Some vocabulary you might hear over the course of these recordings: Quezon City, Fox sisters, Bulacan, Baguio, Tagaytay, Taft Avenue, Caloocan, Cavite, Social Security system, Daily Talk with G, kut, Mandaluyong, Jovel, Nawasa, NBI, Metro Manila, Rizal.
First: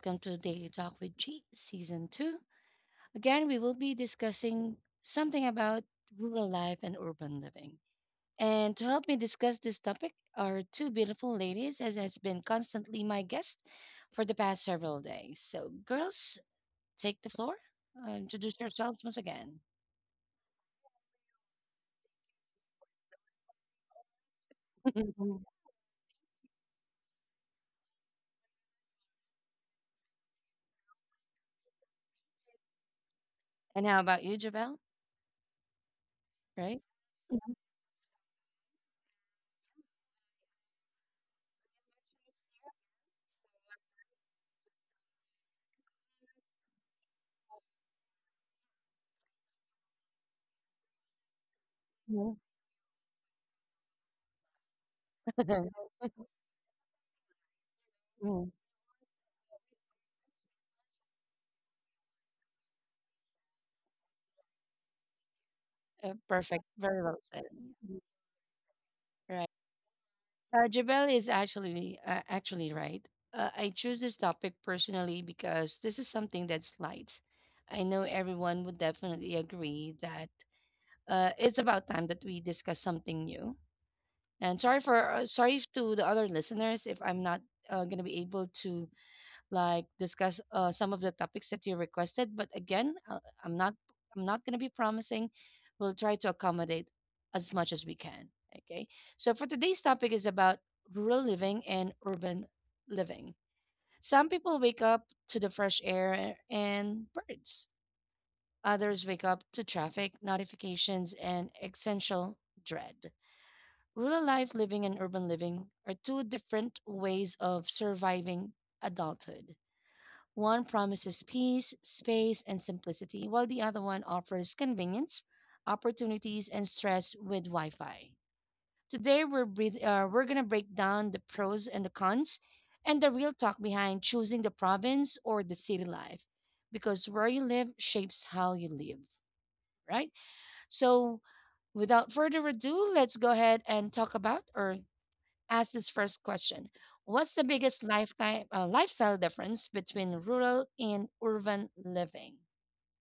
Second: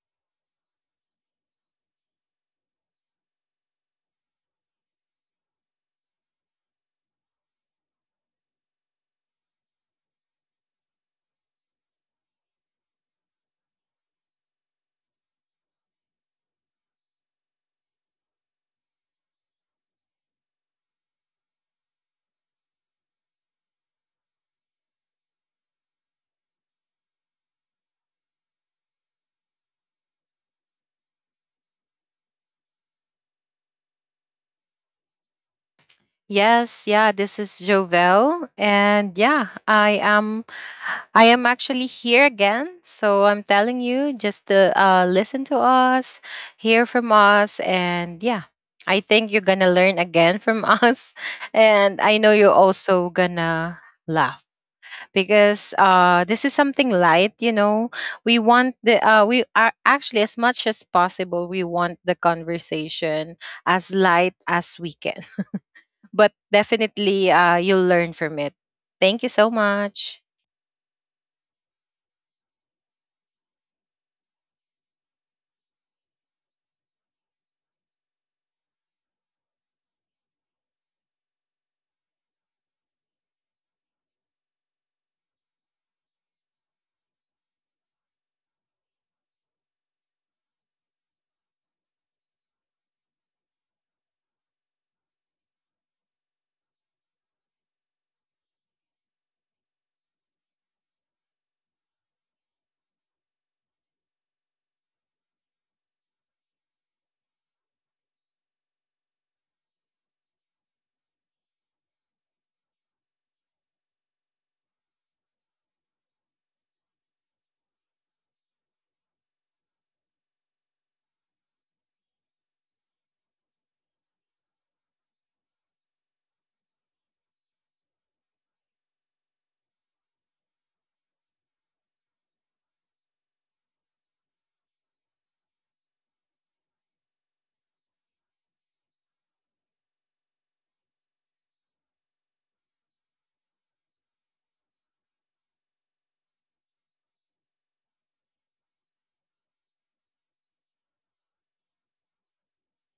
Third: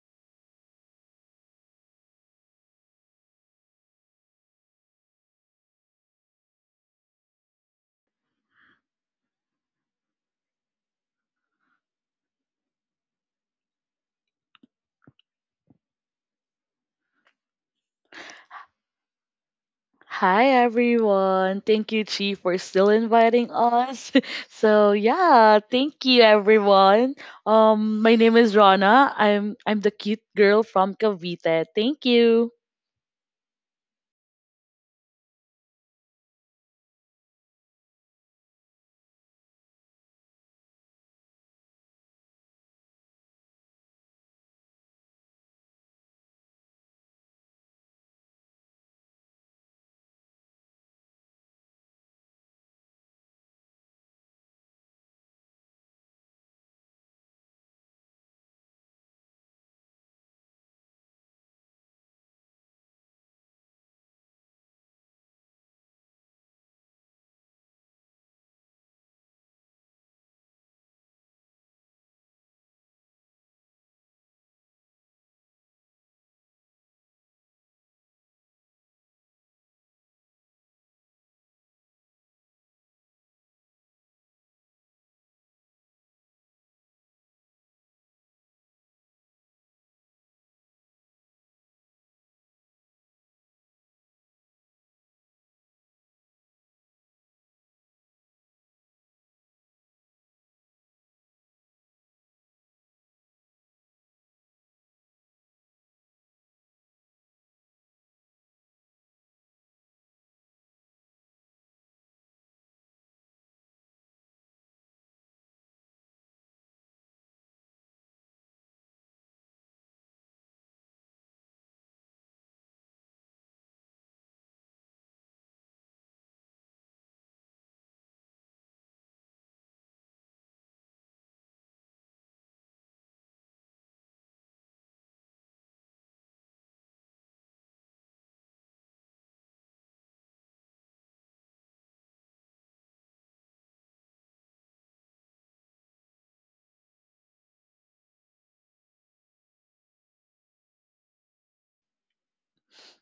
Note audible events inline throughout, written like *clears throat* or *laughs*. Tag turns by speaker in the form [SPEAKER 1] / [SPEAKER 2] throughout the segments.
[SPEAKER 1] welcome to Daily Talk with G Season 2. Again, we will be discussing something about rural life and urban living. And to help me discuss this topic are two beautiful ladies, as has been constantly my guest for the past several days. So, girls, take the floor, introduce yourselves once again.
[SPEAKER 2] Hi everyone. Thank you, Chi, for still inviting us. *laughs* so
[SPEAKER 1] *laughs* And
[SPEAKER 2] yeah, thank you everyone. My name is Rana. I'm the cute girl from Cavite. Thank you.
[SPEAKER 1] how about you, Jabel? Right?
[SPEAKER 3] Yes, yeah, this is Jovel and yeah, I am actually here again. So I'm telling you just to listen to us, hear from us, and yeah, I think you're going to learn again from *laughs* us, and I know
[SPEAKER 1] Yeah.
[SPEAKER 3] you're also going to laugh because
[SPEAKER 1] *laughs*
[SPEAKER 3] this is something light, you know. We
[SPEAKER 1] Mhm.
[SPEAKER 3] want the we are actually, as much as possible, we want the conversation as light as we can, but
[SPEAKER 1] Perfect, very well
[SPEAKER 3] definitely
[SPEAKER 1] said.
[SPEAKER 3] you'll learn from it. Thank you
[SPEAKER 1] Right.
[SPEAKER 3] so much.
[SPEAKER 1] Jabel is actually actually right. I choose this topic personally because this is something that slides. I know everyone would definitely agree that it's about time that we discuss something new. And sorry for sorry to the other listeners if I'm not gonna be able to like discuss some of the topics that you requested. But again, I'm not going to be promising. We'll try to accommodate as much as we can. Okay. So for today's topic is about rural living and urban living. Some people wake up to the fresh air and birds. Others wake up to traffic, notifications, and existential dread. Rural life living and urban living are two different ways of surviving adulthood. One promises peace, space, and simplicity, while the other one offers convenience, opportunities, and stress with Wi Fi. Today, we're going to break down the pros and the cons and the real talk behind choosing the province or the city life because where you live shapes how you live, right? So, without further ado, let's go ahead and talk about or ask this first question. What's the biggest lifetime lifestyle difference between rural and urban living?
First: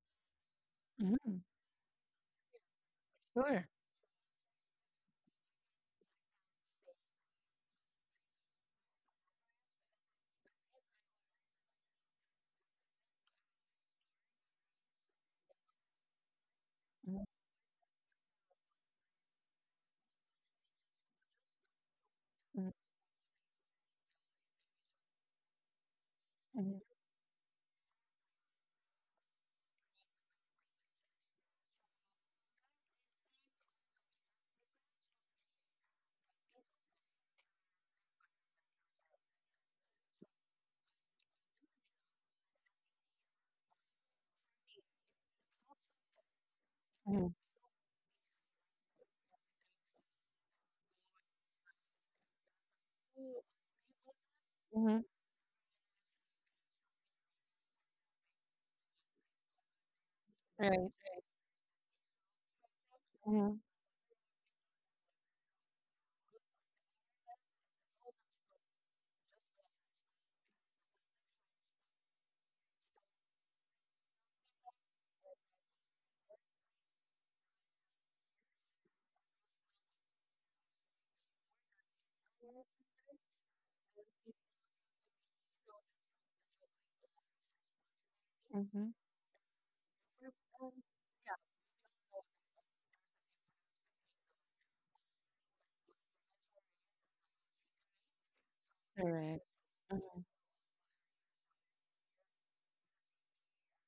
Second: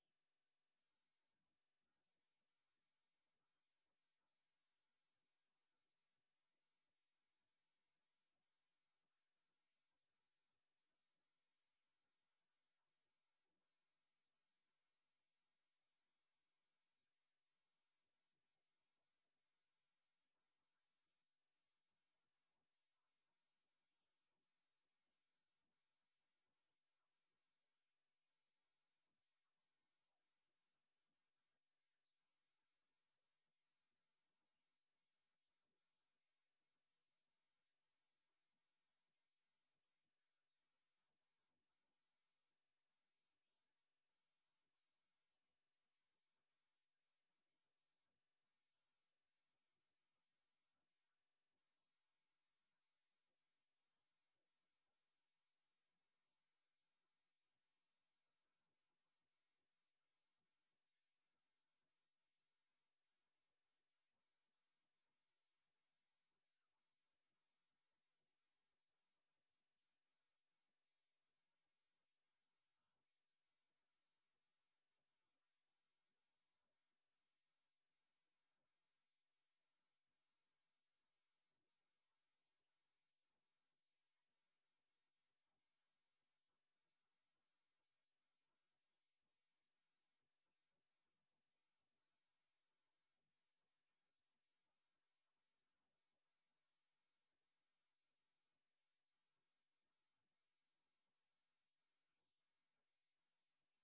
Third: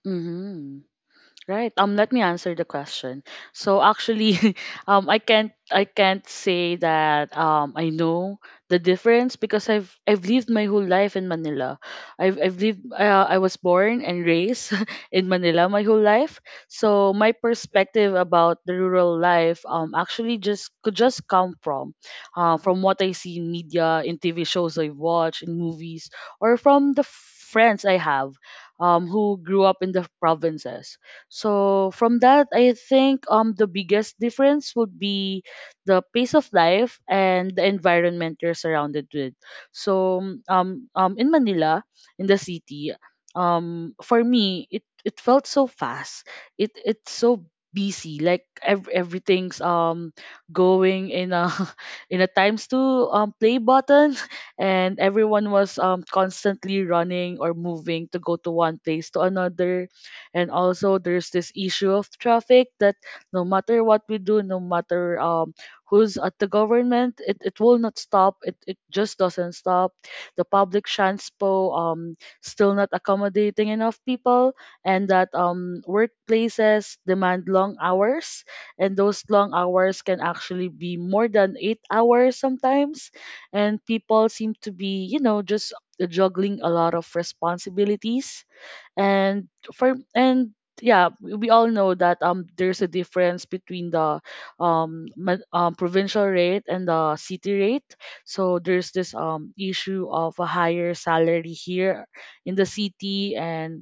[SPEAKER 2] Mm-hmm.
[SPEAKER 1] Mhm.
[SPEAKER 2] Right. Let me answer the question.
[SPEAKER 1] Sure.
[SPEAKER 2] So actually, *laughs* I can't say that I know the difference because I've lived my whole life in Manila. I was born and raised *laughs* in Manila my whole life. So
[SPEAKER 1] mhm,
[SPEAKER 2] my perspective about the rural life actually just could just come from what I see in media, in TV shows I watch, in movies, or
[SPEAKER 1] mhm,
[SPEAKER 2] from the friends I have who grew up in the provinces. So from that, I think the biggest difference would be the pace of life and the environment you're surrounded with. So in Manila, in the city, for me it felt so fast. It's so busy, like everything's going in a *laughs* in a times two play button, *laughs* and everyone was constantly running or moving to go to one place to another. And also, there's this issue of traffic that
[SPEAKER 1] mhm,
[SPEAKER 2] no
[SPEAKER 1] mhm,
[SPEAKER 2] matter what we do, no matter who's at the government, it will not stop. It just doesn't stop. The public transpo still not accommodating enough people, and that workplaces demand long hours, and those long hours can actually be more than 8 hours sometimes, and people seem to be, you know, just juggling a lot of responsibilities.
[SPEAKER 1] mhm.
[SPEAKER 2] And yeah, we all know that there's a difference between the provincial rate and the city rate. So there's this
[SPEAKER 1] Correct.
[SPEAKER 2] issue of a higher salary here in the city. And,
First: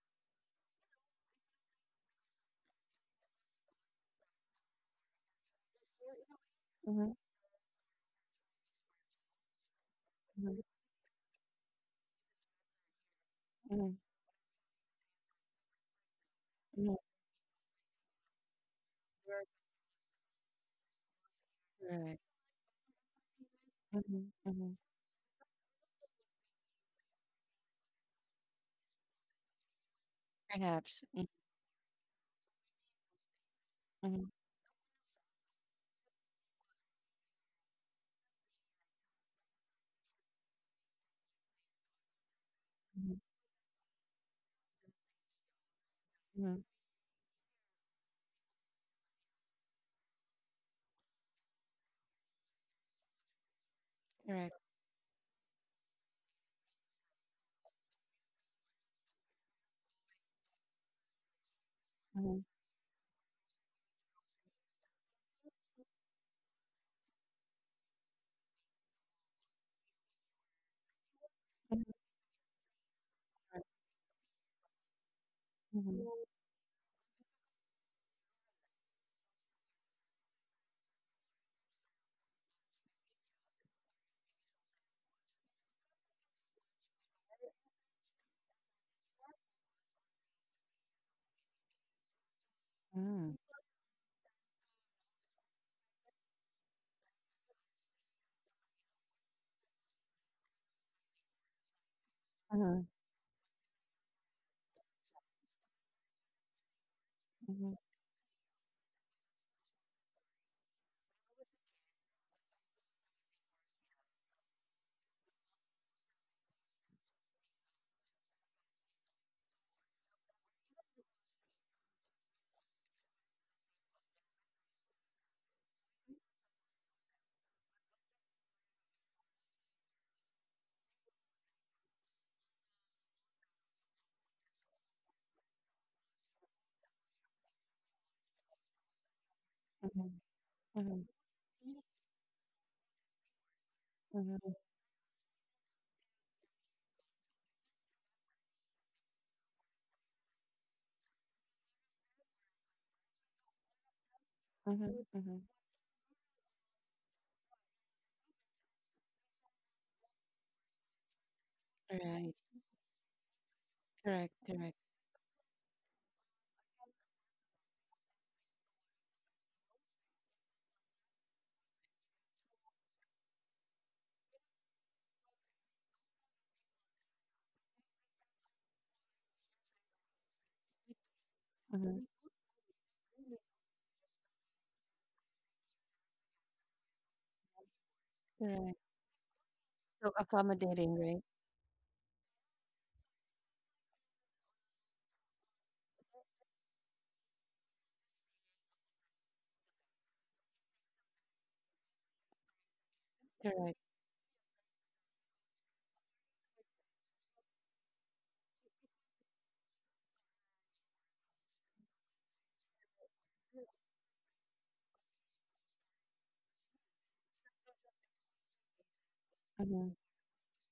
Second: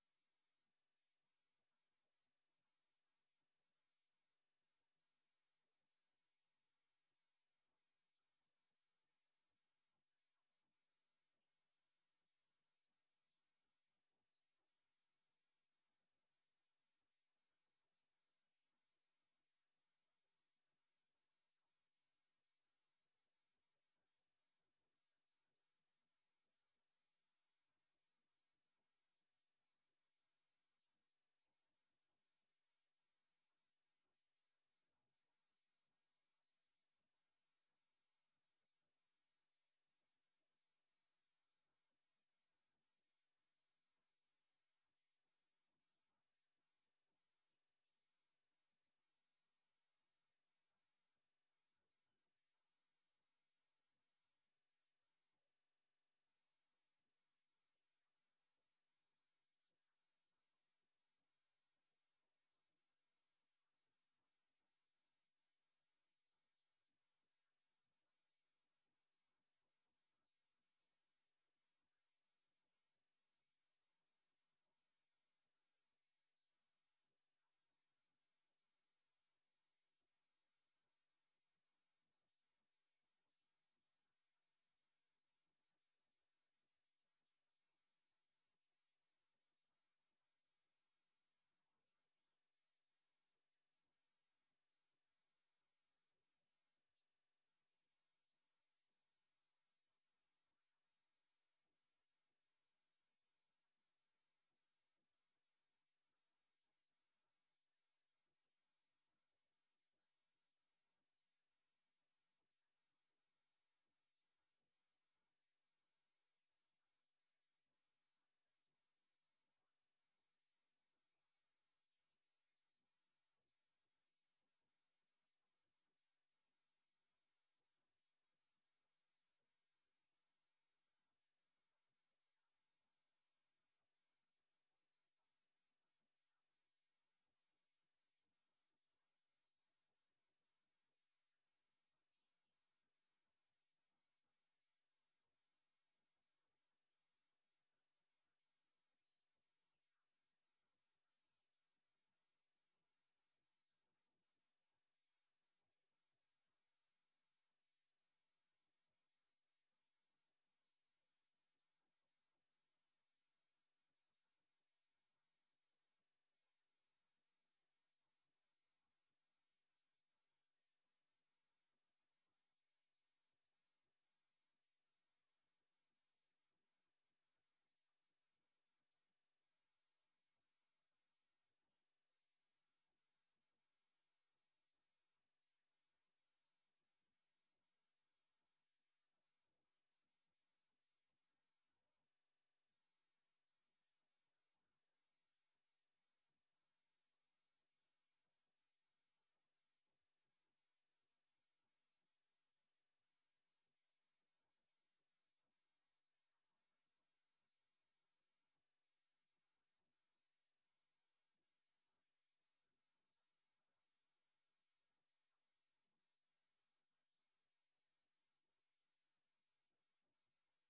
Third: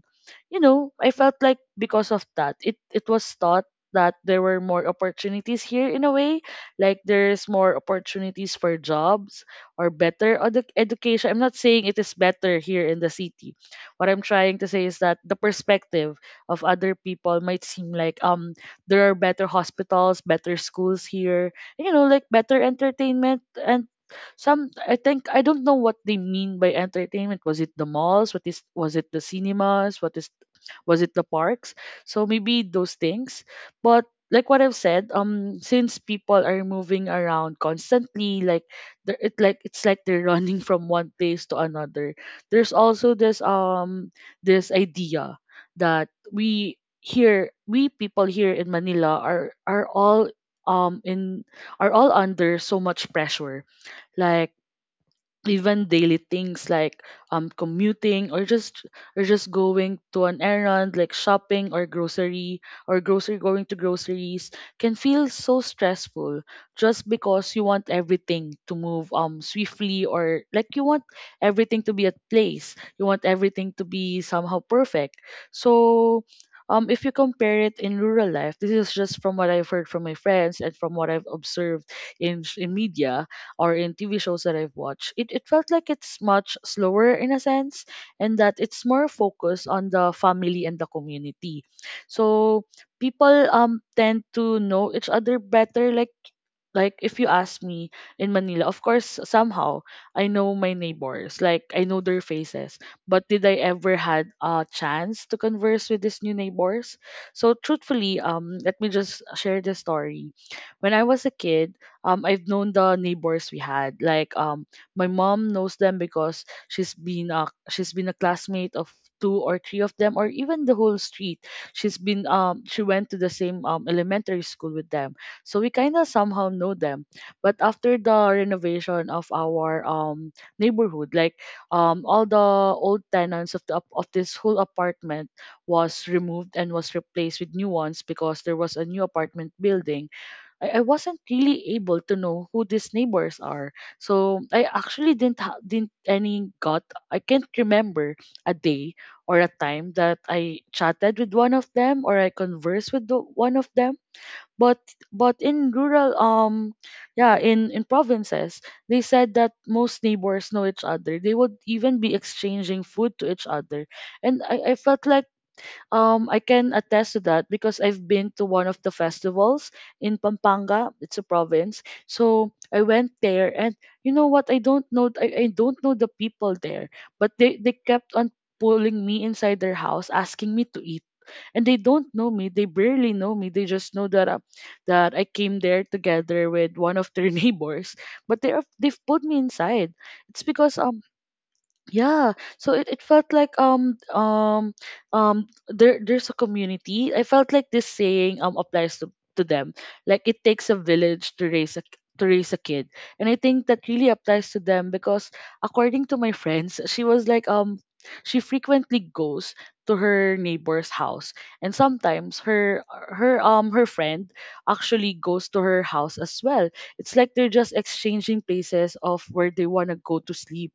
[SPEAKER 2] you know, I felt like because of that, it was thought that there were more opportunities here in a way. Like
[SPEAKER 1] Mhm,
[SPEAKER 2] there's more opportunities for jobs or better
[SPEAKER 1] mhm,
[SPEAKER 2] education. I'm not saying it is better here in the city.
[SPEAKER 1] mhm,
[SPEAKER 2] What I'm trying to say is that the perspective of
[SPEAKER 1] mhm,
[SPEAKER 2] other people might seem like there are better hospitals, better schools here, you know, like better entertainment. And
[SPEAKER 1] mhm,
[SPEAKER 2] some,
[SPEAKER 1] mhm,
[SPEAKER 2] I think, I don't know what they mean by entertainment. Was it the malls? What is Was it the cinemas? What is Was it the parks? So maybe those things. But
[SPEAKER 1] mhm,
[SPEAKER 2] like what I've said, since people are moving around constantly, like it, like it's like they're *laughs* running from one place to another, there's
[SPEAKER 1] mhm,
[SPEAKER 2] also this this idea that
[SPEAKER 1] mhm.
[SPEAKER 2] we people here in Manila are all in are all under so much pressure. Like
[SPEAKER 1] Correct.
[SPEAKER 2] even daily things, like commuting, or just going to an errand, like shopping
[SPEAKER 1] Mhm,
[SPEAKER 2] or grocery going to groceries, can feel so stressful, just because you want everything to move swiftly, or like you want
[SPEAKER 1] mhm,
[SPEAKER 2] everything to be at place, you want everything to be somehow perfect.
[SPEAKER 1] mhm,
[SPEAKER 2] So if you compare it in rural life, this is just from what I've heard from my friends and from what I've observed in media or in TV shows that I've watched, it felt like it's much slower in a sense, and that it's more focused on the family and the community. So
[SPEAKER 1] mhm,
[SPEAKER 2] people tend to know each other better. Like if you ask me, in Manila, of course, somehow I know my neighbors, like I know their faces.
[SPEAKER 1] mhm,
[SPEAKER 2] But did I ever had a chance to converse with these new neighbors? So
[SPEAKER 1] mhm, mhm,
[SPEAKER 2] truthfully, let me just share the story. When I was a kid, I've known the neighbors we had. Like, my mom knows them because she's been a classmate of two or three of them, or even the whole street. She went to the same elementary school with them, so we kind of somehow know them. But after the renovation of our neighborhood, like all the old tenants of the of this whole apartment was removed and was replaced with new ones because there was a new apartment building. I
[SPEAKER 1] mhm.
[SPEAKER 2] wasn't really able to know who these neighbors are. So
[SPEAKER 1] Mhm,
[SPEAKER 2] I actually didn't ha- didn't any got I can't remember a day or a time that I chatted with one of them or I conversed with one of them. but
[SPEAKER 1] mhm,
[SPEAKER 2] but
[SPEAKER 1] mhm.
[SPEAKER 2] in rural, yeah, in provinces, they said that most neighbors know each other. They would even be
[SPEAKER 1] Right.
[SPEAKER 2] exchanging food to each other.
[SPEAKER 1] Correct.
[SPEAKER 2] And
[SPEAKER 1] Correct.
[SPEAKER 2] I felt like I can attest to that because I've been to one of the festivals in Pampanga. It's a province, so I went there, and you know what, I don't know, I don't know the people there, but they kept on pulling me inside their house, asking me to eat. And they don't
[SPEAKER 1] Mhm.
[SPEAKER 2] know me, they barely know me. They just know that that I came there together with one of their *laughs* neighbors. But
[SPEAKER 1] Correct.
[SPEAKER 2] they've put me inside.
[SPEAKER 1] So
[SPEAKER 2] It's because
[SPEAKER 1] accommodating, right?
[SPEAKER 2] yeah, so it felt like there there's a community. I felt like this saying applies to them. Like it takes a village to raise a to raise a kid. And I think
[SPEAKER 1] Correct.
[SPEAKER 2] that really applies to them because, according to my friends, she was like, she frequently goes to her neighbor's house, and sometimes her her friend actually goes to her house as well. It's like they're just exchanging places of where they want
[SPEAKER 1] Huh.
[SPEAKER 2] to go to sleep.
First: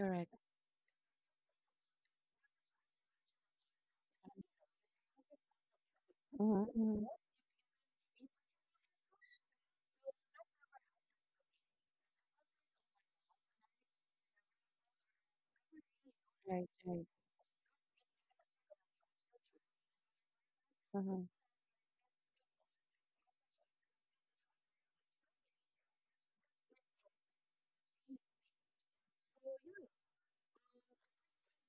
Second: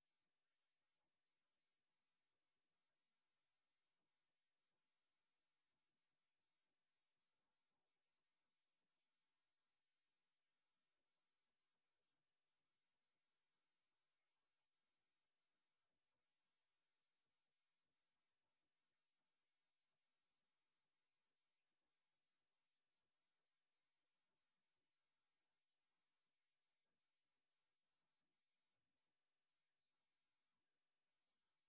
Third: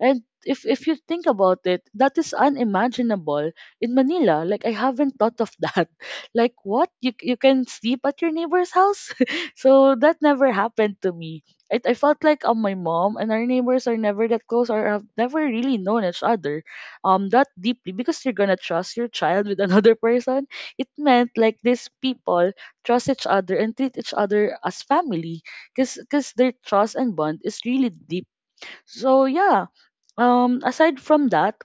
[SPEAKER 2] And if you think about it, that is unimaginable in Manila. Like, I haven't thought of that. *laughs* Like
[SPEAKER 1] Uh
[SPEAKER 2] what?
[SPEAKER 1] huh.
[SPEAKER 2] You can sleep at your neighbor's house? *laughs* So that never happened to me. I felt like, my mom and our neighbors are never that close, or have never really known each other
[SPEAKER 1] Right, right.
[SPEAKER 2] that deeply, because you're gonna trust your child with *laughs* another person. It
[SPEAKER 1] Uh.
[SPEAKER 2] meant like these people trust each other and treat each other as family, because their trust and bond is really deep. So yeah, aside from that,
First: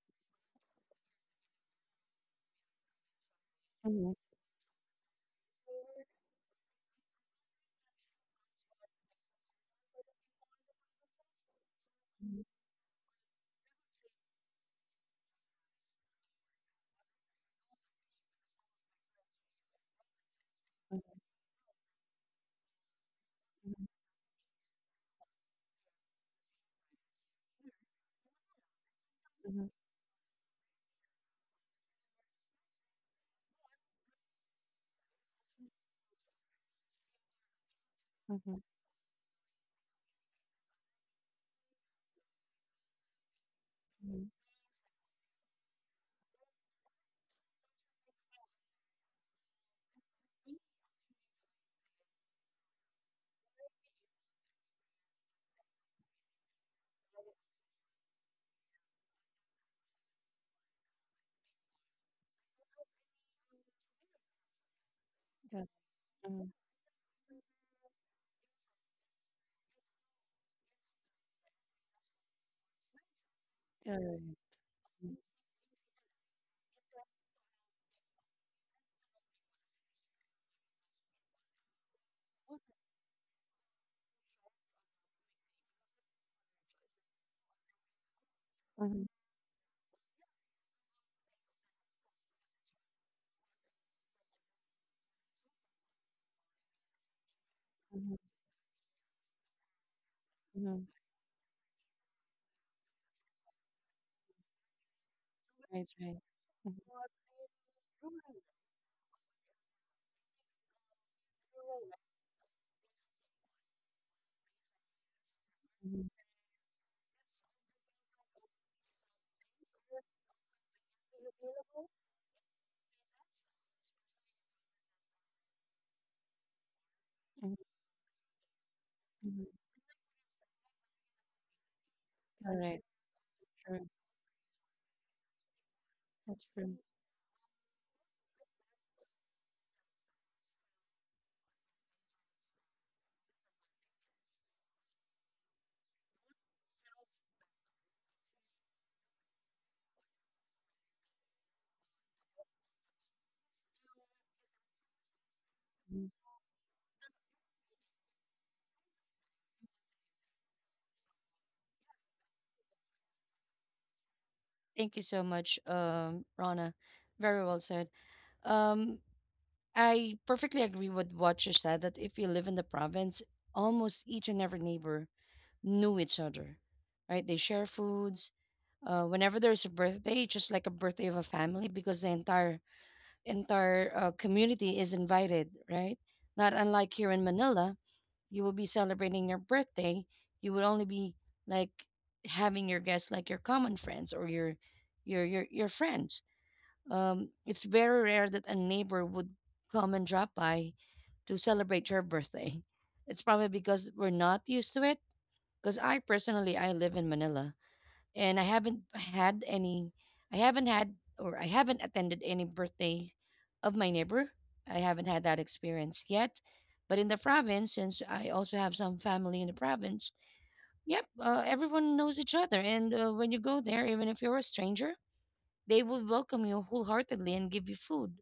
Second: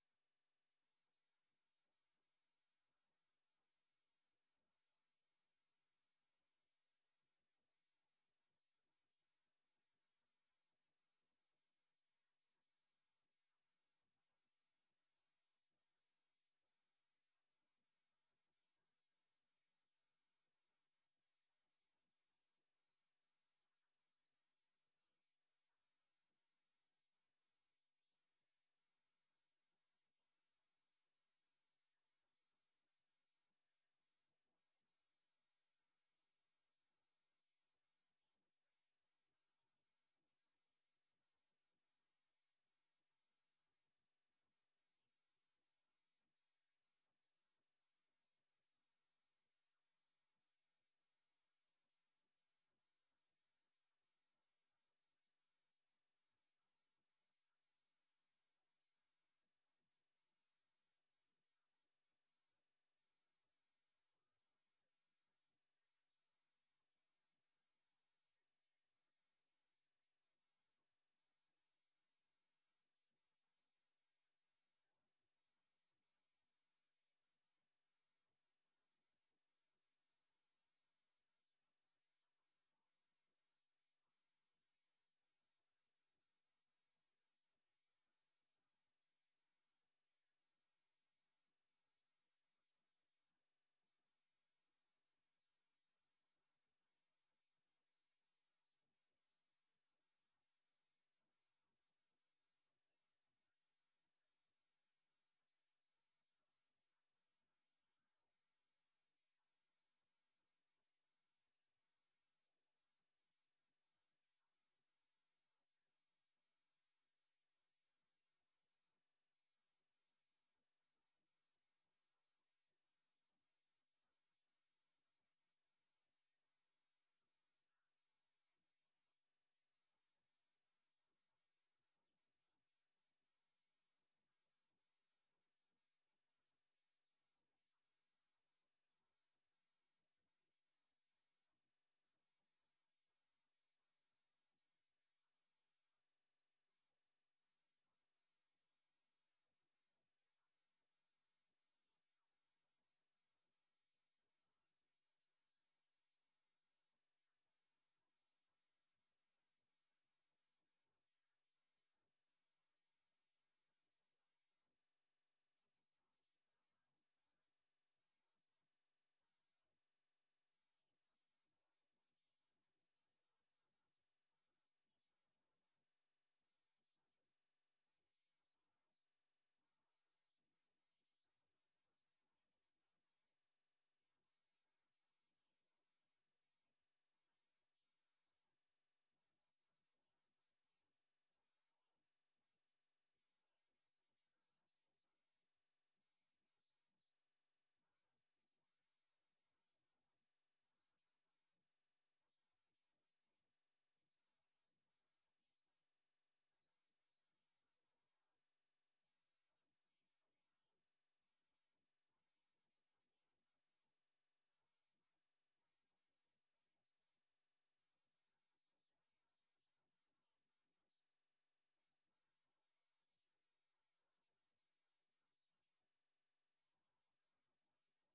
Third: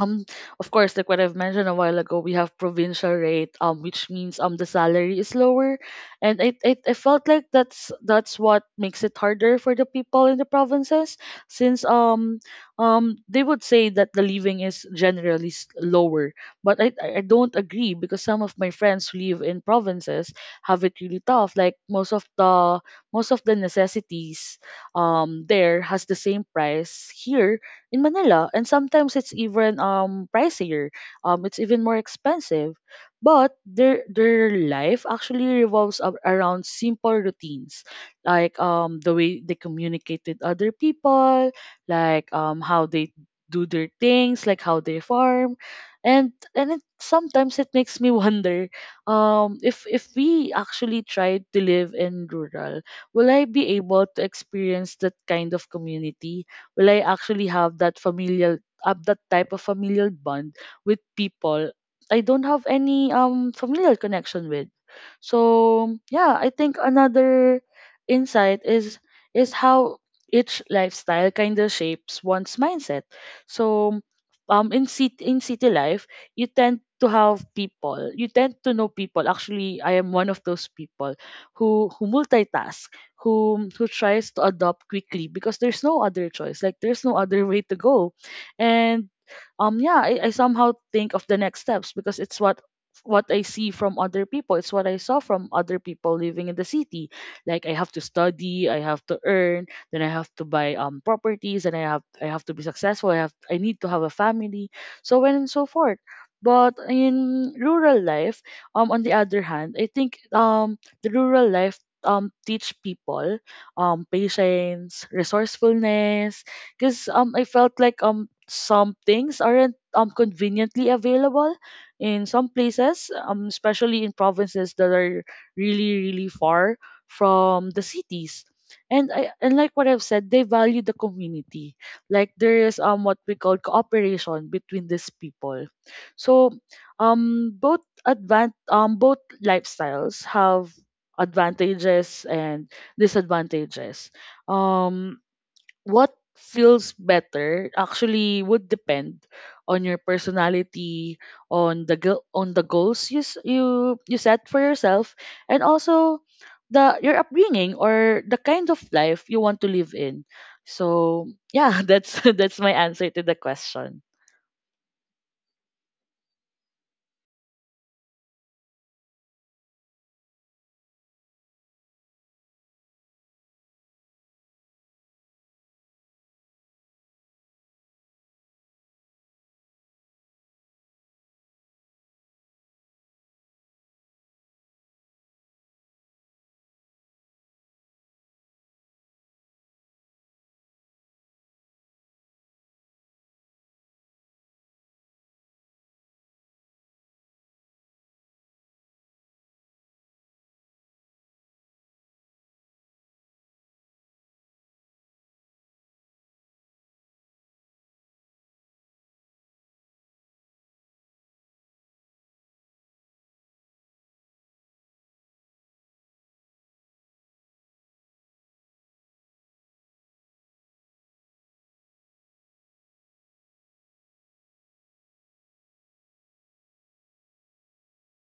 [SPEAKER 2] um of course, like what I've mentioned a while ago, we have provincial rate,
[SPEAKER 1] Uh.
[SPEAKER 2] which
[SPEAKER 1] Uh
[SPEAKER 2] means the salary is lower, and it I felt like that's what makes it harder for the people in the provinces, since they would say that the living is generally lower. But I don't agree, because some of my friends who live in provinces have it really tough. Like most of the necessities there has the same price here in Manila, and sometimes it's even pricier. It's even more expensive, but their life actually revolves around simple routines, like
[SPEAKER 1] huh.
[SPEAKER 2] the way they communicate with other people, like how they do their things, like how they farm. And sometimes it makes me *laughs* wonder, if we actually tried to live in rural, will I be able to experience that kind of community? Will I actually have that familial have that type of familial bond with people I don't have any familial connection with.
[SPEAKER 1] Huh.
[SPEAKER 2] So yeah,
[SPEAKER 1] Huh.
[SPEAKER 2] I think another insight is how each lifestyle kind of shapes one's mindset. So
[SPEAKER 1] Mhm,
[SPEAKER 2] in city, in city life, you tend to have people, you tend to know people. Actually, I am one of those people who multitask, who tries to adopt quickly because there's no other choice, like there's no other way to go.
[SPEAKER 1] mhm,
[SPEAKER 2] And yeah, I somehow think of the next steps, because it's what I see from other people, it's what I saw from other people living in the city. Like I have to
[SPEAKER 1] mhm,
[SPEAKER 2] study, I have to earn, then I have to
[SPEAKER 1] mhm, mhm,
[SPEAKER 2] buy
[SPEAKER 1] mhm, mhm.
[SPEAKER 2] properties, and I have to be successful, I need to have a family, so on and so
[SPEAKER 1] Yes,
[SPEAKER 2] forth.
[SPEAKER 1] huh.
[SPEAKER 2] But
[SPEAKER 1] Correct.
[SPEAKER 2] in rural life, on the other hand, I think the rural life teach people patience,
[SPEAKER 1] Uh. Uh huh.
[SPEAKER 2] resourcefulness, because I felt like some things aren't conveniently available in some places, especially in provinces that are really really far
[SPEAKER 1] Huh.
[SPEAKER 2] from the cities. And
[SPEAKER 1] Uh
[SPEAKER 2] I
[SPEAKER 1] huh.
[SPEAKER 2] and like what I've said, they value the community. Like
[SPEAKER 1] Right, right. Uh huh. Uh huh.
[SPEAKER 2] there is
[SPEAKER 1] Correct.
[SPEAKER 2] what we call
[SPEAKER 1] True.
[SPEAKER 2] cooperation between these people.
[SPEAKER 1] That's
[SPEAKER 2] So
[SPEAKER 1] true.
[SPEAKER 2] both lifestyles have advantages and disadvantages. Um, what feels better actually would depend on your personality, on the on the goals you you set for yourself, and also the your upbringing, or the kind of life you want to live in. So yeah, *laughs* that's my answer to the question.
[SPEAKER 1] Thank you so much, Rana. Very well said. Um, I perfectly agree with what you said that if you live in the province, almost each and every neighbor knew each other, right? They share foods, whenever there's a birthday, just like a birthday of a family, because the entire community is invited, right? Not unlike here in Manila, you will be celebrating your birthday. You would only be like having your guests like your common friends or your friends. It's very rare that a neighbor would come and drop by to celebrate your birthday. It's probably because we're not used to it. Because I personally, I live in Manila and I haven't had I haven't attended any birthday of my neighbor. I haven't had that experience yet. But in the province, since I also have some family in the province, yep, everyone knows each other. And when you go there, even if you're a stranger, they will welcome you wholeheartedly and give you food.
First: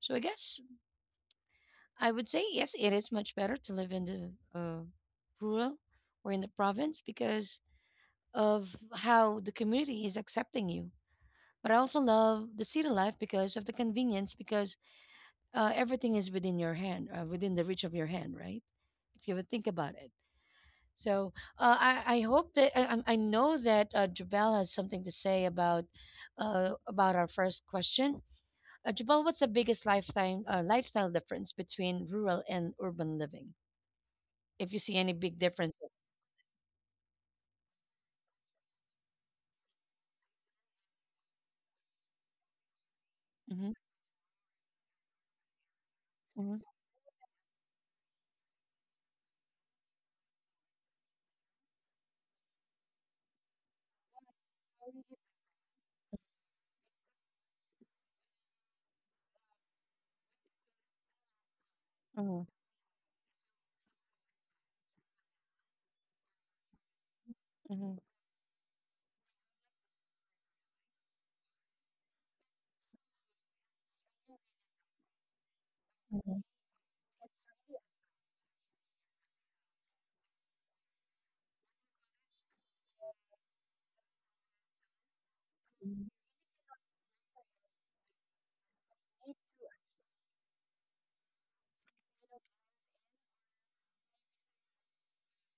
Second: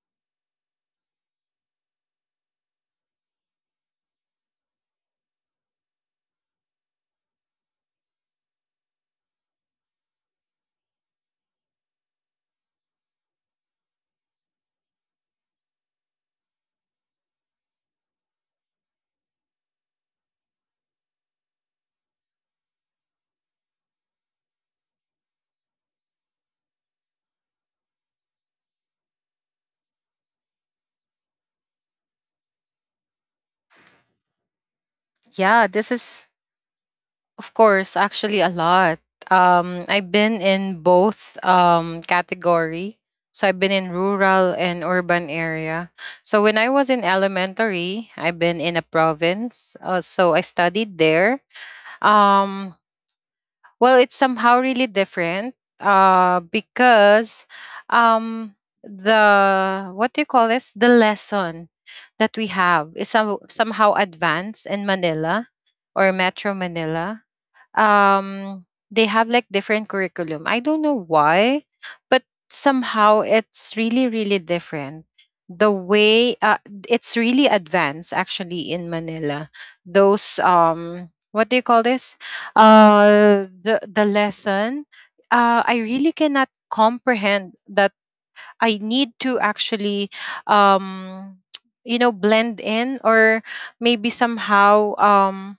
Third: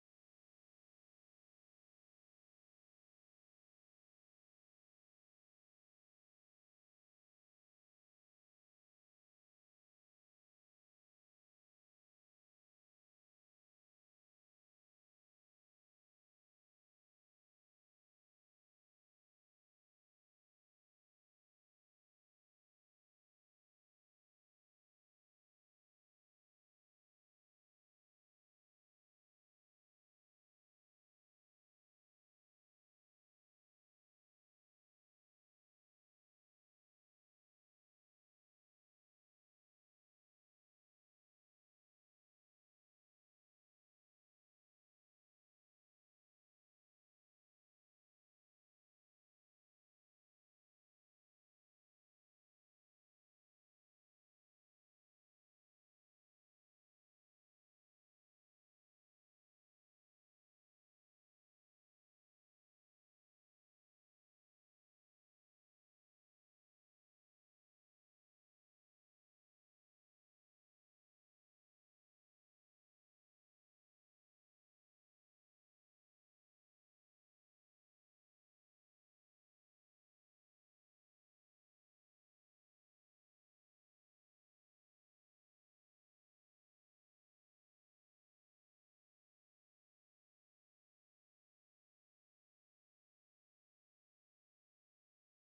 [SPEAKER 1] So I guess I would say, yes, it is much better to live in the rural or in the province because of how the community is accepting you. But I also love the city life because of the convenience, because everything is within your hand, within the reach of your hand, right? If you would think about it. So I hope that I, I'm- I know that Jabal has something to say about our first question. Jabal, what's the biggest lifetime lifestyle difference between rural and urban living? If you see any big
[SPEAKER 3] Yeah,
[SPEAKER 1] difference.
[SPEAKER 3] this is, of course, actually a lot. I've been in both category. So I've
[SPEAKER 1] Mm-hmm,
[SPEAKER 3] been in rural and urban area. So when I
[SPEAKER 1] mm-hmm,
[SPEAKER 3] was in elementary, I've been in a province. So I studied there. Um, Well, it's somehow really different because um, the, what do you call this? The lesson that
[SPEAKER 1] mm-hmm,
[SPEAKER 3] we have is somehow advanced in Manila or Metro Manila. um they have like different curriculum, I don't know why, but somehow it's really really different. The way it's really advanced actually in Manila, those, what do you call this, the, lesson, I
[SPEAKER 1] mm-hmm,
[SPEAKER 3] really cannot comprehend that. I need to actually, um *tsk* you know, blend in, or maybe somehow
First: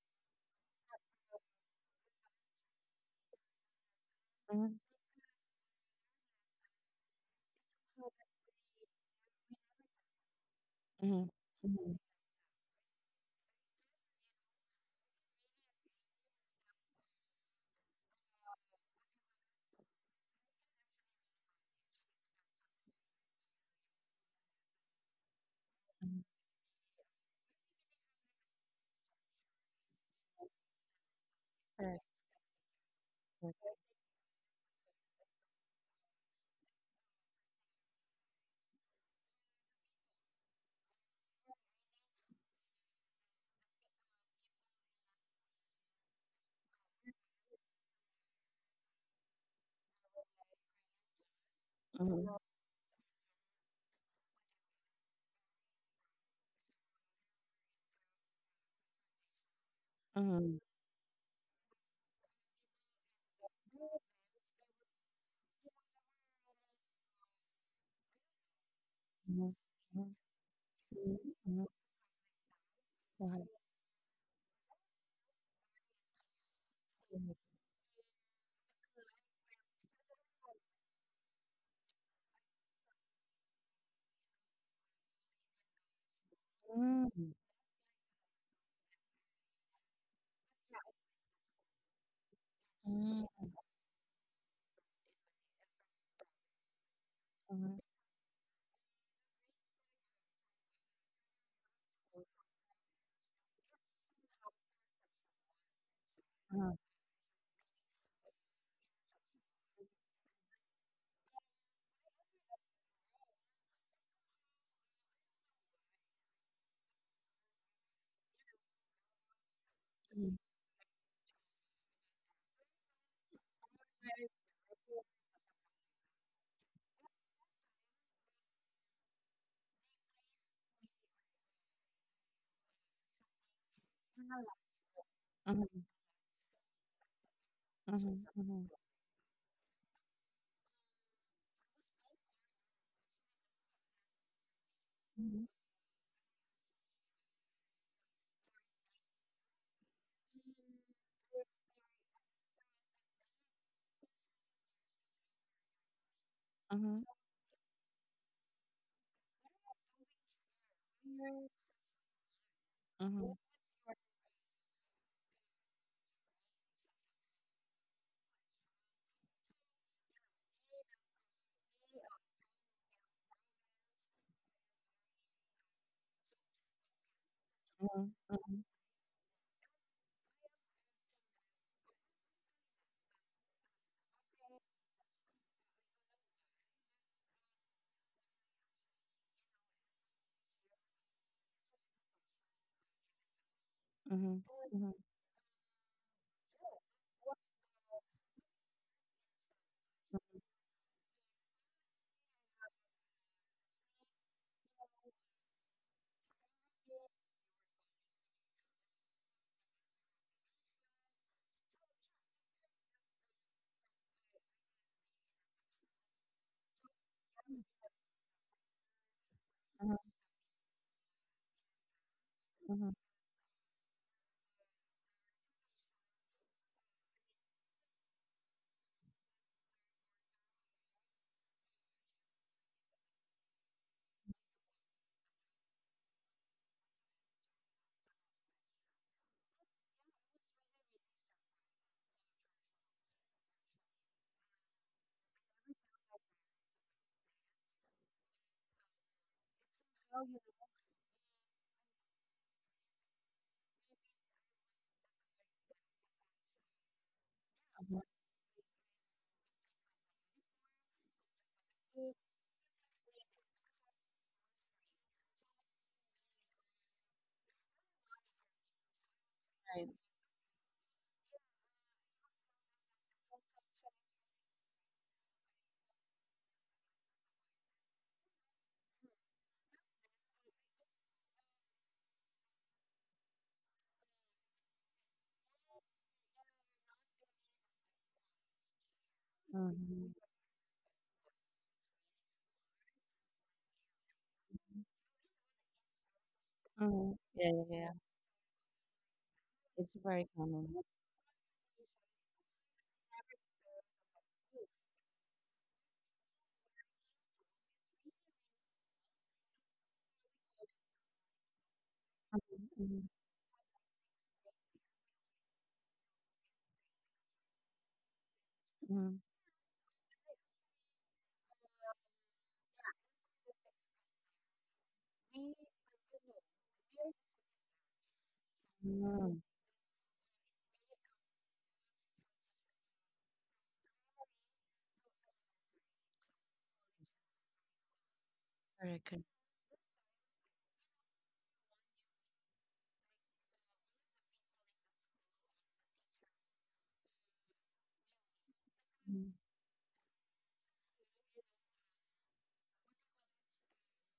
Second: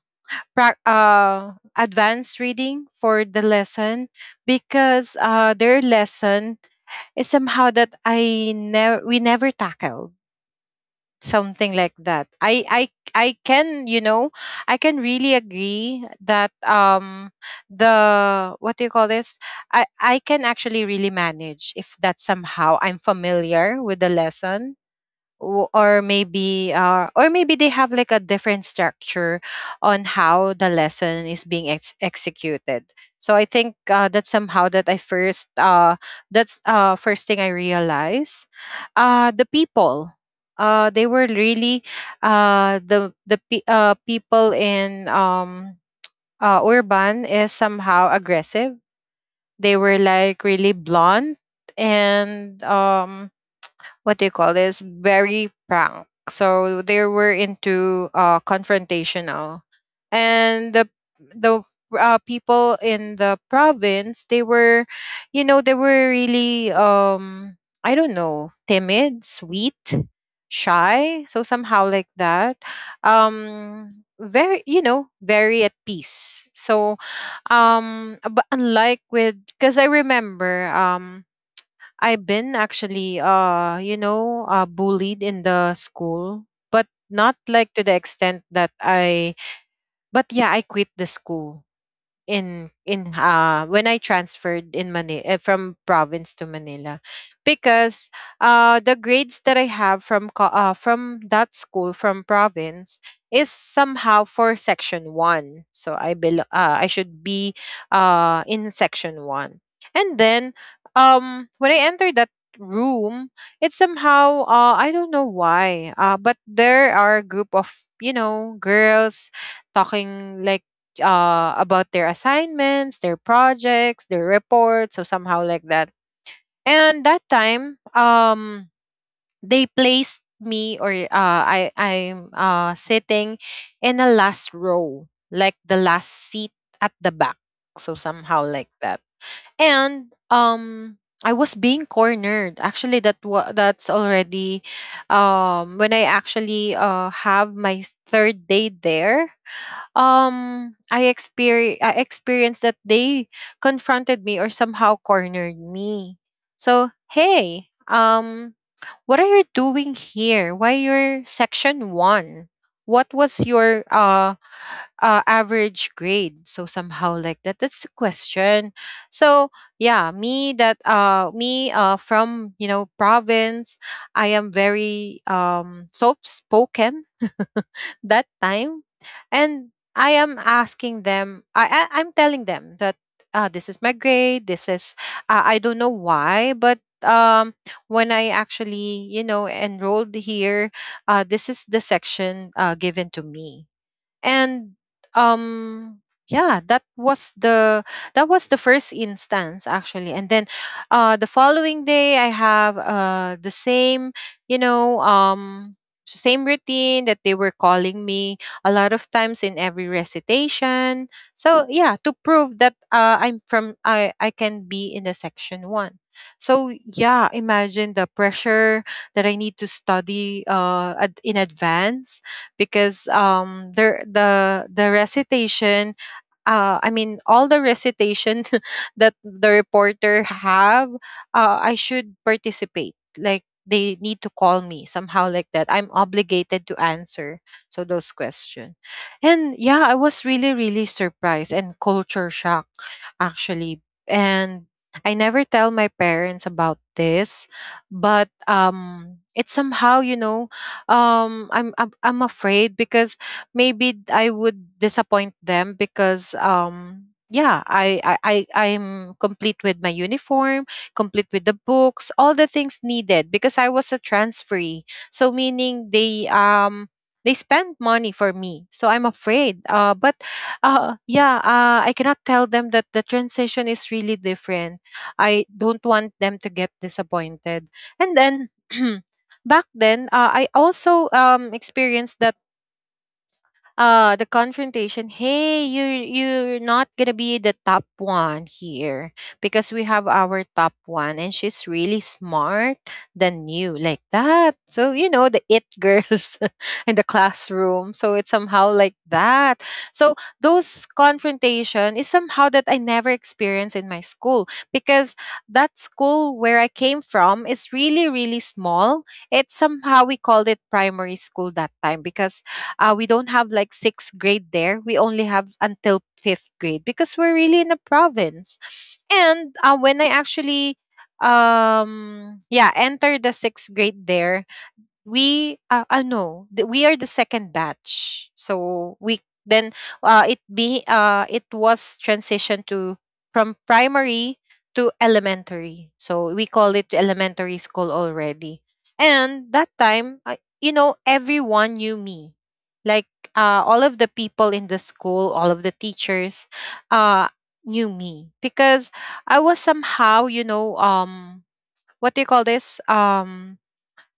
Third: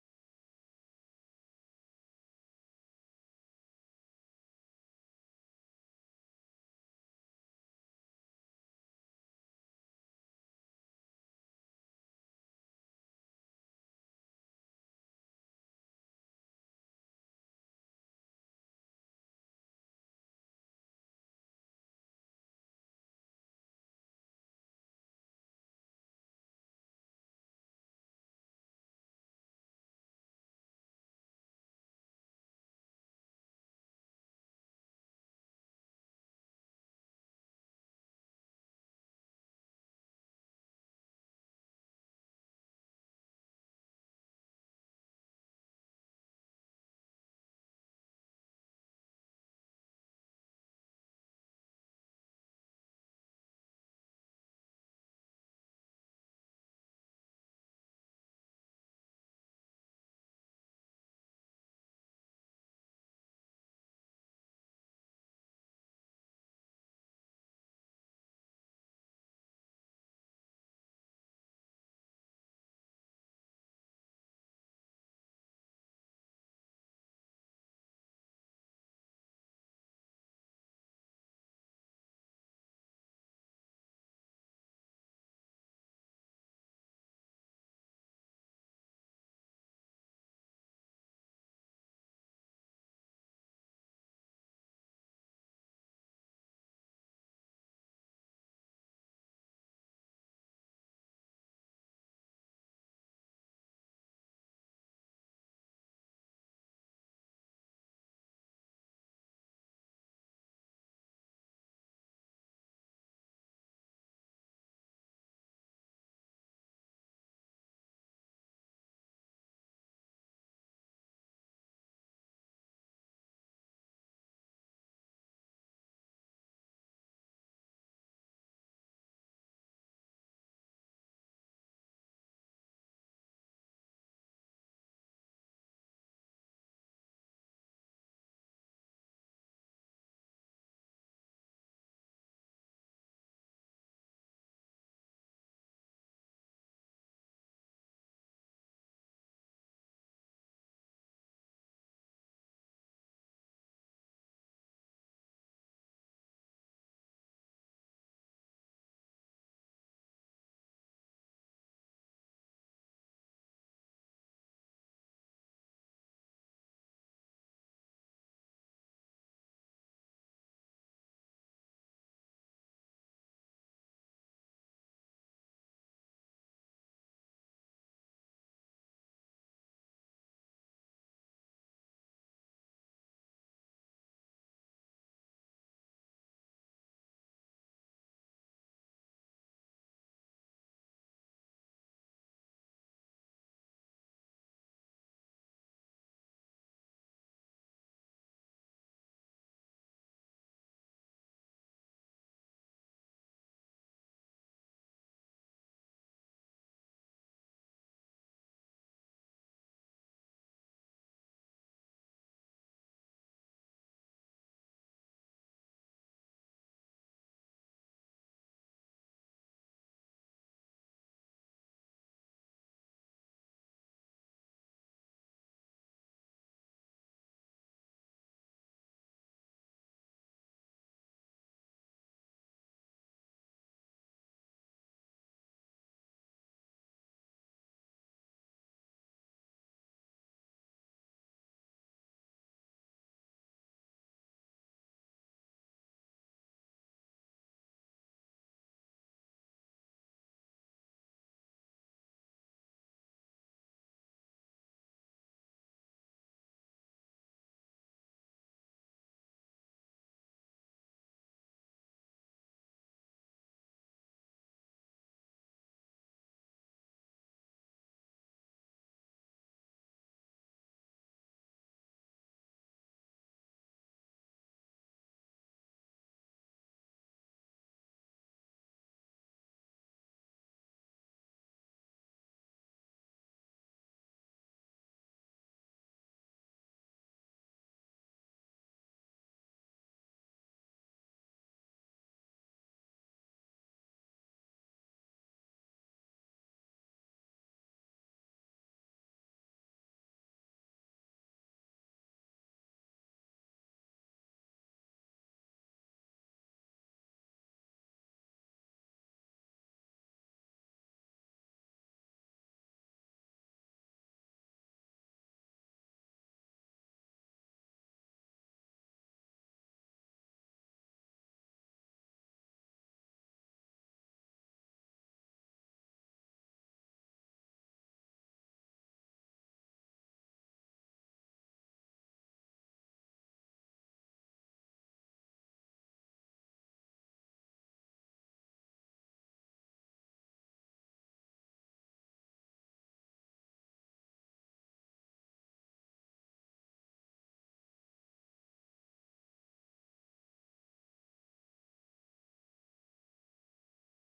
[SPEAKER 3] advanced reading for the lesson,
[SPEAKER 1] mm-hmm,
[SPEAKER 3] because their lesson is somehow that I never we never tackled
[SPEAKER 1] mm-hmm,
[SPEAKER 3] something
[SPEAKER 1] mm-hmm,
[SPEAKER 3] like that. I can, you know, I can really agree that the, what do you call this, I can actually really manage if that somehow I'm familiar with the lesson, or maybe or maybe they have like a different structure on how the lesson is being executed. So I think, that's somehow that I first that's first thing I realized. The people, they were really, people in, urban is somehow aggressive. They were like really blunt,
[SPEAKER 1] mm-hmm,
[SPEAKER 3] and what do you call this, very prank, so they were into confrontational. And the people in the province, they were, you know, they were really, I don't know, timid, sweet,
[SPEAKER 1] mm-hmm. Mhm,
[SPEAKER 3] shy, so
[SPEAKER 1] mhm,
[SPEAKER 3] somehow like that.
[SPEAKER 1] lahat.
[SPEAKER 3] Very, you know, very at peace. So
[SPEAKER 1] Mm.
[SPEAKER 3] but unlike with, because I remember, I've been actually, you know, bullied in the school, but
[SPEAKER 1] Hmm,
[SPEAKER 3] not like to the extent that but yeah, I quit the school. In
[SPEAKER 1] mm,
[SPEAKER 3] when I transferred in Manila, from province to Manila,
[SPEAKER 1] mhm,
[SPEAKER 3] because the grades that I have from from that school, from province, is somehow for section 1, so I
[SPEAKER 1] uh-huh,
[SPEAKER 3] I should be in section 1. And then, when I entered that room, it's somehow, I don't know why, but there are a group of, you know, girls talking like, about their assignments, their projects, their reports, so somehow like that. And that time, they placed me, or I I'm sitting in the last row, like the
[SPEAKER 1] mhm,
[SPEAKER 3] last seat at the back, so somehow
[SPEAKER 1] mhm,
[SPEAKER 3] like that. And I was being cornered. Actually, that's already,
[SPEAKER 1] mhm,
[SPEAKER 3] when I actually have my third day there, I experienced that they confronted me or somehow cornered me. So,
[SPEAKER 1] mhm,
[SPEAKER 3] hey, what are you doing here? Why you're section 1? What
[SPEAKER 1] mhm,
[SPEAKER 3] was your average grade, so somehow like that, that's the question. So yeah, me that me from, you know, province, I am very, soft spoken *laughs*
[SPEAKER 1] mhm,
[SPEAKER 3] that time. And I am asking them, I'm telling them that, this is my grade, this is, I don't know why, but when I actually, you know, enrolled here, this is the section given to me.
[SPEAKER 1] mhm, mhm, mhm,
[SPEAKER 3] And um yeah, that was the first instance. Actually, and then the following day, I have the same, you know, same routine that they were calling me a lot of times in every recitation. So yeah, to prove that, I can be in the section 1. So yeah, imagine the pressure that I need to
[SPEAKER 1] mhm,
[SPEAKER 3] study in advance,
[SPEAKER 1] mhm,
[SPEAKER 3] because the, recitation, I mean, all the recitation *laughs* that the reporter have, I should participate. Like, they need to call me somehow like that. I'm obligated to answer so those questions. And yeah, I was really really surprised and culture shock, actually. And I never tell my parents about this, but it's somehow, you know, I'm afraid because maybe I would disappoint them, because yeah, I'm complete with my uniform, complete with the books, all the things needed because I was a transferee. So meaning, they spend money for me. So I'm afraid. But yeah, I cannot tell them that the transition is really different. I don't want them to get disappointed. And then *clears throat* back then, I also experienced that, the confrontation, hey, you're not gonna be the top one here, because
[SPEAKER 1] mhm,
[SPEAKER 3] we have
[SPEAKER 1] mhm,
[SPEAKER 3] our top one and she's really smart than you, like that. So, you know, the it girls *laughs* in the
[SPEAKER 1] mhm. Yeah, yeah,
[SPEAKER 3] classroom,
[SPEAKER 1] yeah.
[SPEAKER 3] so it's somehow like that.
[SPEAKER 1] It's
[SPEAKER 3] So
[SPEAKER 1] very
[SPEAKER 3] those
[SPEAKER 1] common.
[SPEAKER 3] confrontation is somehow that I never experienced in my school, because that school where I came from is really really small. It's somehow we called it primary school that time, because we
[SPEAKER 1] Mhm,
[SPEAKER 3] don't have like sixth grade there. We only have until fifth grade, because we're really in a province.
[SPEAKER 1] mhm,
[SPEAKER 3] And when I actually, yeah, enter the sixth grade there, we no th- we are the second batch. So we
[SPEAKER 1] mhm.
[SPEAKER 3] then it be it was transitioned to from primary to elementary, so we call it elementary school already.
[SPEAKER 1] Very good.
[SPEAKER 3] And that time, I, you know, everyone knew me, like, all of the people in the school, all of the teachers uh knew me because
[SPEAKER 1] Mhm,
[SPEAKER 3] I was somehow, you know, what do you call this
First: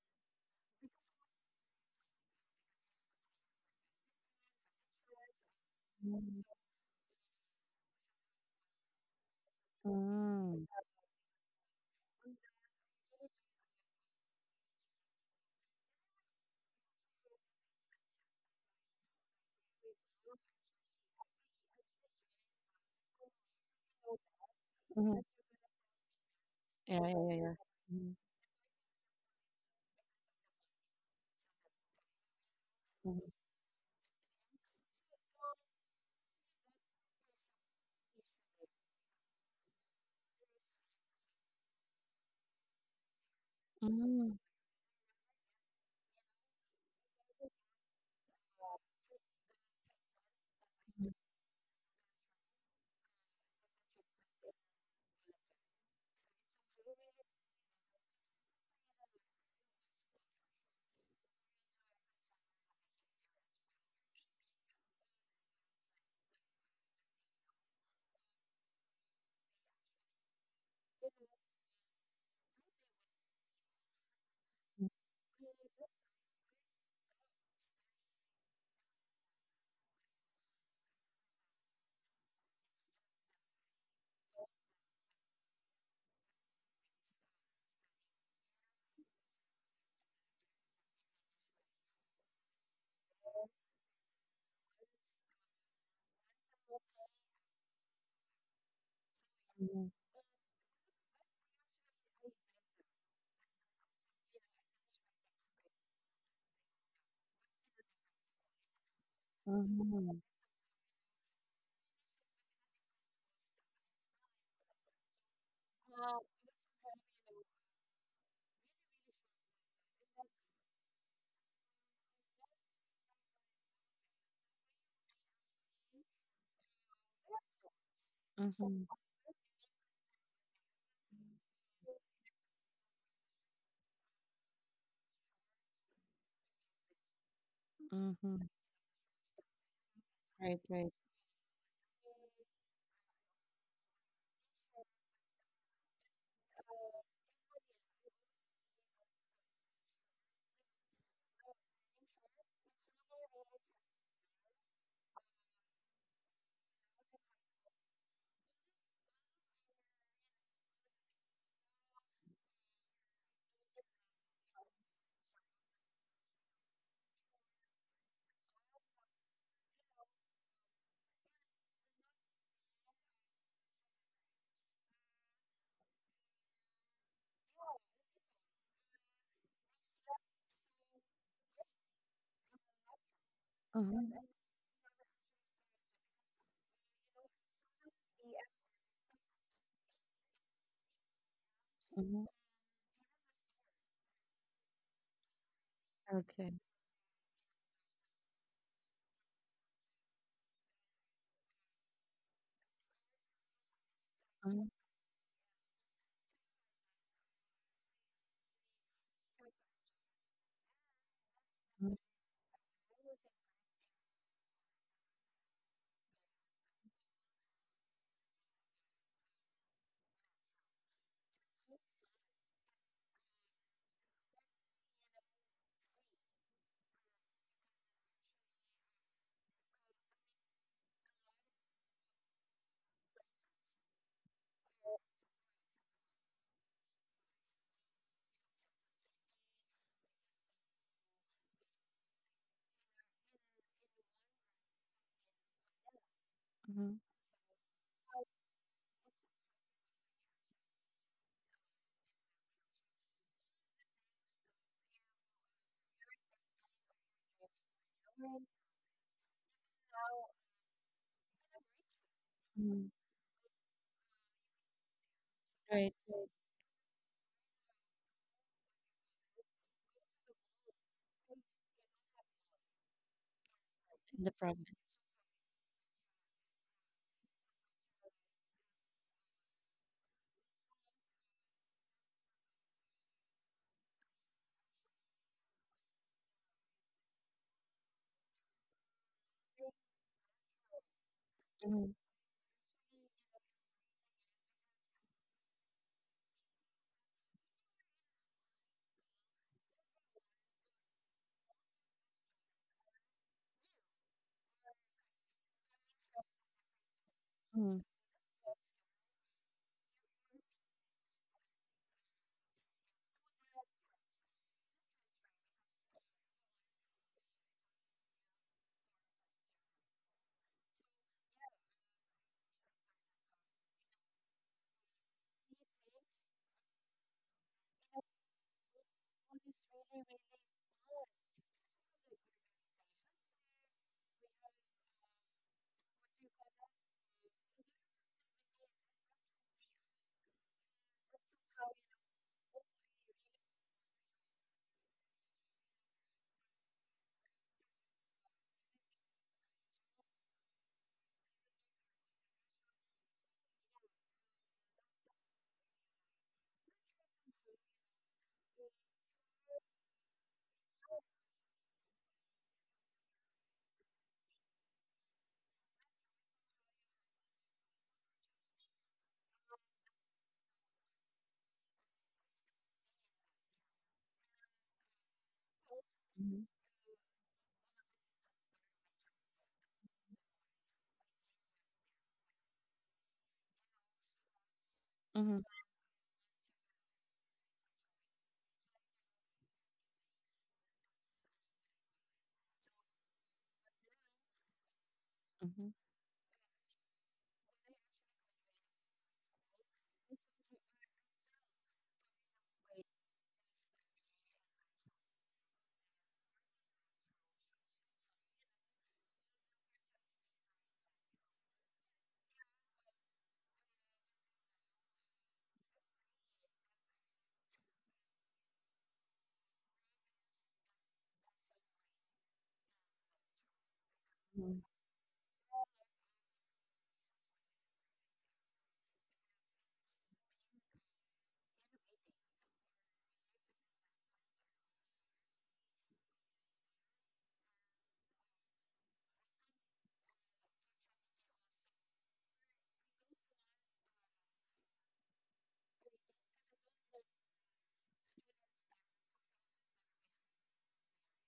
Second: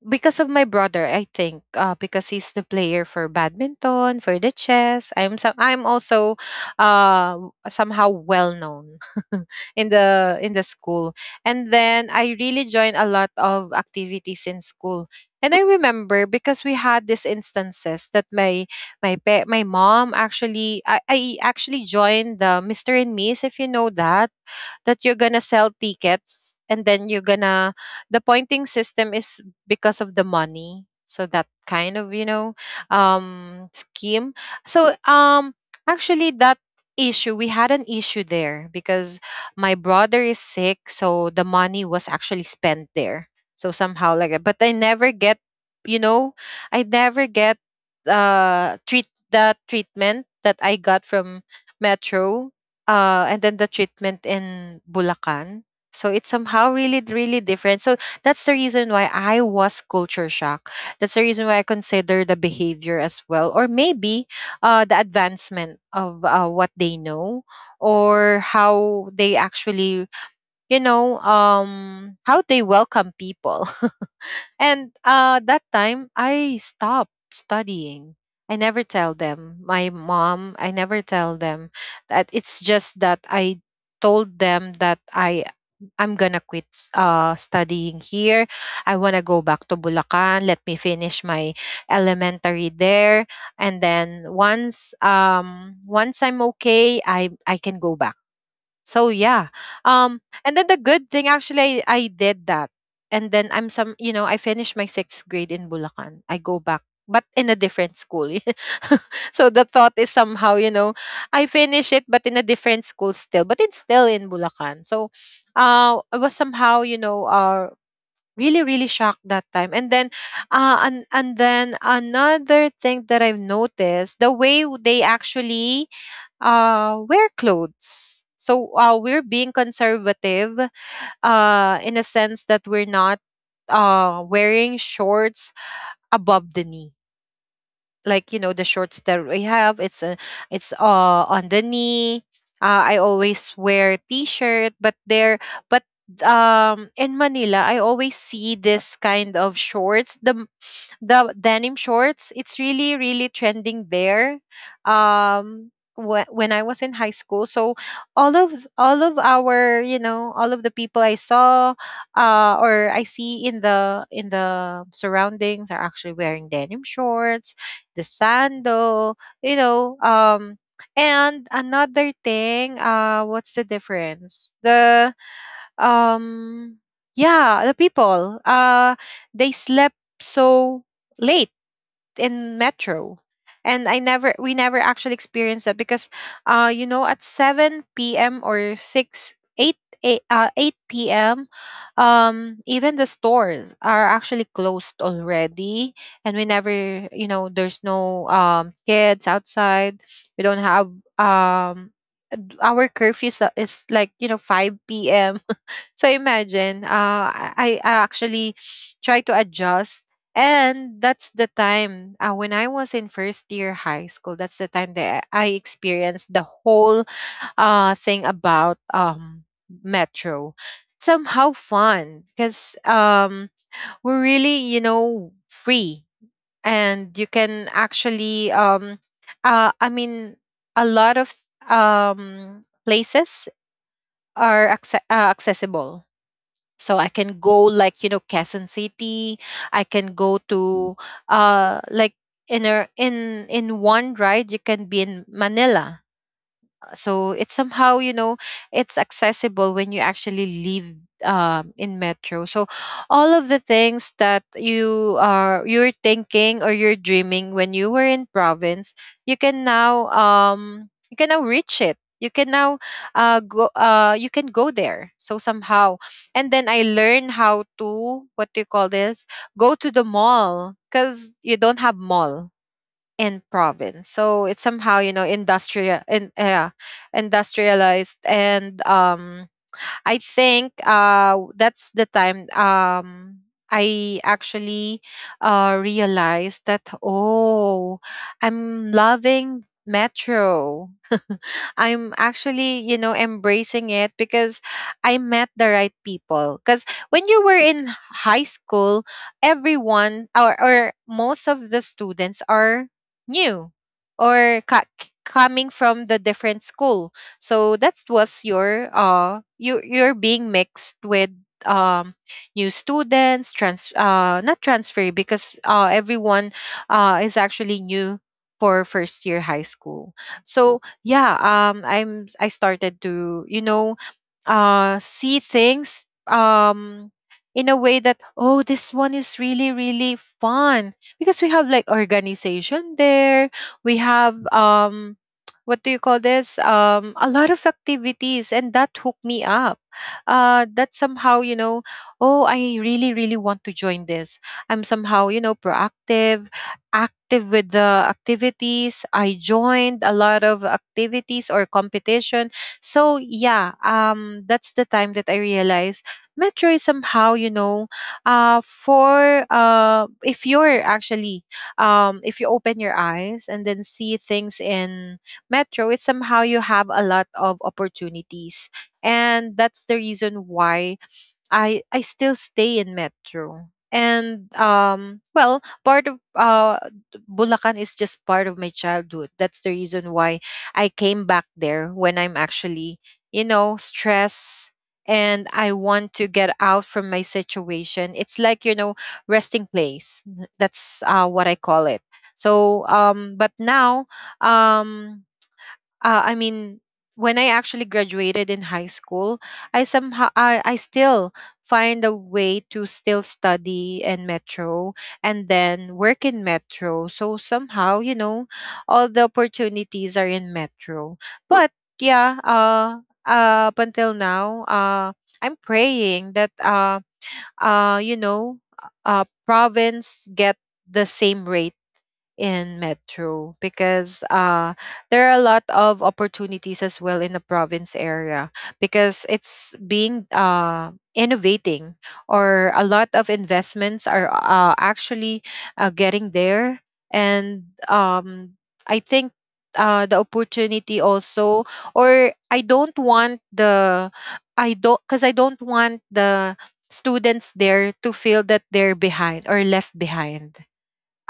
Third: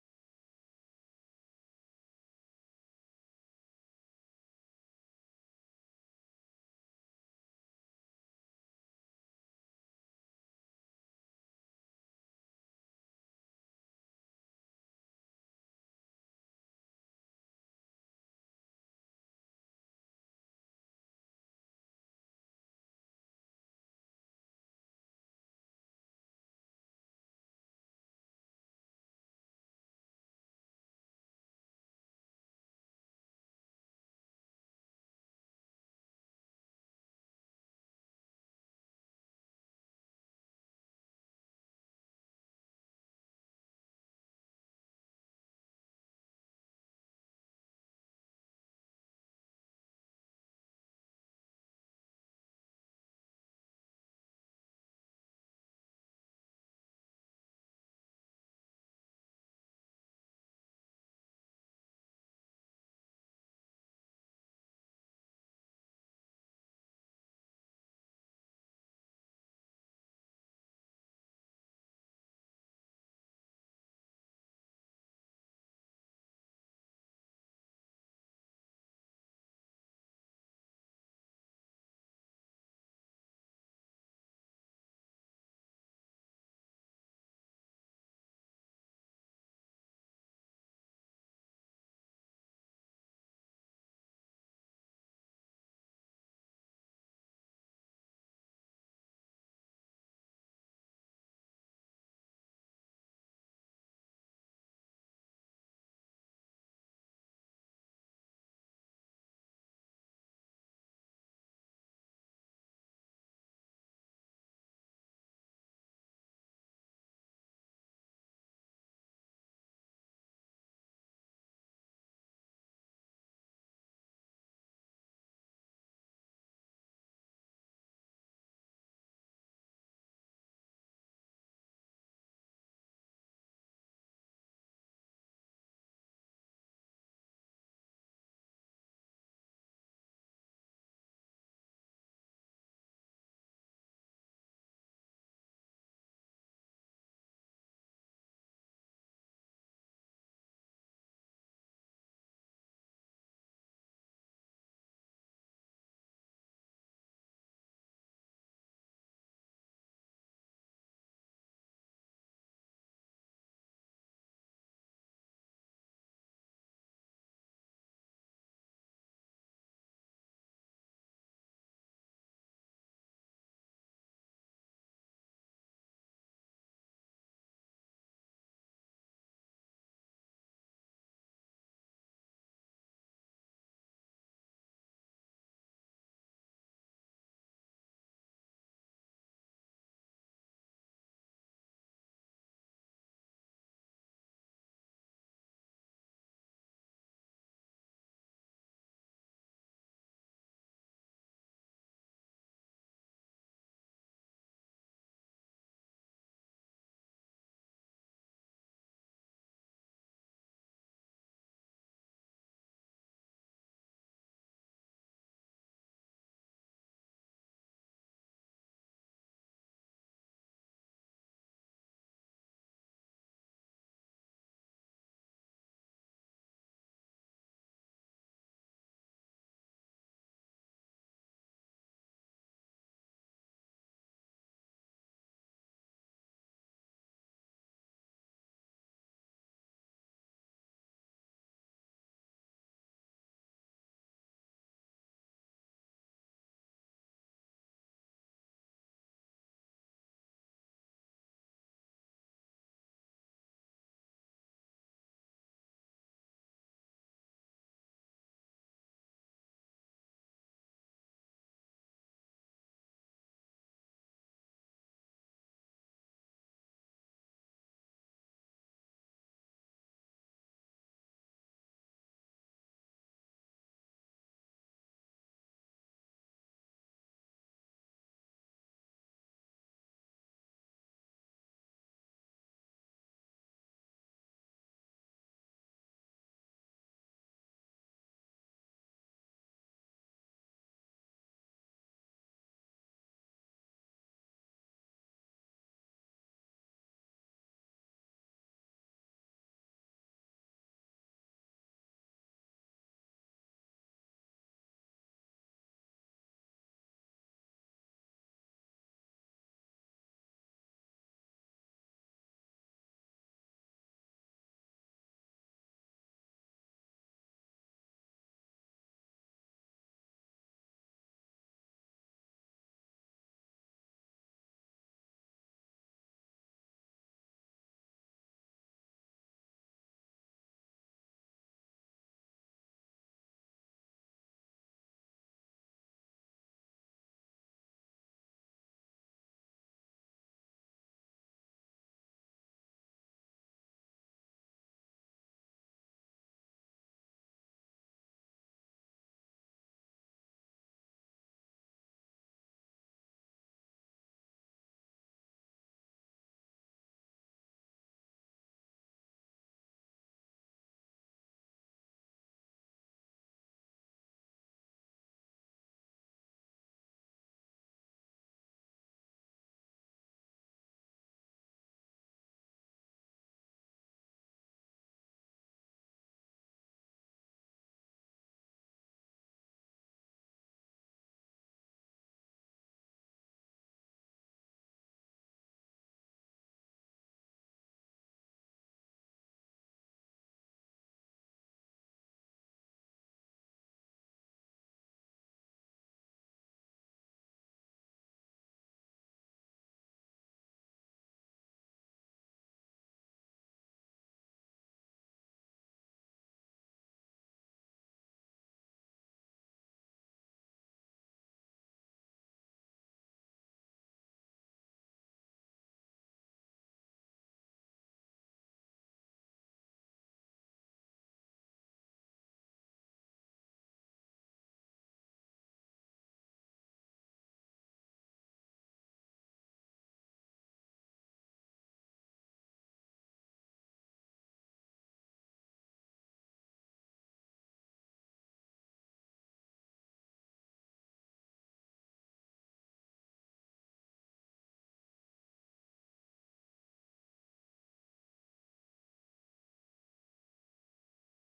[SPEAKER 3] because of my brother, I think, because he's the player for badminton, for the chess. I'm also,
[SPEAKER 1] mhm,
[SPEAKER 3] uh, somehow well known *laughs* in the
[SPEAKER 1] mhm,
[SPEAKER 3] school. And then I really joined a lot of activities in school. And I remember because we had these instances that my mom, actually, I actually joined the Mister and Miss, if you know that, that you're
[SPEAKER 1] mhm.
[SPEAKER 3] gonna sell tickets and then
[SPEAKER 1] Yeah,
[SPEAKER 3] you're
[SPEAKER 1] yeah, yeah, yeah.
[SPEAKER 3] gonna, the pointing system is because of the money. So that kind of, you know,
[SPEAKER 1] Mhm,
[SPEAKER 3] scheme. So actually, that issue, we had an issue there because my brother is sick, so the money was actually spent there, so somehow like that.
[SPEAKER 1] mhm,
[SPEAKER 3] But I never get, you know, I never get treat the treatment that I got
[SPEAKER 1] mhm,
[SPEAKER 3] from Metro, and then the treatment in Bulacan, so it's somehow really really different. So that's the reason why I was culture shock. That's the reason why I consider the behavior as well, or maybe the advancement of what they know, or how they actually, you know, how they welcome people. And that time, I stopped studying. I never tell them that, it's just that I told them that I'm gonna quit studying here. I wanna go back to Bulacan. Let me finish my elementary there, and then once, once I'm okay, I can go back. So yeah.
[SPEAKER 1] mhm,
[SPEAKER 3] And then the good thing, actually, I did that. And then I'm some, you know, I finished my sixth grade in Bulacan. I go back but in a different school. *laughs* So the thought is
[SPEAKER 1] mhm,
[SPEAKER 3] somehow, you know, I finish it but in a different school still. But it's still in Bulacan. So I was somehow, you know, really really shocked that time. And then and then another thing that I've noticed, the way they actually wear clothes. So
[SPEAKER 1] mhm,
[SPEAKER 3] we're being conservative, in a sense that we're not wearing shorts above the knee.
[SPEAKER 1] mhm,
[SPEAKER 3] Like, you
[SPEAKER 1] mhm.
[SPEAKER 3] know, the shorts that we have, it's
[SPEAKER 1] Right, right.
[SPEAKER 3] on the knee. I always wear t-shirt, but there, but in Manila, I always see this kind of shorts. The denim shorts it's really really trending there um when I was in high school. So all of our all of the people I saw or I see in the surroundings are actually wearing denim shorts, the sandal, you know um and another thing, what's the difference? Um yeah the people, they slept so late in metro, and I
[SPEAKER 1] Mhm,
[SPEAKER 3] never we never actually experienced that because you know, at 7 p.m. or 6 8 8, 8 p.m.
[SPEAKER 1] mhm.
[SPEAKER 3] Even the stores are actually closed already. And we
[SPEAKER 1] Okay.
[SPEAKER 3] never, you know, there's no kids outside. We don't have, um our curfew is like, you know, 5 p.m. So imagine, I actually try to adjust. And that's the time, when I was in first year high school, that's the time that I experienced the whole thing about, Metro. Somehow fun because, we're really, you know, free, and you can actually, I mean, a lot of, places are accessible. So I can go like, you know, Quezon City. I can go to, uh like in a in one ride, you can be in Manila.
[SPEAKER 1] Mm-hmm.
[SPEAKER 3] So it's somehow, you know, it's accessible when you actually live, in metro. So all of the things that you are you're thinking or you're dreaming when you were in province, you can now, you can now reach it, you can now, go you can go there, so
[SPEAKER 1] Right,
[SPEAKER 3] somehow. And then I learn how to, what do you call this, go to the mall because you don't have mall and province.
[SPEAKER 1] in the
[SPEAKER 3] So it's
[SPEAKER 1] province.
[SPEAKER 3] somehow, you know, industrial in, yeah, industrialized. And I think, that's the time, I actually, realized that, oh, I'm loving metro.
[SPEAKER 1] Mhm,
[SPEAKER 3] I'm actually, you know, embracing it because I met the right people. Because when you were in high school, everyone, or most of the students are new or coming from the different school. So
[SPEAKER 1] mhm,
[SPEAKER 3] that was your, you're being mixed with, um new students, trans not transfer because, everyone, is actually new for first year high school. So yeah, I started to, you know, see things, in a way that, oh, this one is really really fun because we have like organization there. We have, *tsk* what do you call this, a lot of activities, and that hooked me up, that somehow, you know, oh, I really really want to join this. I'm somehow, you know, proactive, active with the activities. I joined a lot of activities or competition. So yeah, that's the time that I realized Metro is somehow, you know, for if you're actually, if you open your eyes and then see things in Metro, it's somehow you have a lot of opportunities. And that's the reason why I still stay in Metro. And well, part of,
[SPEAKER 1] mhm,
[SPEAKER 3] Bulacan is just part of my childhood. That's the reason why I came back there when I'm actually, you know, stressed, and
[SPEAKER 1] mhm,
[SPEAKER 3] I want to get out from my situation. It's like, you know, resting place. That's, what I call it. So but now um
[SPEAKER 1] mhm.
[SPEAKER 3] I mean, when I actually graduated in high school, I somehow I still find a way to still study in metro and then work in metro. So somehow, you know, all the opportunities are in metro. But yeah, up until now, I'm praying that, you know, province get the same rate in metro because,
[SPEAKER 1] Mhm.
[SPEAKER 3] there are a lot of opportunities as well in the province area, because it's being, innovating, or a lot of investments are, actually, getting there. And I think, the opportunity also, or I don't want the students there to feel that they're behind or left behind,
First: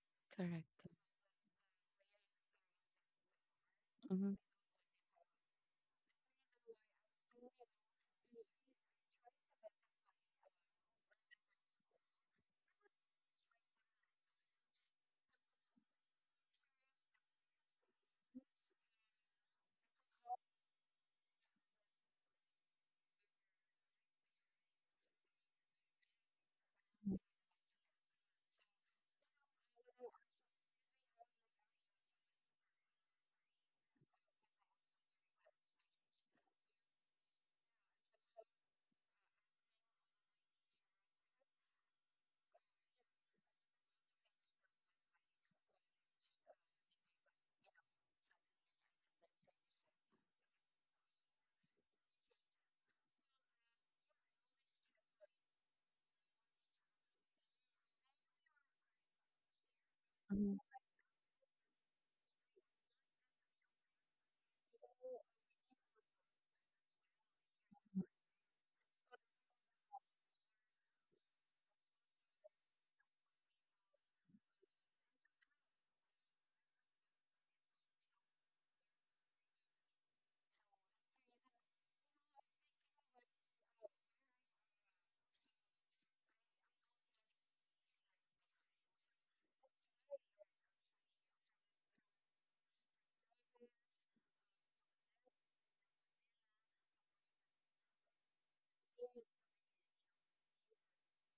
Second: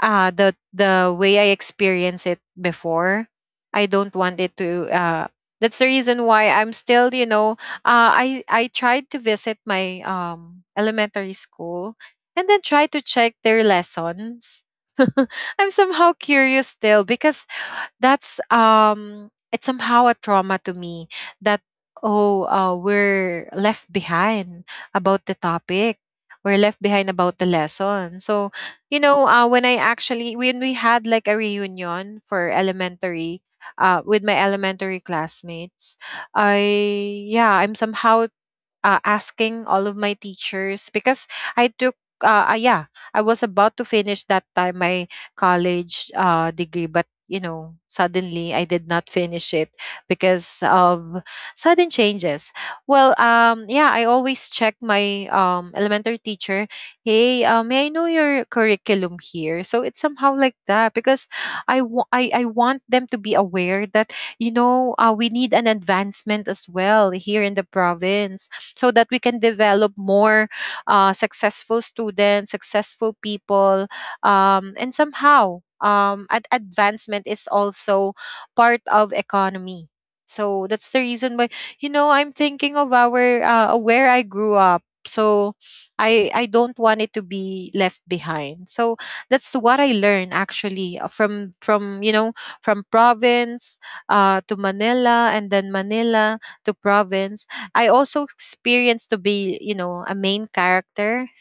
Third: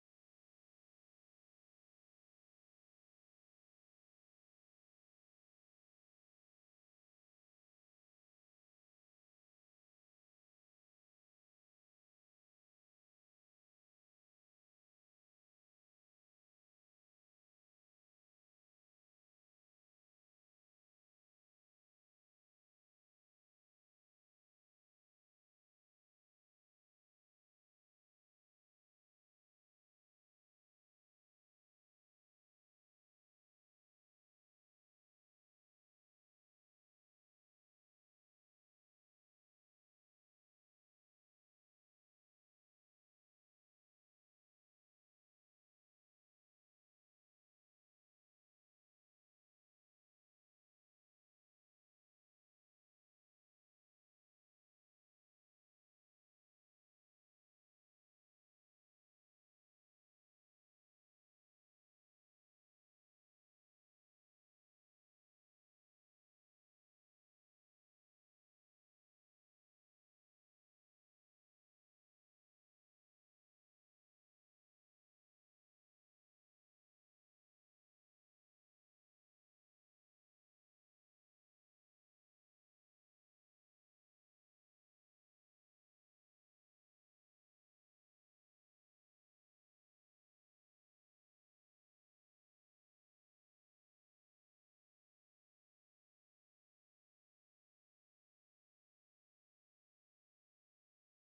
[SPEAKER 3] uh the
[SPEAKER 1] Correct.
[SPEAKER 3] the way I experienced it before. I don't
[SPEAKER 1] Mhm,
[SPEAKER 3] want it to, that's the reason why I'm still, you know, I tried to visit my, elementary school, and then try to check their lessons. *laughs* I'm somehow curious still because that's, it's somehow a trauma to me that, oh, we're left behind about the topic, we're left behind about the lesson. So you know, when I actually when we had like a reunion for elementary, with my elementary classmates, i yeah I'm somehow, asking all of my teachers because I took, yeah, I was about to finish that time my college, degree, but you know, suddenly I did not finish it because of sudden changes. Well, yeah, I always check my, elementary teacher. Hey, may I know your curriculum here? So it's somehow like
[SPEAKER 1] mhm,
[SPEAKER 3] that because I wa- I want them to be aware that you know, we need an advancement as well here in the province, so that we can develop more, successful students, successful people, and somehow advancement is also part of economy. So that's the reason why, you know, I'm thinking of our, where I grew up. So I don't want it to be left behind. So that's what I learned actually, from you know, from province, to Manila, and then Manila to province. I also experienced to be, you know, a main character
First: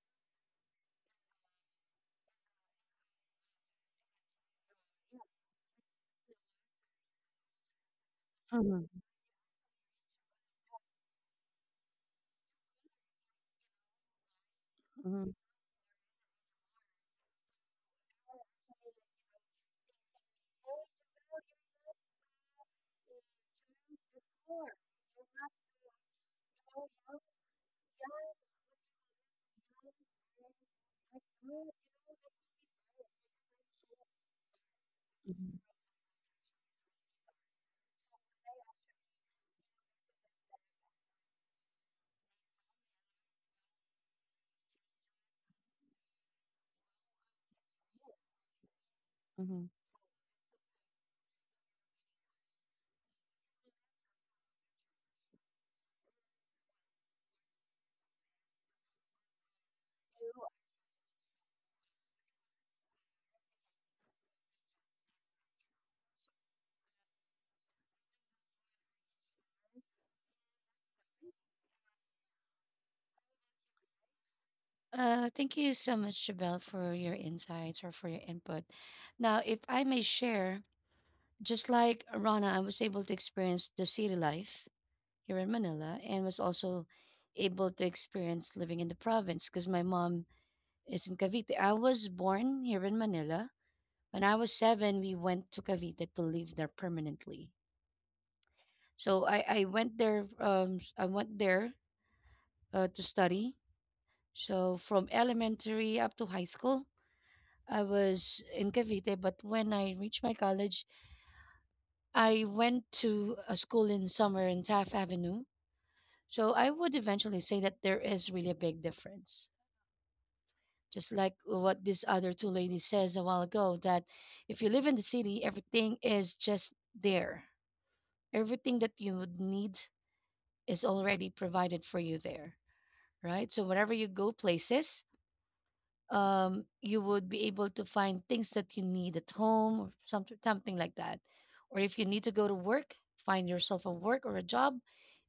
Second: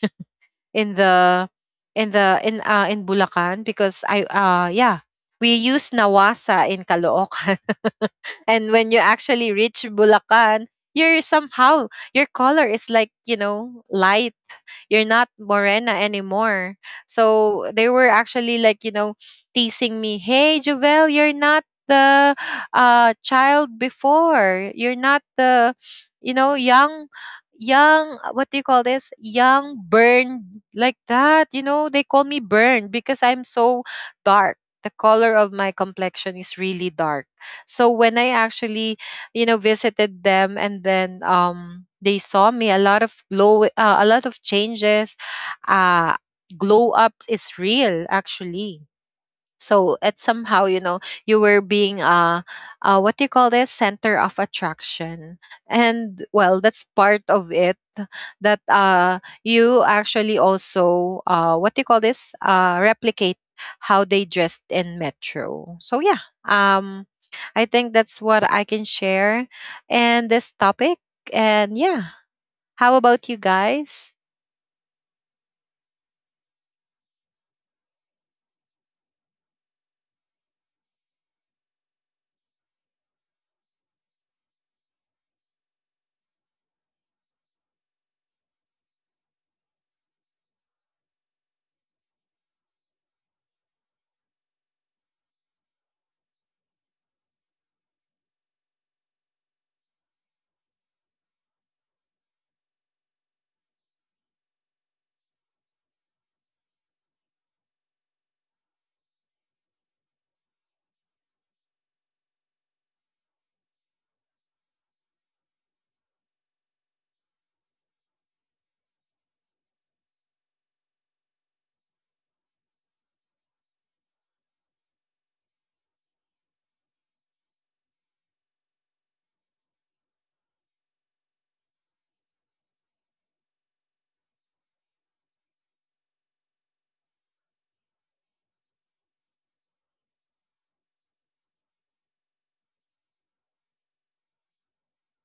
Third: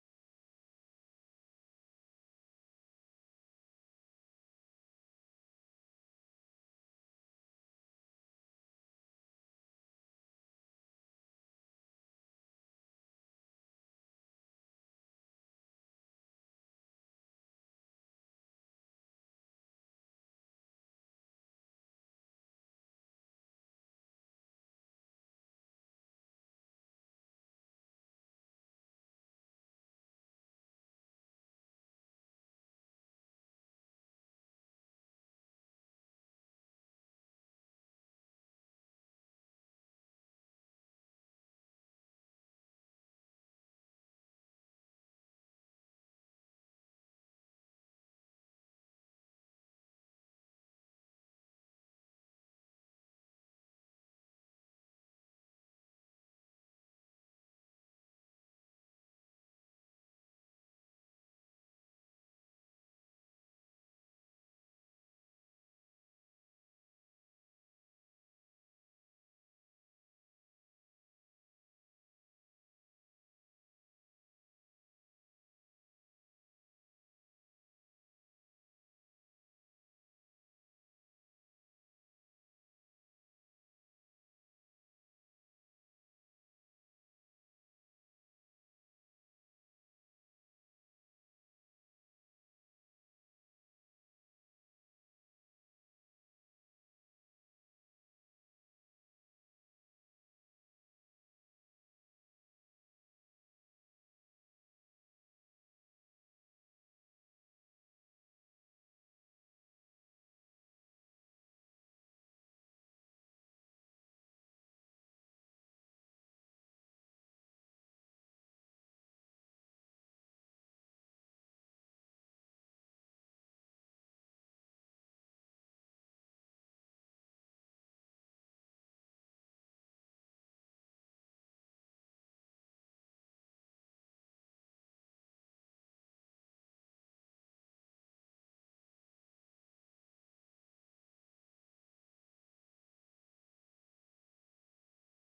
[SPEAKER 3] in the in Bulacan because I, yeah, we use Nawasa in Caloocan. *laughs* And
[SPEAKER 1] mhm,
[SPEAKER 3] when you actually reach Bulacan, you're somehow, your color is like, you know, light, you're not
[SPEAKER 1] mhm,
[SPEAKER 3] morena anymore. So they were actually like, you know, teasing me, hey Jovel, you're not the, child before, you're not the, you know, young, young, what do you call this, young burned like that. You know, they call me burned because I'm so dark, the color of my complexion is really dark. So when I actually, you know, visited them, and then, they saw me a lot of glow, a lot of changes, uh glow up is real actually.
[SPEAKER 1] mhm.
[SPEAKER 3] So it's somehow, you know, you were being, what do you call this, center of attraction. And well, that's part of it, that, you actually also, what do you call this, replicate how they dressed in metro. So yeah, I think that's what I can share and this topic. And yeah, how about you guys?
[SPEAKER 1] Thank you so much, Jabel, for your insights or for your input. Now, if I may share, just like Rana, I was able to experience the city life here in Manila and was also able to experience living in the province because my mom is in Cavite. I was born here in Manila. When I was seven, we went to Cavite to live there permanently. So I went there to study. So from elementary up to high school, I was in Cavite. But when I reached my college, I went to a school in summer in Taft Avenue. So I would eventually say that there is really a big difference. Just like what this other two ladies says a while ago, that if you live in the city, everything is just there. Everything that you would need is already provided for you there, right? So whenever you go places, you would be able to find things that you need at home or something, something like that. Or if you need to go to work, find yourself a work or a job,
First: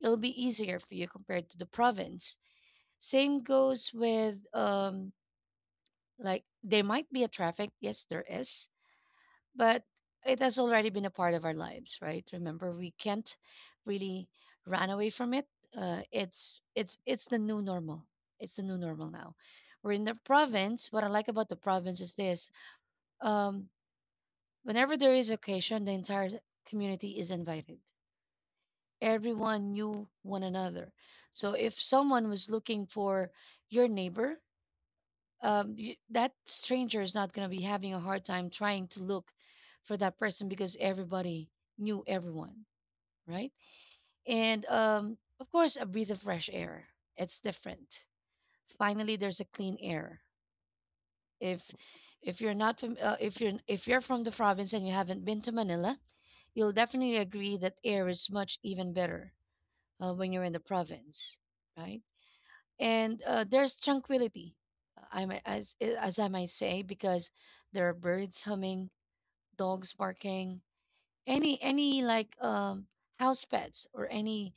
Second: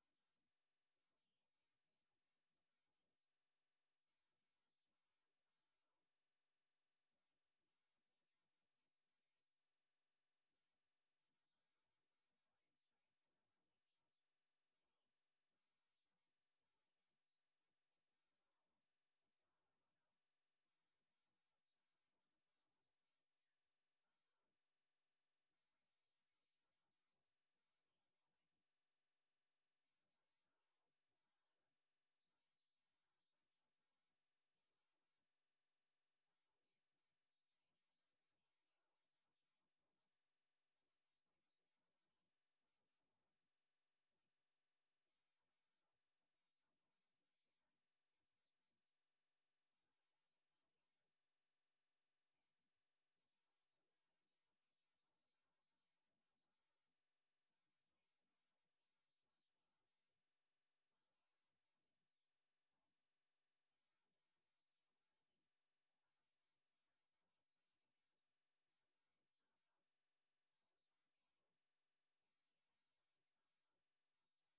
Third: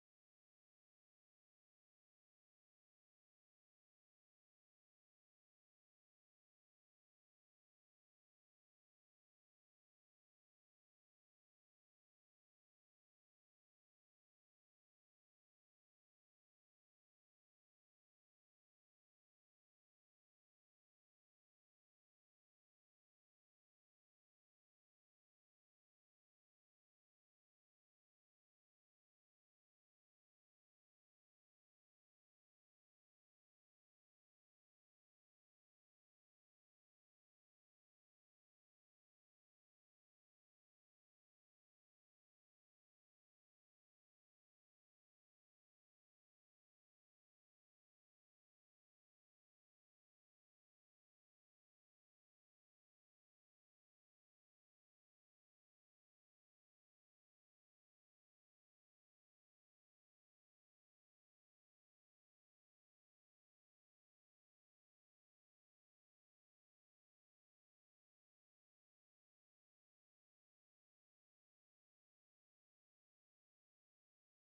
[SPEAKER 1] it'll be easier for you compared to the province. Same goes with like there might be a traffic. Yes, there is, but it has already been a part of our lives, right? Remember, we can't really run away from it. It's the new normal. It's the new normal now. We're in the province. What I like about the province is this: um, whenever there is occasion, the entire community is invited. Everyone knew one another. So if someone was looking for your neighbor, that stranger is not going to be having a hard time trying to look for that person because everybody knew everyone, right? And of course, a breath of fresh air. It's different. Finally, there's a clean air. if if you're not from if you're from the province and you haven't been to Manila, you'll definitely agree that air is much even better when you're in the province, right? And there's tranquility, I might as I- as I might say, because there are birds humming, dogs barking, any like house pets or any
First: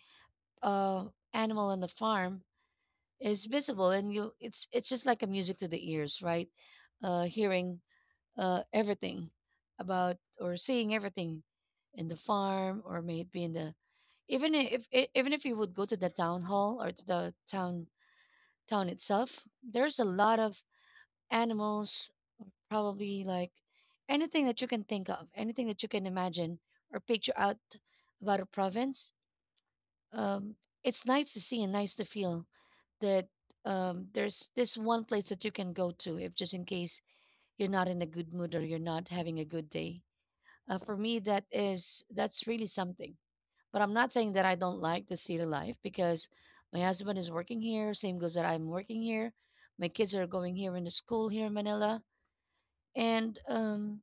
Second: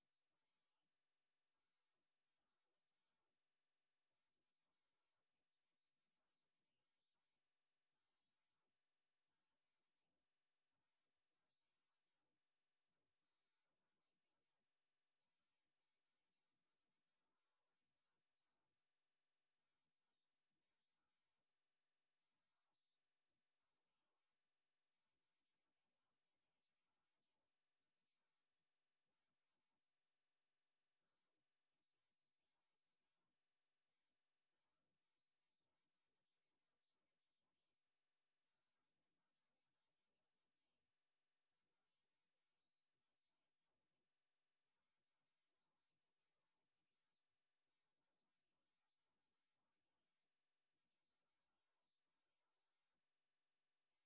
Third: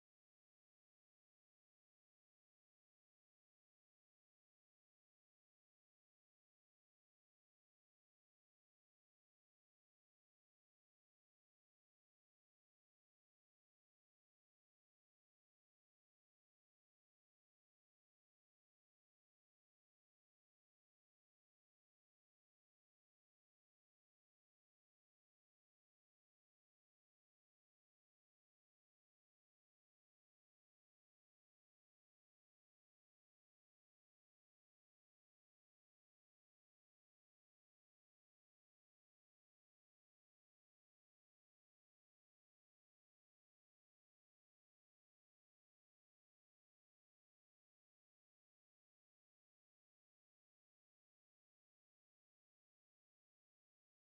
[SPEAKER 1] uh animal on the farm is visible. And you it's just like a music to the ears, right? Hearing everything about or seeing everything in the farm, or maybe in the even if you would go to the town hall or to the town itself, there's a lot of animals, probably like anything that you can think of, anything that you can imagine or picture out about a province. Um, it's nice to see and nice to feel that there's this one place that you can go to if just in case you're not in a good mood or you're not having a good day. For me, that is that's really something. But I'm not saying that I don't like the city life because my husband is working here. Same goes that I'm working here. My kids are going here in the school here in Manila, and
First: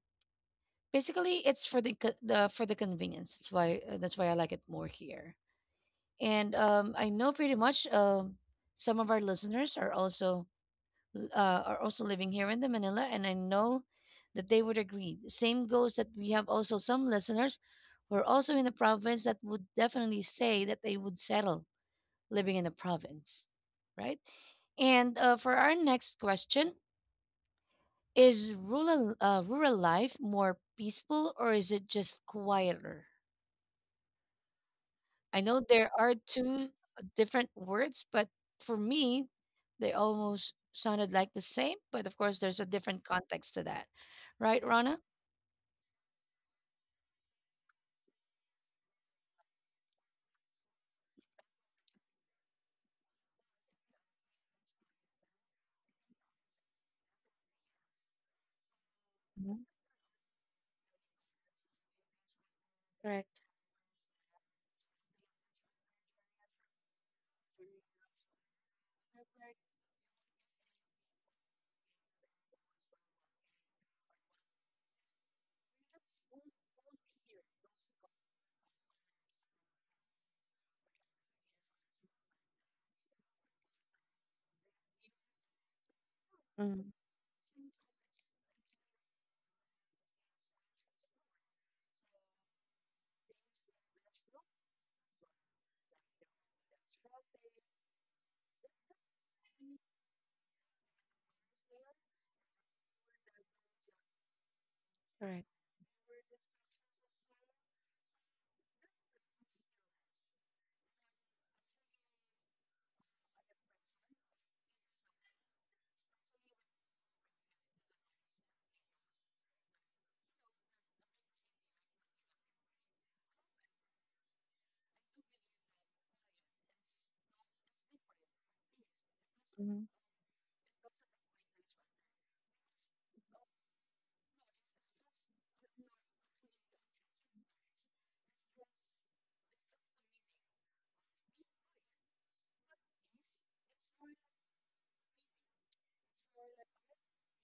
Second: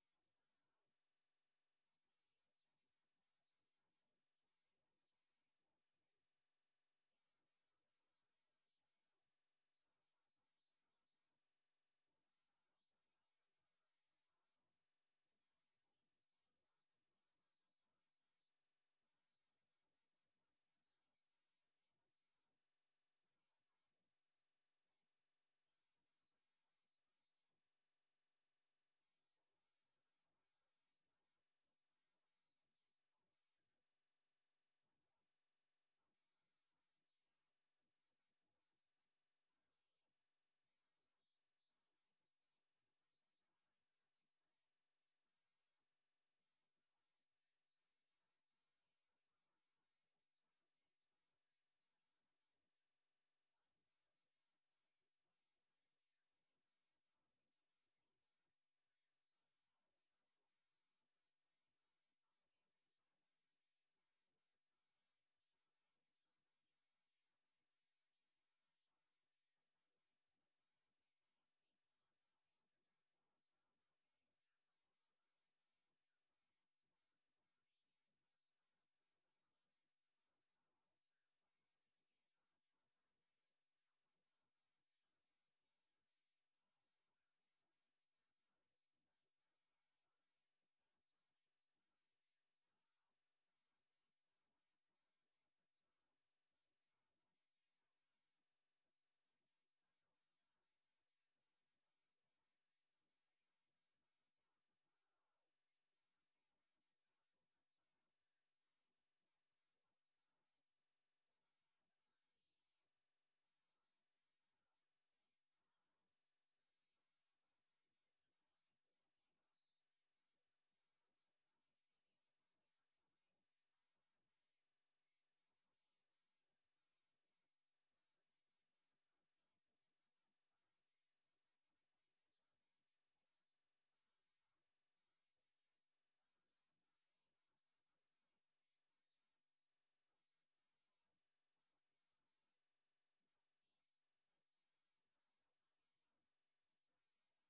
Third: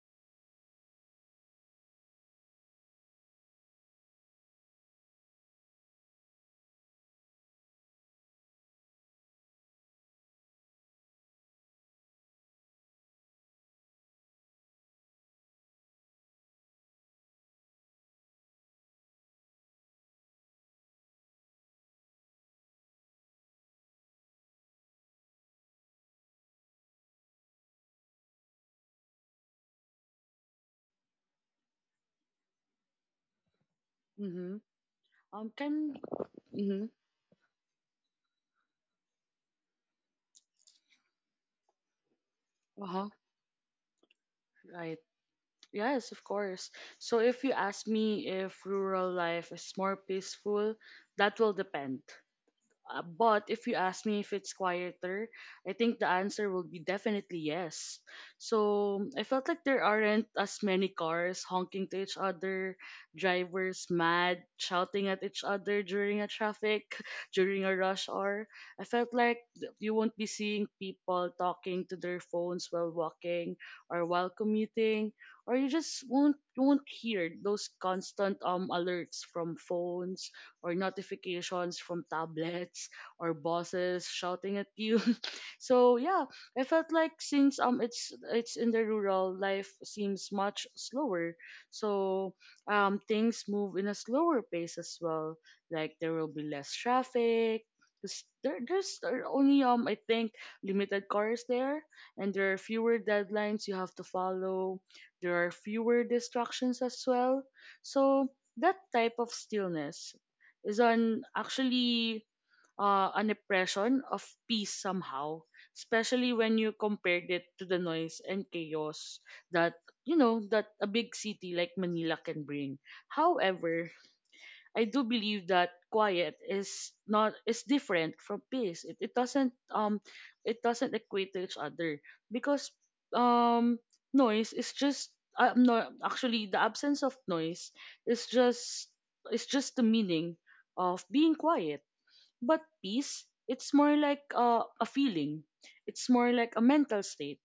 [SPEAKER 1] basically it's for the, for the convenience. That's why that's why I like it more here. And I know pretty much some of our listeners are also living here in the Manila, and I know that they would agree. Same goes that we have also some listeners who are also in the province that would definitely say that they would settle living in the province, right? And for our next question: is rural life more peaceful or is it just quieter?
[SPEAKER 2] Mm-hmm.
[SPEAKER 1] I know there
[SPEAKER 2] Can.
[SPEAKER 1] are two
[SPEAKER 2] Mm-hmm.
[SPEAKER 1] different words, but for me, they almost sounded like the same. But of course, there's a
[SPEAKER 2] Uh
[SPEAKER 1] different
[SPEAKER 2] huh.
[SPEAKER 1] context to that, right,
[SPEAKER 2] Right.
[SPEAKER 1] Rana?
[SPEAKER 2] Yes, of course. So if you ask me if rural life is more peaceful, that will depend. But if you ask me if it's quieter, I think the answer will be definitely yes. So I felt like
[SPEAKER 1] Mhm.
[SPEAKER 2] there aren't as many cars honking to each other, drivers mad, shouting at each other during a traffic, *laughs* during a rush hour. I felt like you won't be seeing people talking to their phones while walking or while commuting, or you just won't hear those constant alerts from phones or notifications from tablets or bosses shouting at you. *laughs* So yeah, I felt like since it's in the rural life seems much slower. So things move in a slower pace as well. Like there will be less traffic. 'Cause there are only I think limited cars there, and there are fewer deadlines you have to follow. There
[SPEAKER 1] Correct.
[SPEAKER 2] are fewer distractions as well. So that type of stillness is on actually an impression of peace somehow, especially when you compared it to the noise and chaos that that a big city like Manila can bring. However, I do believe that quiet is not is different from peace. It doesn't
[SPEAKER 1] Mm-hmm.
[SPEAKER 2] it doesn't equate to each other because um noise is just no, actually the absence of noise is just is just the meaning of being quiet, but peace, it's more like a feeling. It's more like a mental state.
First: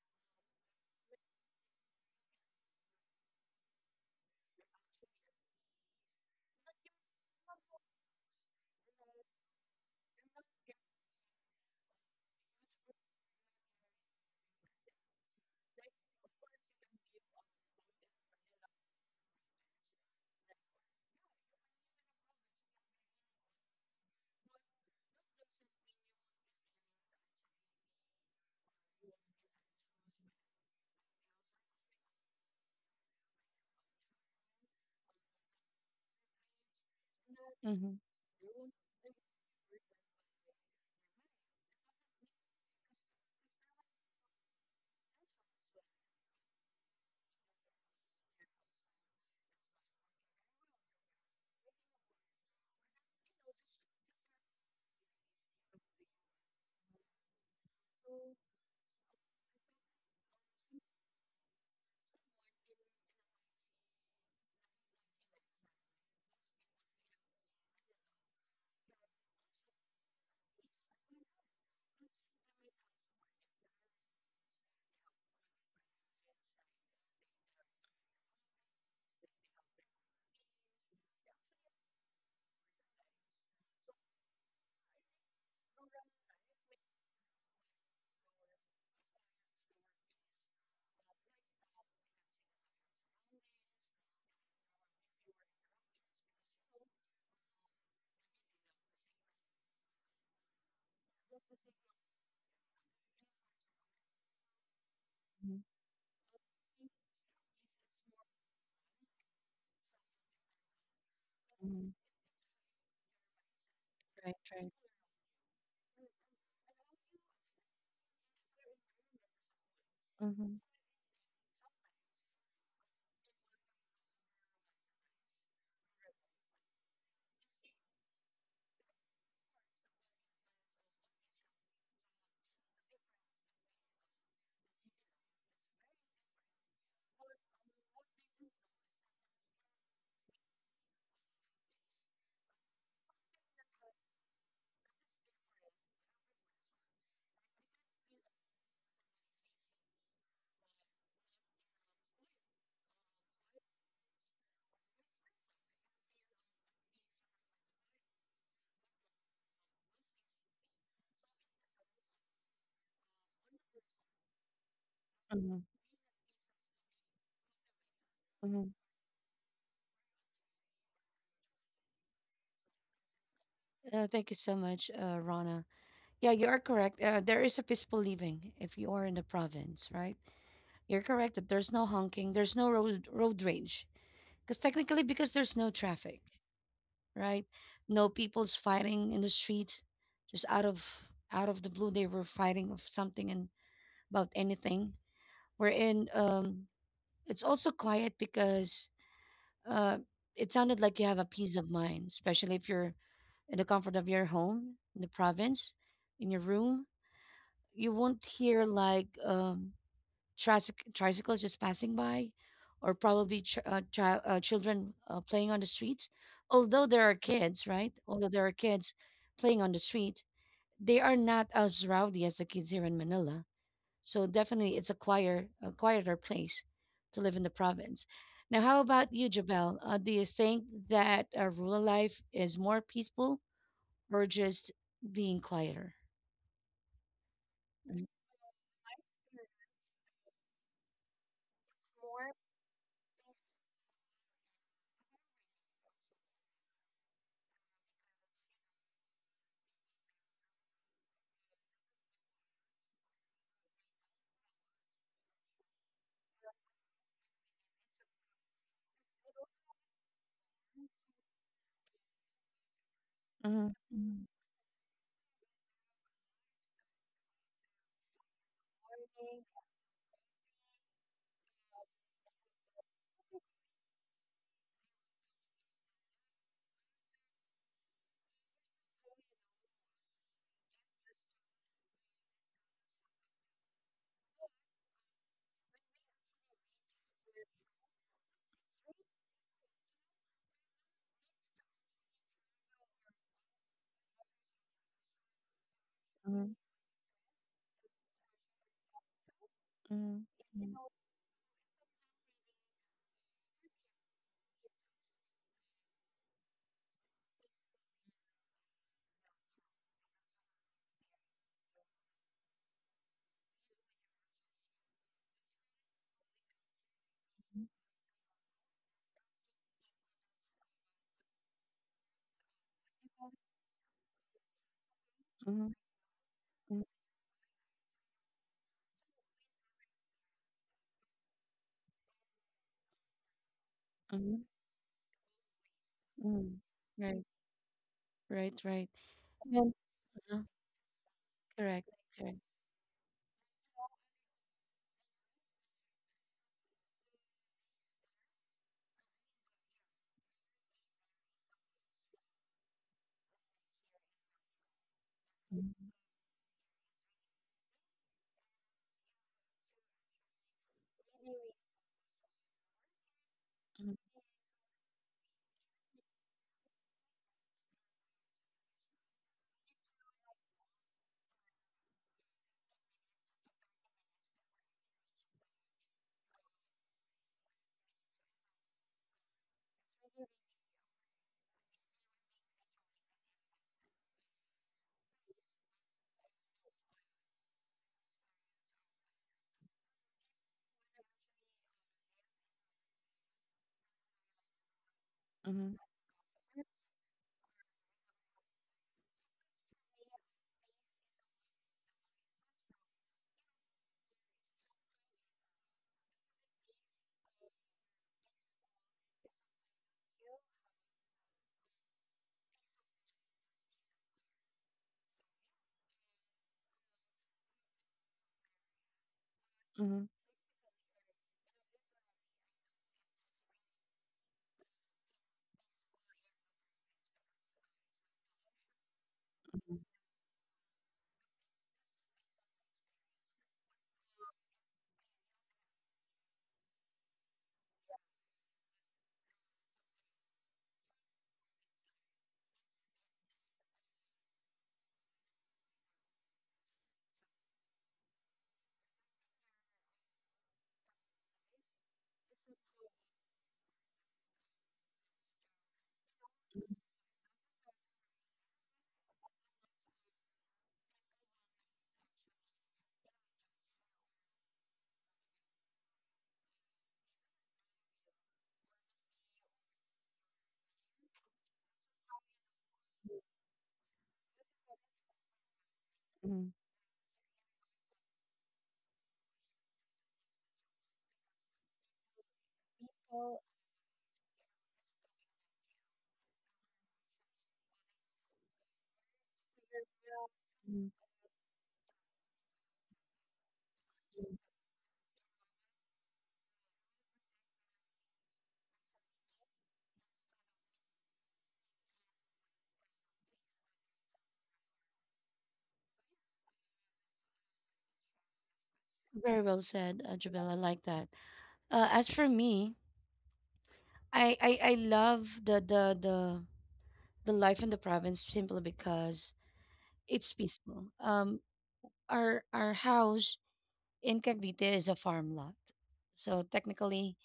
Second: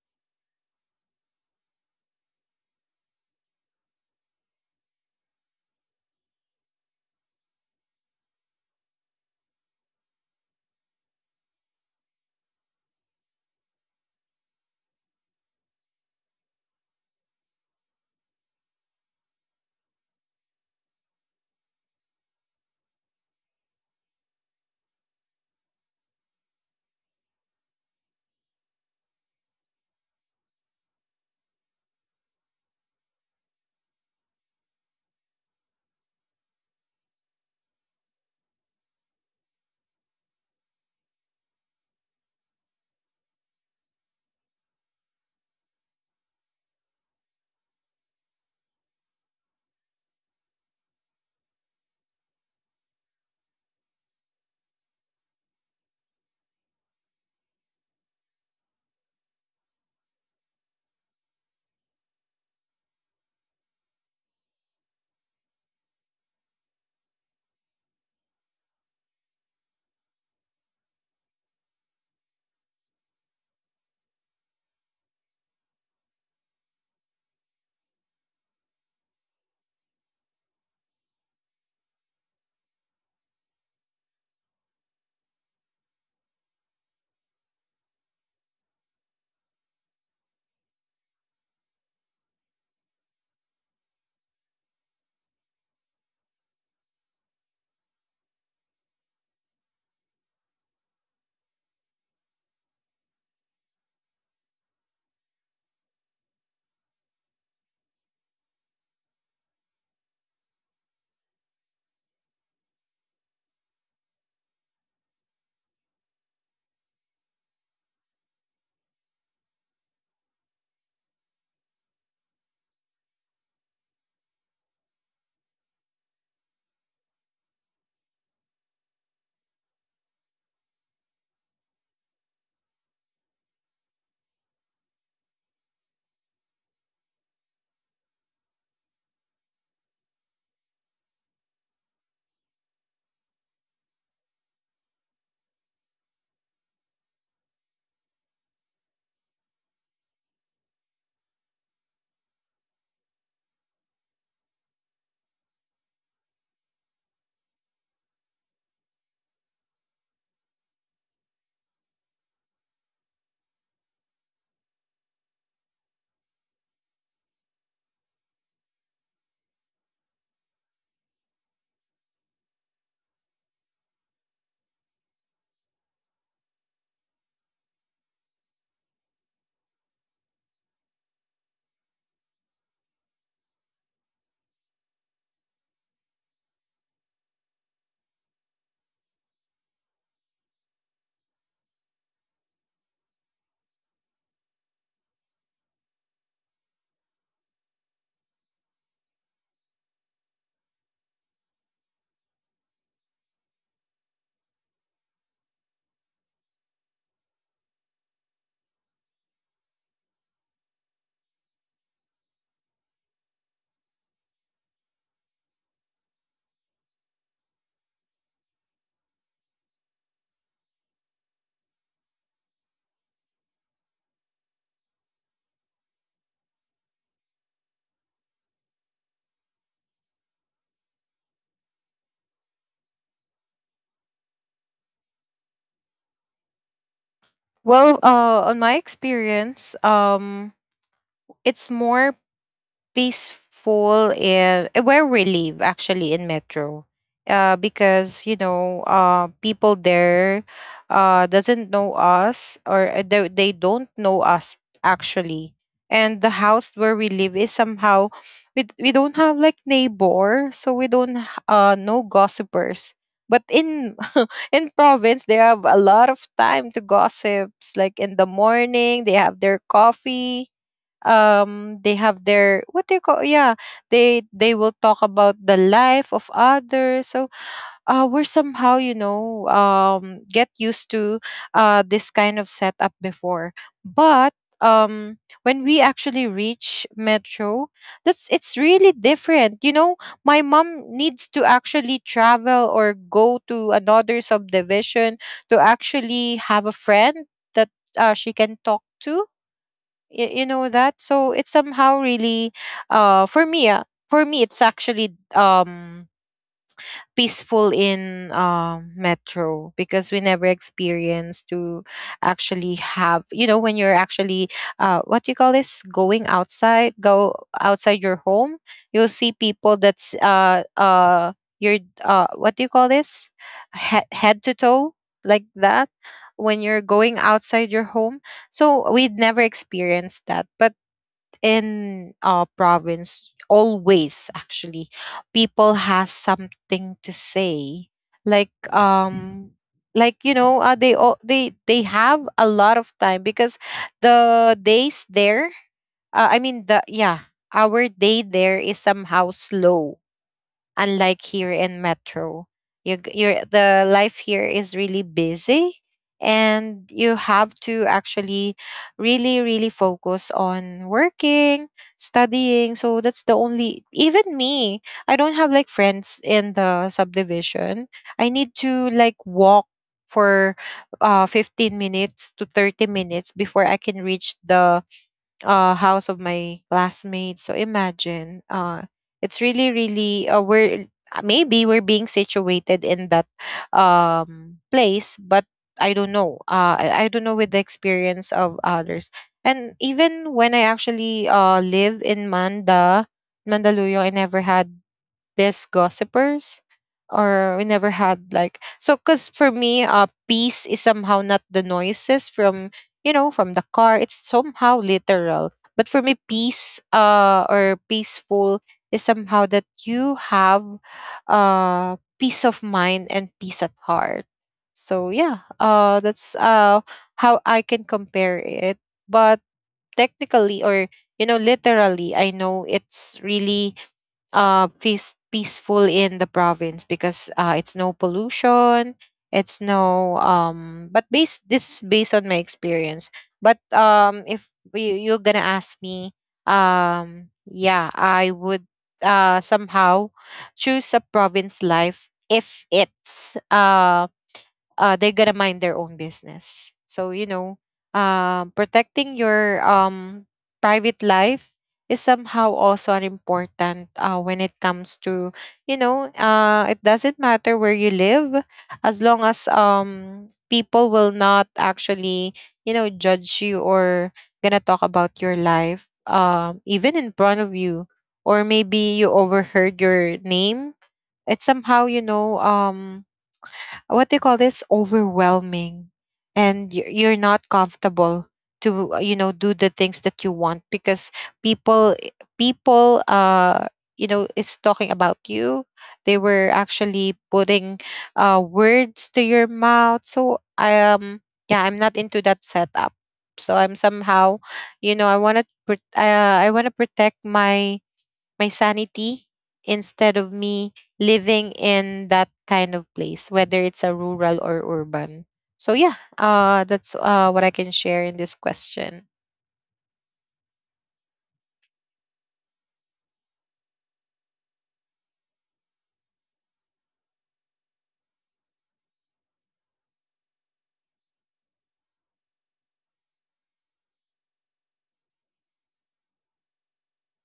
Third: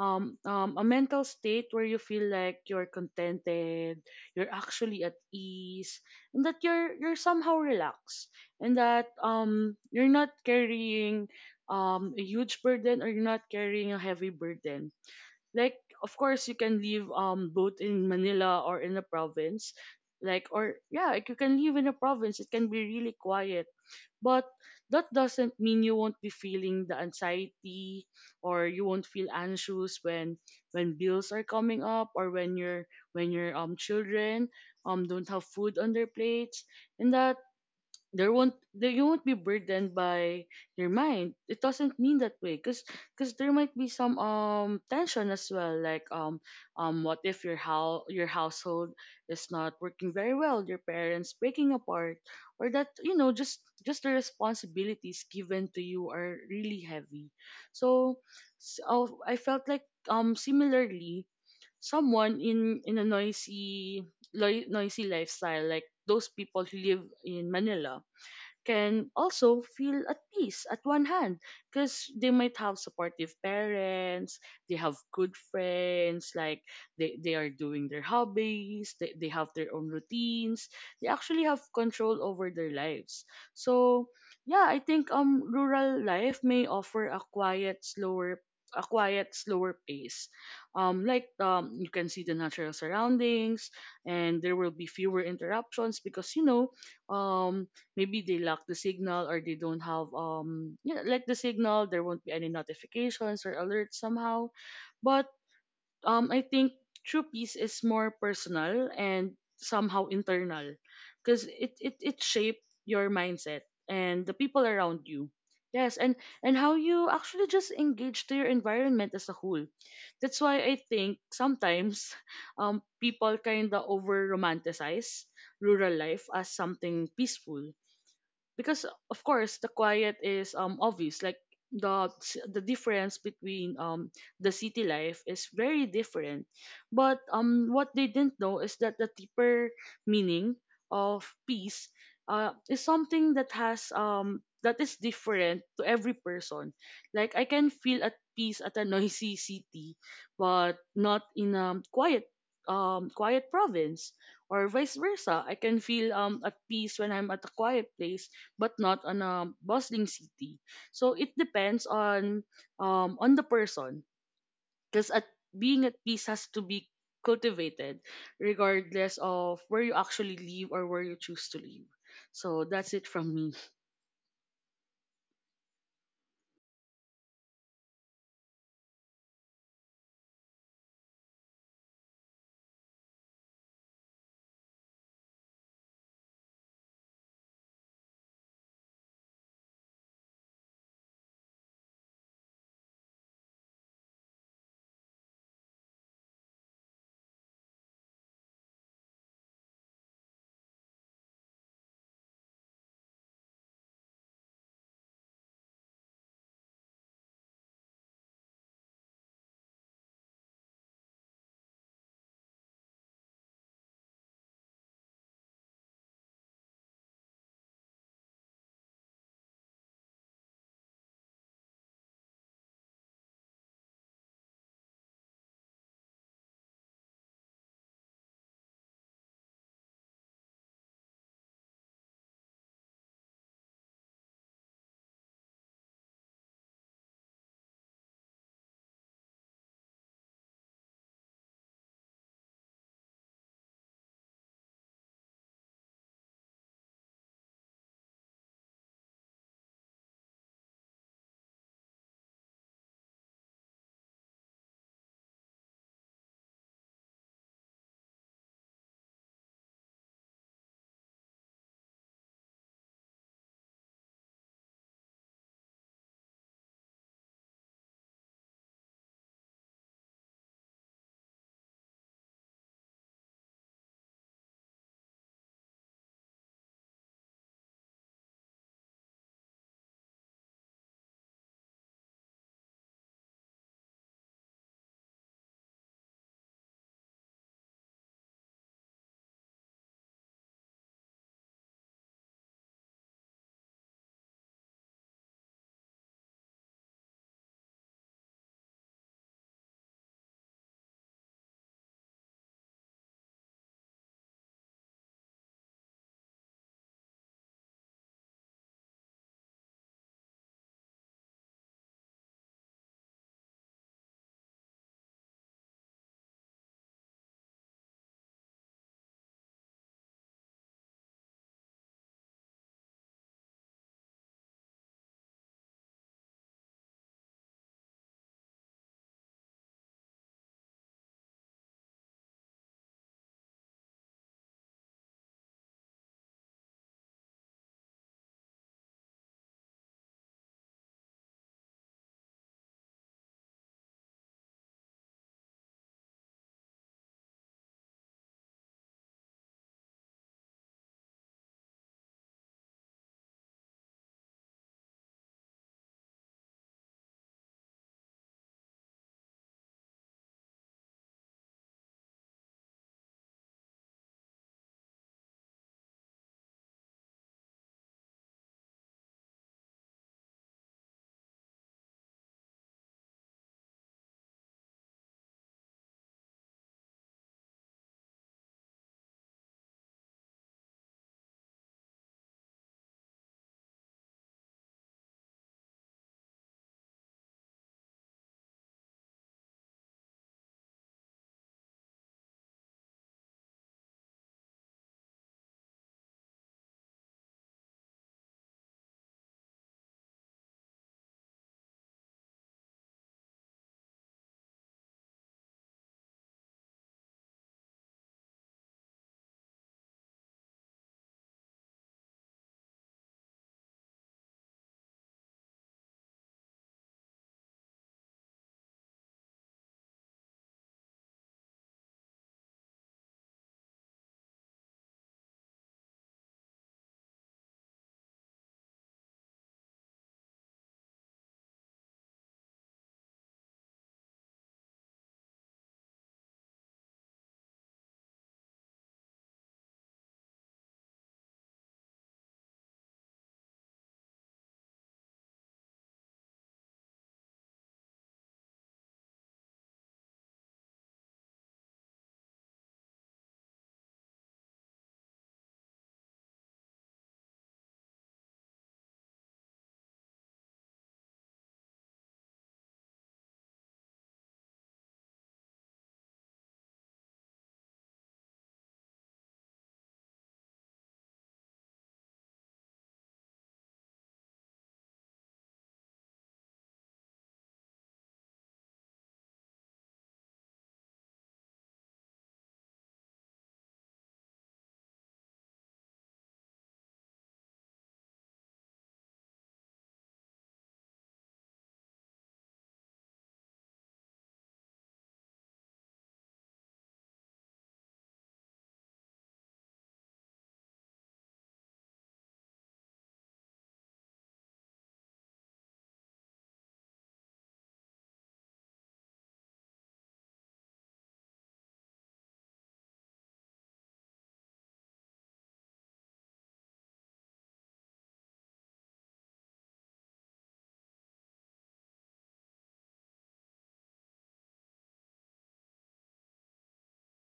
[SPEAKER 2] A mental state where you feel like you're contented, you're actually at ease, and that you're somehow relaxed, and that you're not carrying a huge burden, or you're not carrying a heavy burden. Like of course you can live both in Manila or in the province, like or yeah, like you can live in a province. It can be really quiet, but that doesn't mean you won't be feeling the anxiety or you won't feel anxious when bills are coming up, or when your children don't have food on their plates. And that
[SPEAKER 1] Hmm.
[SPEAKER 2] there won't there you won't be burdened by your mind. It doesn't mean that way because cause there might be some tension as well, like what if your household is not working very well, your parents breaking apart, or that you know just the responsibilities given to you are really heavy. So I felt like similarly, someone in a noisy noisy lifestyle, like those people who live in Manila, can also feel at peace at one hand because they might have supportive parents, they have good friends, like they are doing their hobbies, they have their own routines, they actually have control over their lives. So yeah, I think rural life may offer a quiet slower a quiet, slower pace. Like you can see the natural surroundings, and there will be fewer interruptions because you know um maybe they lack the signal, or they don't have yeah, like the signal, there won't be any notifications or alerts somehow. But I think true peace is more personal and somehow internal because it shapes your mindset and the people
[SPEAKER 1] Right.
[SPEAKER 2] around you. Yes, and how you actually just engage to your environment as a whole. That's
[SPEAKER 1] Mhm,
[SPEAKER 2] why I think sometimes *laughs* people kind of over romanticize rural life as something peaceful, because of course the quiet is obvious, like the the difference between the city life is very different. But what they didn't know is that the deeper meaning of peace is something that has that is different to every person. Like I can feel at peace at a *laughs* noisy city, but not in a quiet province. Or vice versa, I can feel at peace when I'm at a quiet place, but not on a bustling city. So it depends on the person, because at
[SPEAKER 1] mhm,
[SPEAKER 2] being at peace has to be cultivated
[SPEAKER 1] mhm.
[SPEAKER 2] regardless of where you actually live or where you choose to live. So that's it from me.
[SPEAKER 1] Thank you so much, Rana. Yeah, you are correct. There is a peaceful living if you are in the province, right? You're correct that there's no honking, there's no road rage. Because technically, because there's no traffic, right? No people's fighting in the streets. Just out of the blue, they were fighting of something and about anything. Wherein it's also quiet because uh, it sounded like you have a peace of mind, especially if you're in the comfort of your home in the province, in your room. You won't hear like tricycles just passing by, or probably children playing on the streets. Although there are kids, right? Although there are kids playing on the street, they are not as rowdy as the kids here in Manila. So definitely, it's a quieter place to live in the province. Now, how about you, Jabel? Do you think that rural life is more peaceful or just being quieter?
[SPEAKER 3] Well, on my experience, it's more peaceful in where we live actually in metro, because you know, people there, doesn't know us or they don't know us actually, and the house where we live is somehow, we don't have like neighbor, so we don't no gossipers. But
[SPEAKER 1] Mm-hmm.
[SPEAKER 3] in *laughs* in province, they have a lot of time to gossips, like in the morning they have their coffee, they have their, what do you call, yeah, they will talk about the life of others. So we're somehow, you know, get used to, this kind of setup before. But when we actually reach metro, that's it's really different, you know. My mom needs to actually travel or go to another subdivision to actually have a friend that, she can talk to.
[SPEAKER 1] Mm-hmm.
[SPEAKER 3] You know that? So it's somehow really, for me it's actually, peaceful in, metro, because we never experienced to actually have, you know, when you're actually, what do you call this, going outside, go outside your home, you'll see people that's, your, what do you call this, head to toe like that when you're going outside your home. So we'd never experienced that. But in our province
[SPEAKER 1] Mm-hmm.
[SPEAKER 3] always actually, people has
[SPEAKER 1] Mm.
[SPEAKER 3] something
[SPEAKER 1] Right,
[SPEAKER 3] to say.
[SPEAKER 1] right,
[SPEAKER 3] Like
[SPEAKER 1] right. And then, uh-huh,
[SPEAKER 3] you know, they all
[SPEAKER 1] correct,
[SPEAKER 3] they have
[SPEAKER 1] correct.
[SPEAKER 3] a lot of time because the days there, I mean the yeah, our day there is somehow slow, unlike here in metro. The life here is really busy,
[SPEAKER 1] Mhm.
[SPEAKER 3] and you have to actually really really focus on working, studying. So that's the only, even me, I don't have like friends in the subdivision. I need to like walk for, 15 minutes to 30 minutes before I can reach the, house of my classmates. So imagine, it's really really, we're maybe we're being situated in that, place. But I don't know. I don't know with the experience of others. And even when I actually live in Mandaluyong, I never had these
[SPEAKER 1] Mhm,
[SPEAKER 3] gossipers or we never had like so because for me peace is somehow not the noises from from the car, it's somehow literal. But for me, peace or peaceful is somehow that you have peace of mind and peace at heart. So yeah, that's how I can compare it. But
[SPEAKER 1] mhm,
[SPEAKER 3] technically, or literally, I know it's really peaceful in the province because it's no pollution, it's no but based, this is based on my experience. But if you're gonna ask me, yeah, I would somehow choose a province life if it's they're gonna mind their own business. So protecting your private life is somehow also an important when it comes to it doesn't matter where you live as long as people will not actually judge you or gonna talk about your life, even in front of you, or maybe you overheard your name. It's somehow, what do you call this, overwhelming,
[SPEAKER 1] mhm, mhm,
[SPEAKER 3] and you're not comfortable to do the things that you want because people people is talking about you. They were actually putting words to your mouth, so i
[SPEAKER 1] mhm.
[SPEAKER 3] um yeah, I'm not into that setup. So I'm somehow, I want to I want to protect my sanity instead of me living in that kind of place, whether it's a rural or urban. So yeah, that's what I can share in this question.
[SPEAKER 1] Very well said, Jabel. I like that. As for me, I love the life in the province simply because it's peaceful. Our house in Cavite is a farm lot, so technically,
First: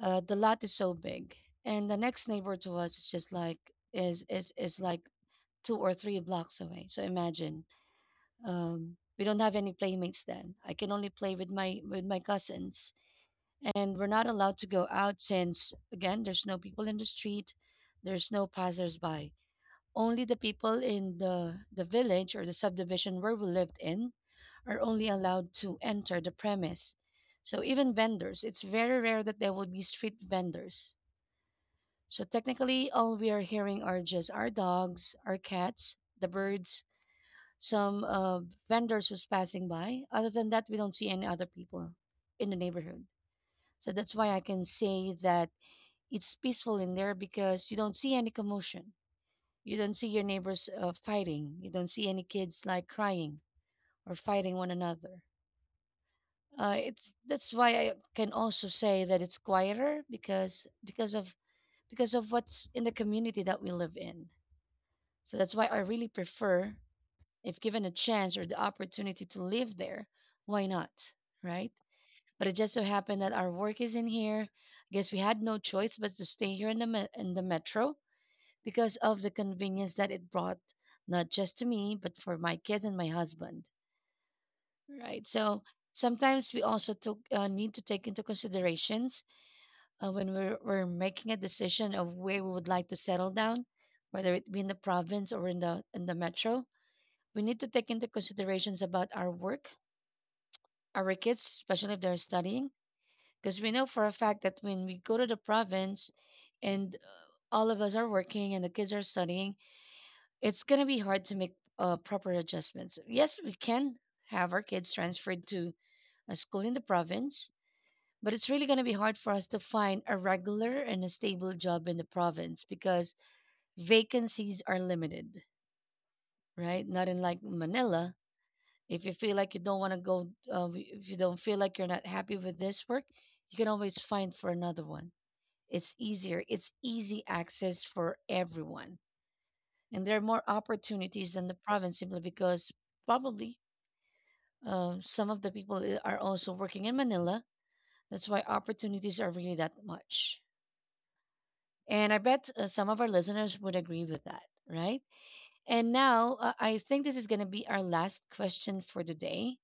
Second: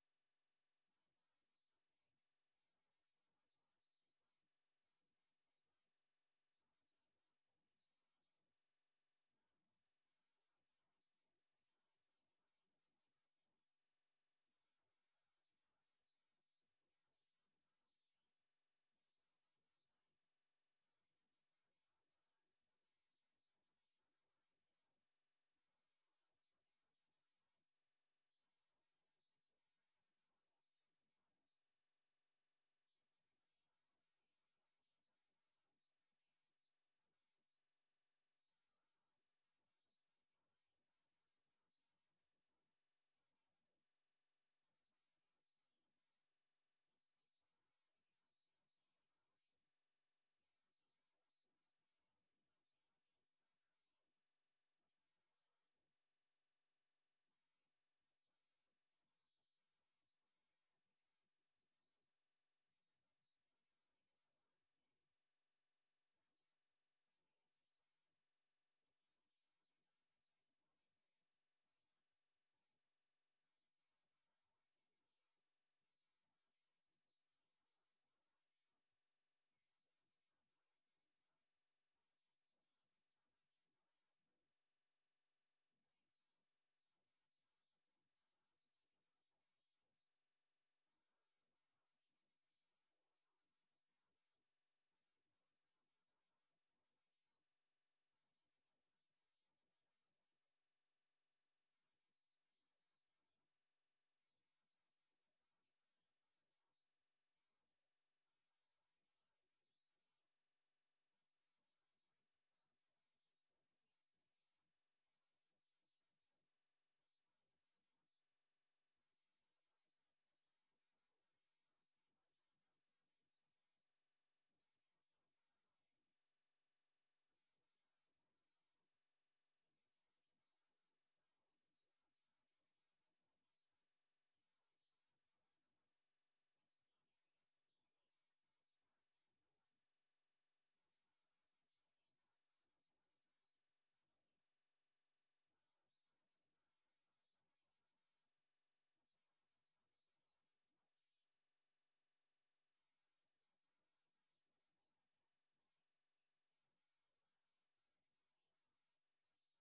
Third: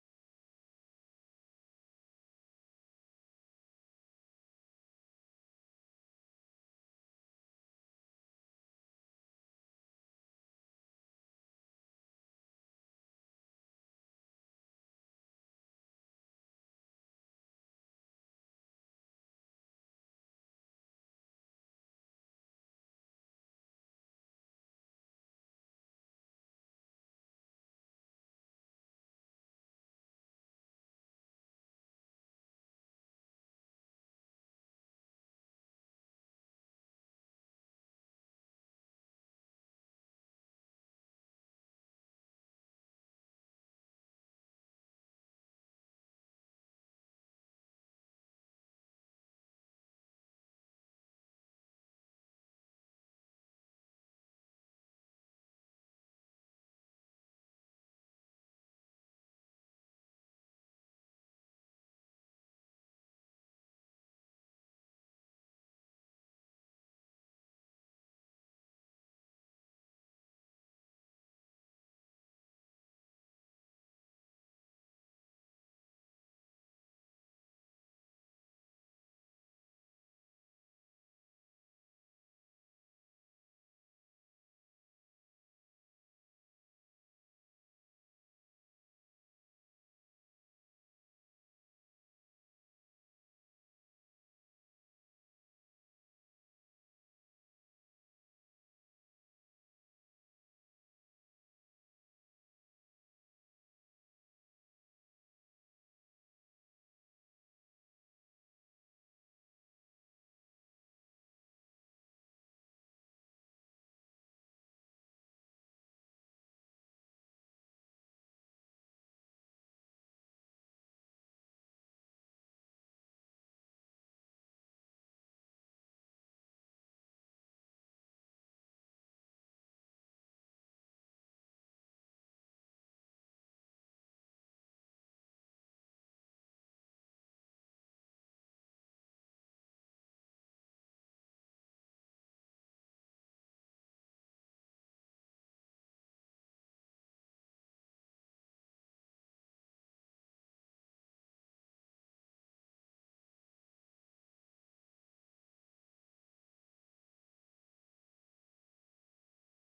[SPEAKER 1] the lot is so big, and the next neighbor to us is just like is like two or three blocks away. So imagine. We don't have any playmates then. I can only play with my cousins, and we're not allowed to go out since again there's no people in the street, there's no passersby. Only the people in the village or the subdivision where we lived in are only allowed to enter the premise. So even vendors, it's very rare that there will be street vendors. So technically, all we are hearing are just our dogs, our cats, the birds, some vendors was passing by. Other than that, we don't see any other people in the neighborhood. So that's why I can say that it's peaceful in there because you don't see any commotion. You don't see your neighbors fighting. You don't see any kids like crying or fighting one another. It's that's why I can also say that it's quieter because of what's in the community that we live in. So that's why I really prefer. If given a chance or the opportunity to live there, why not? Right? But it just so happened that our work is in here. I guess we had no choice but to stay here in the metro because of the convenience that it brought not just to me but for my kids and my husband. Right? So sometimes we also took need to take into considerations when we're making a decision of where we would like to settle down, whether it be in the province or in the metro, we need to take into considerations about our work, our kids, especially if they're studying, because we know for a fact that when we go to the province and all of us are working and the kids are studying, it's going to be hard to make proper adjustments. Yes, we can have our kids transferred to a school in the province, but it's really going to be hard for us to find a regular and a stable job in the province because vacancies are limited, right? Not unlike Manila. If you feel like you don't want to go, if you don't feel like you're not happy with this work, you can always find for another one. It's easier, it's easy access for everyone. And there are more opportunities in the province simply because probably some of the are also working in Manila. That's why opportunities are really that much. And I bet some of our listeners would agree with that, right? And now I think this is going to be our last question for the day.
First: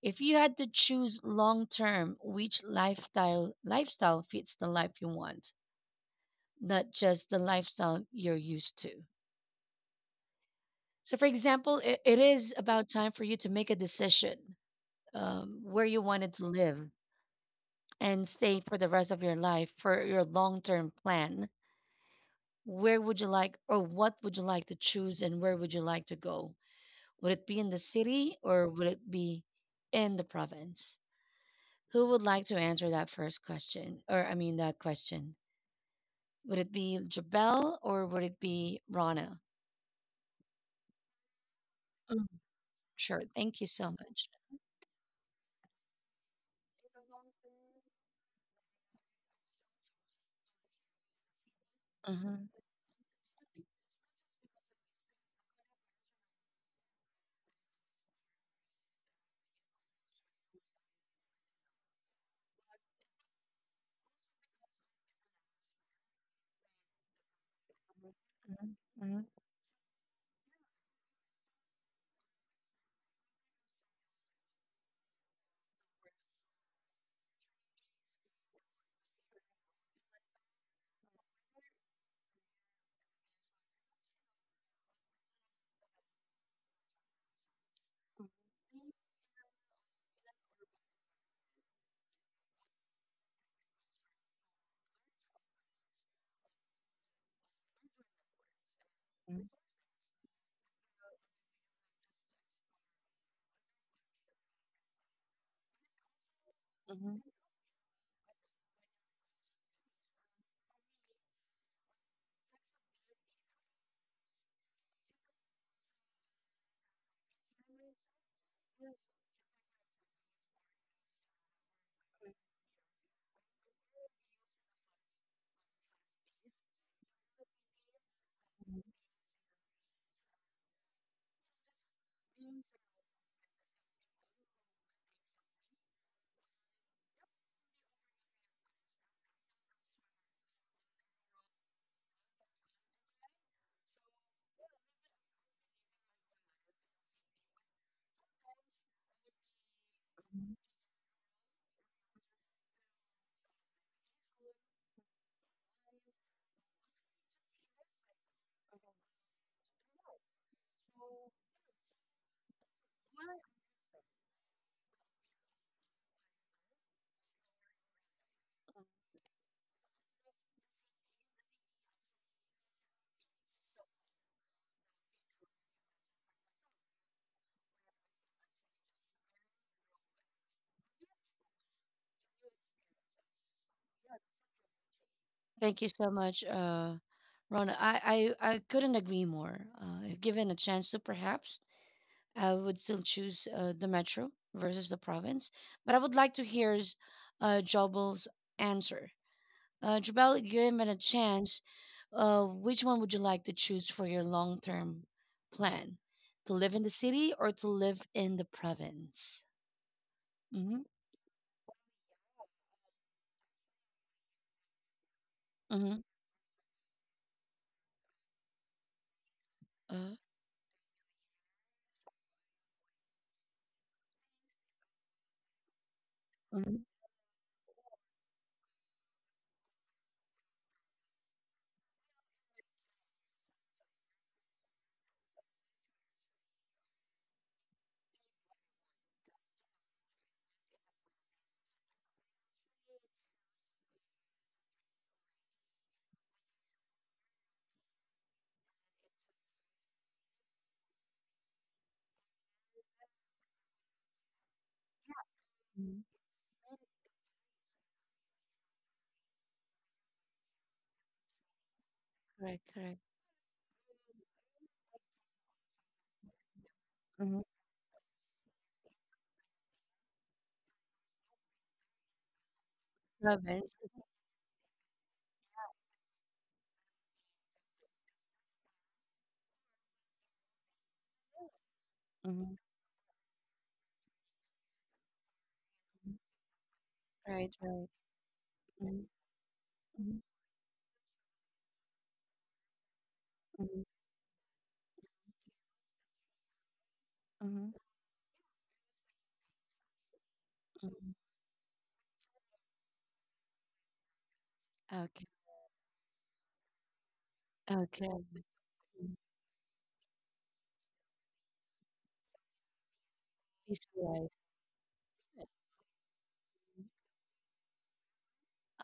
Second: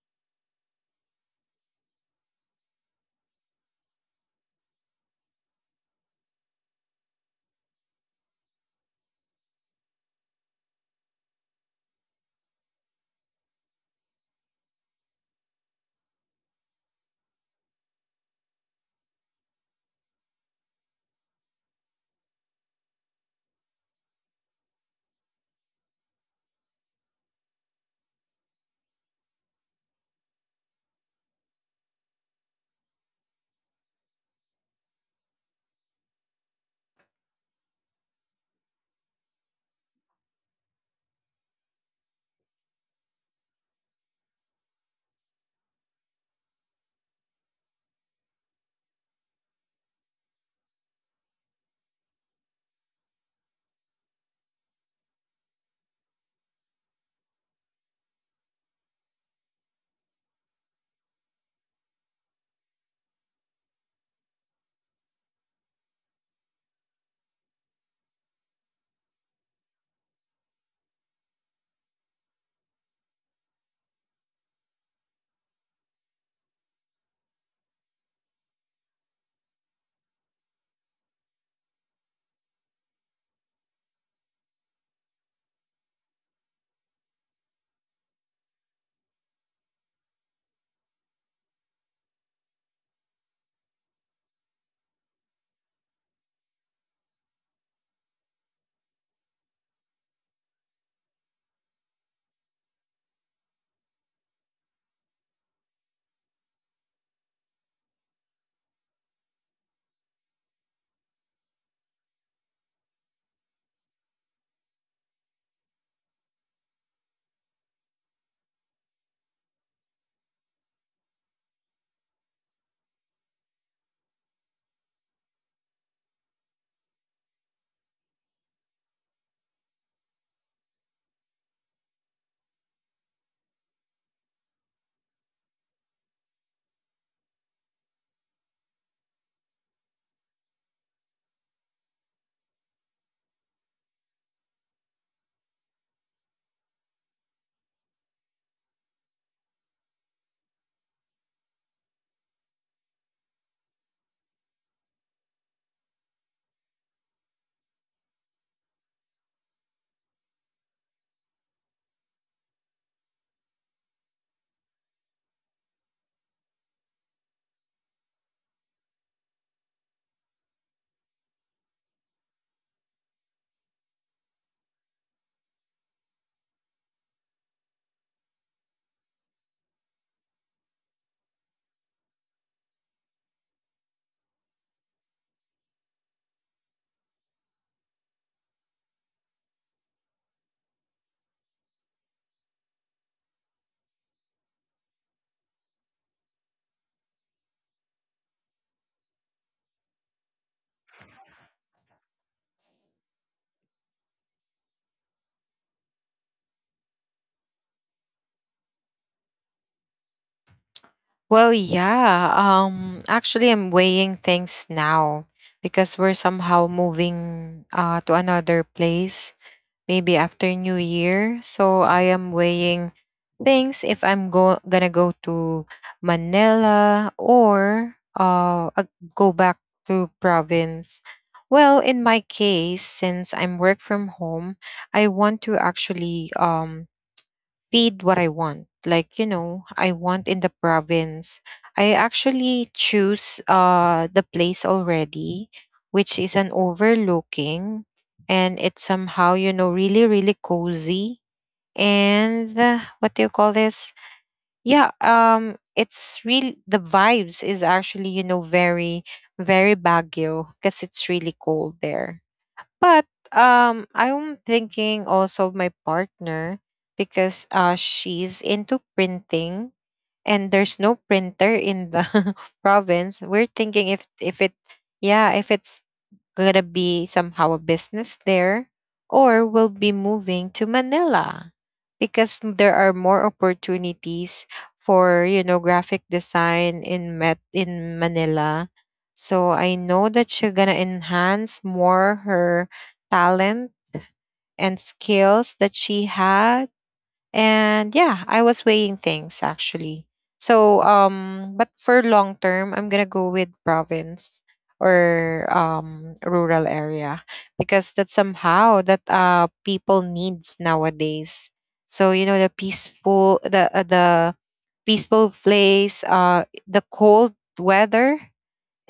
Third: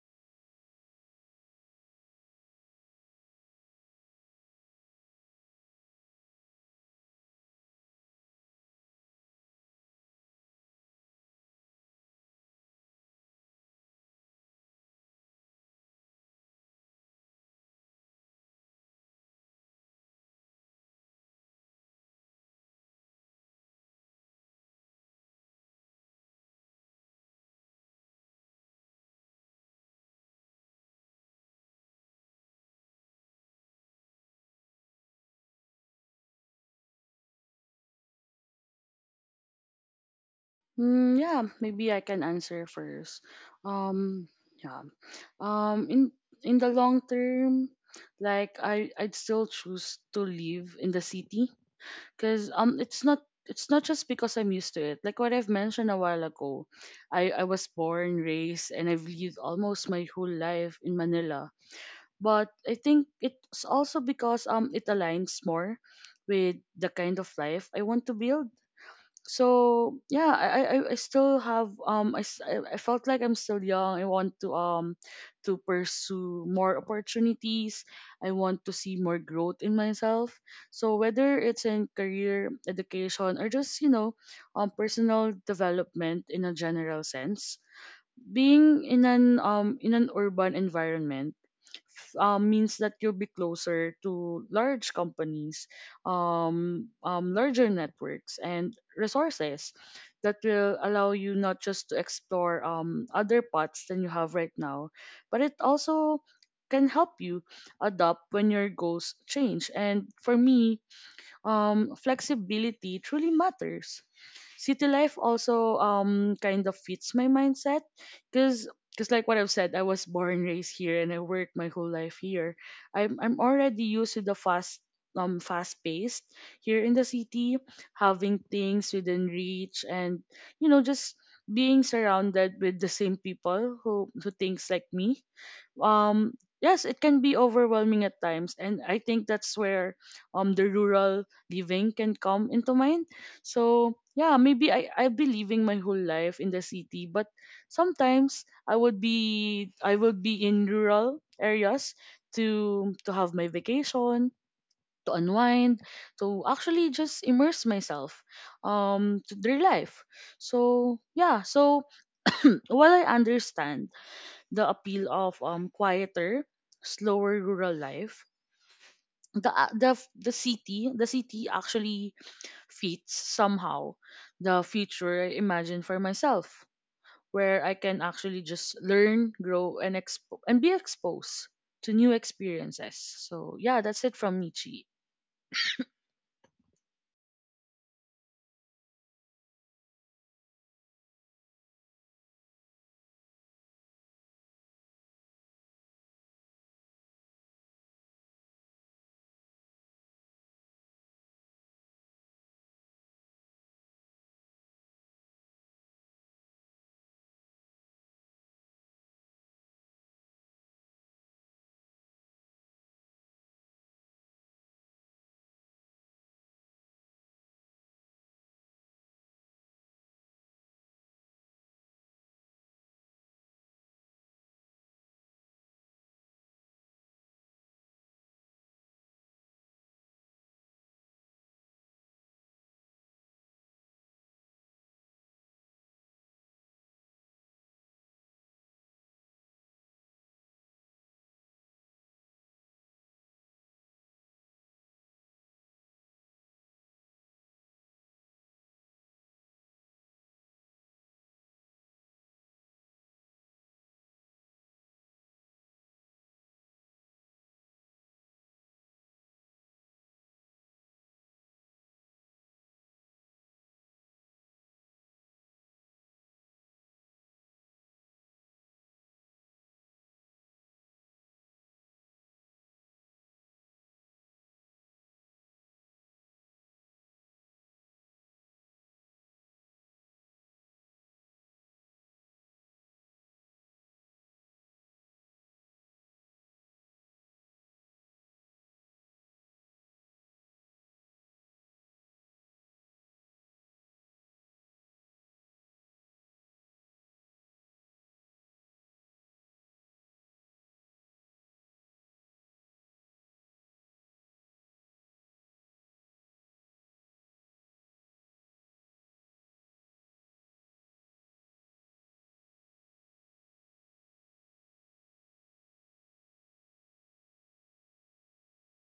[SPEAKER 1] If you had to choose long term, which lifestyle fits the life you want, not just the lifestyle you're used to. So, for example, it is about time for you to make a decision where you wanted to live and stay for the rest of your life for your long term plan. Where would you like, or what would you like to choose, and where would you like to go? Would it be in the city or would it be in the province? Who would like to answer that first question? Or, I mean, that question? Would it be Jabel or would it be Rana?
[SPEAKER 2] Mm, yeah, maybe I can
[SPEAKER 1] Mm.
[SPEAKER 2] answer first.
[SPEAKER 1] Sure. Thank you so much.
[SPEAKER 2] Um yeah. Um in in the long term, like I'd still choose to live in the city
[SPEAKER 1] Mhm,
[SPEAKER 2] because it's not just because I'm used to it. Like what I've mentioned a while ago, I was born, raised, and I've lived almost my whole life in Manila. But I think it's also because it aligns more with the kind of life I want to build.
[SPEAKER 1] mhm.
[SPEAKER 2] So yeah, I still have I felt like I'm still young. I want to pursue more opportunities, I want to see more growth in myself, so whether it's in career, education, or just you know personal development in a general sense. Being in an urban environment means that you'll be closer to large companies, larger networks, and resources that will allow you not just to explore other paths than you have right now, but it also can help you adapt when your goals change. And for me, flexibility truly matters. City life also kind of fits my mindset, because like what I've said, I was born, raised here, and I worked my whole life here. I'm already used to the fast paced here in the city, having things within reach, and you know just being surrounded with the same people who thinks like me. um yes, it can be overwhelming at times, and I think that's where the rural living can come into mind. So yeah, maybe I'll be living my whole life in the city, but sometimes I would be in rural areas to have my vacation, to unwind, to actually just immerse myself to their life. So yeah, so *clears throat* while I understand the appeal of quieter, slower rural life. The a- the f- the city The city actually fits somehow the future I imagine for myself, where I can actually just learn, grow, and be exposed to new experiences. So yeah, that's it from Michi.
[SPEAKER 1] Thank you so much, Rona. I couldn't agree more. If given a chance to, perhaps I would still choose the metro versus the province. But I would like to hear Jobel's answer. Jobel, given a chance, which one would you like to choose for your long-term plan? To live in the city or to live in the province?
[SPEAKER 3] Well, yeah. Actually, I'm weighing things now because
[SPEAKER 1] Mhm,
[SPEAKER 3] we're somehow moving to another place
[SPEAKER 1] uh,
[SPEAKER 3] maybe after New Year. So I am weighing things if I'm gonna go to
[SPEAKER 1] Mhm,
[SPEAKER 3] Manila or go back to province. Well, in my case, since I'm work from home, I want to actually feed what I want. Like, you know, I want in the province. I actually choose the place already, which is an overlooking, and it's somehow, you know, really, really cozy. And what do you call this? Yeah,
[SPEAKER 1] mhm.
[SPEAKER 3] it's real, the vibes is actually, you know, very, very Baguio because it's really cold there.
[SPEAKER 1] Correct, correct.
[SPEAKER 3] But I'm thinking also of my partner
[SPEAKER 1] Mhm.
[SPEAKER 3] because she's into printing and there's no printer in the *laughs* province. We're
[SPEAKER 1] Province.
[SPEAKER 3] thinking if it yeah, if it's gonna be somehow a business there or will be moving to Manila because
[SPEAKER 1] Mhm.
[SPEAKER 3] there are more opportunities for, you know, graphic design in Met
[SPEAKER 1] Right, right.
[SPEAKER 3] in Manila.
[SPEAKER 1] Mhm,
[SPEAKER 3] So I know
[SPEAKER 1] mhm,
[SPEAKER 3] that she's gonna enhance more her talent
[SPEAKER 1] mhm,
[SPEAKER 3] and skills that she has.
[SPEAKER 1] mhm.
[SPEAKER 3] And yeah, I was weighing things actually. So but for long term, I'm going to go with province
[SPEAKER 1] Okay,
[SPEAKER 3] or rural area because
[SPEAKER 1] okay.
[SPEAKER 3] that's somehow that people needs nowadays. So you know, the peaceful,
[SPEAKER 1] Peaceful
[SPEAKER 3] the
[SPEAKER 1] life.
[SPEAKER 3] peaceful place, the cold weather,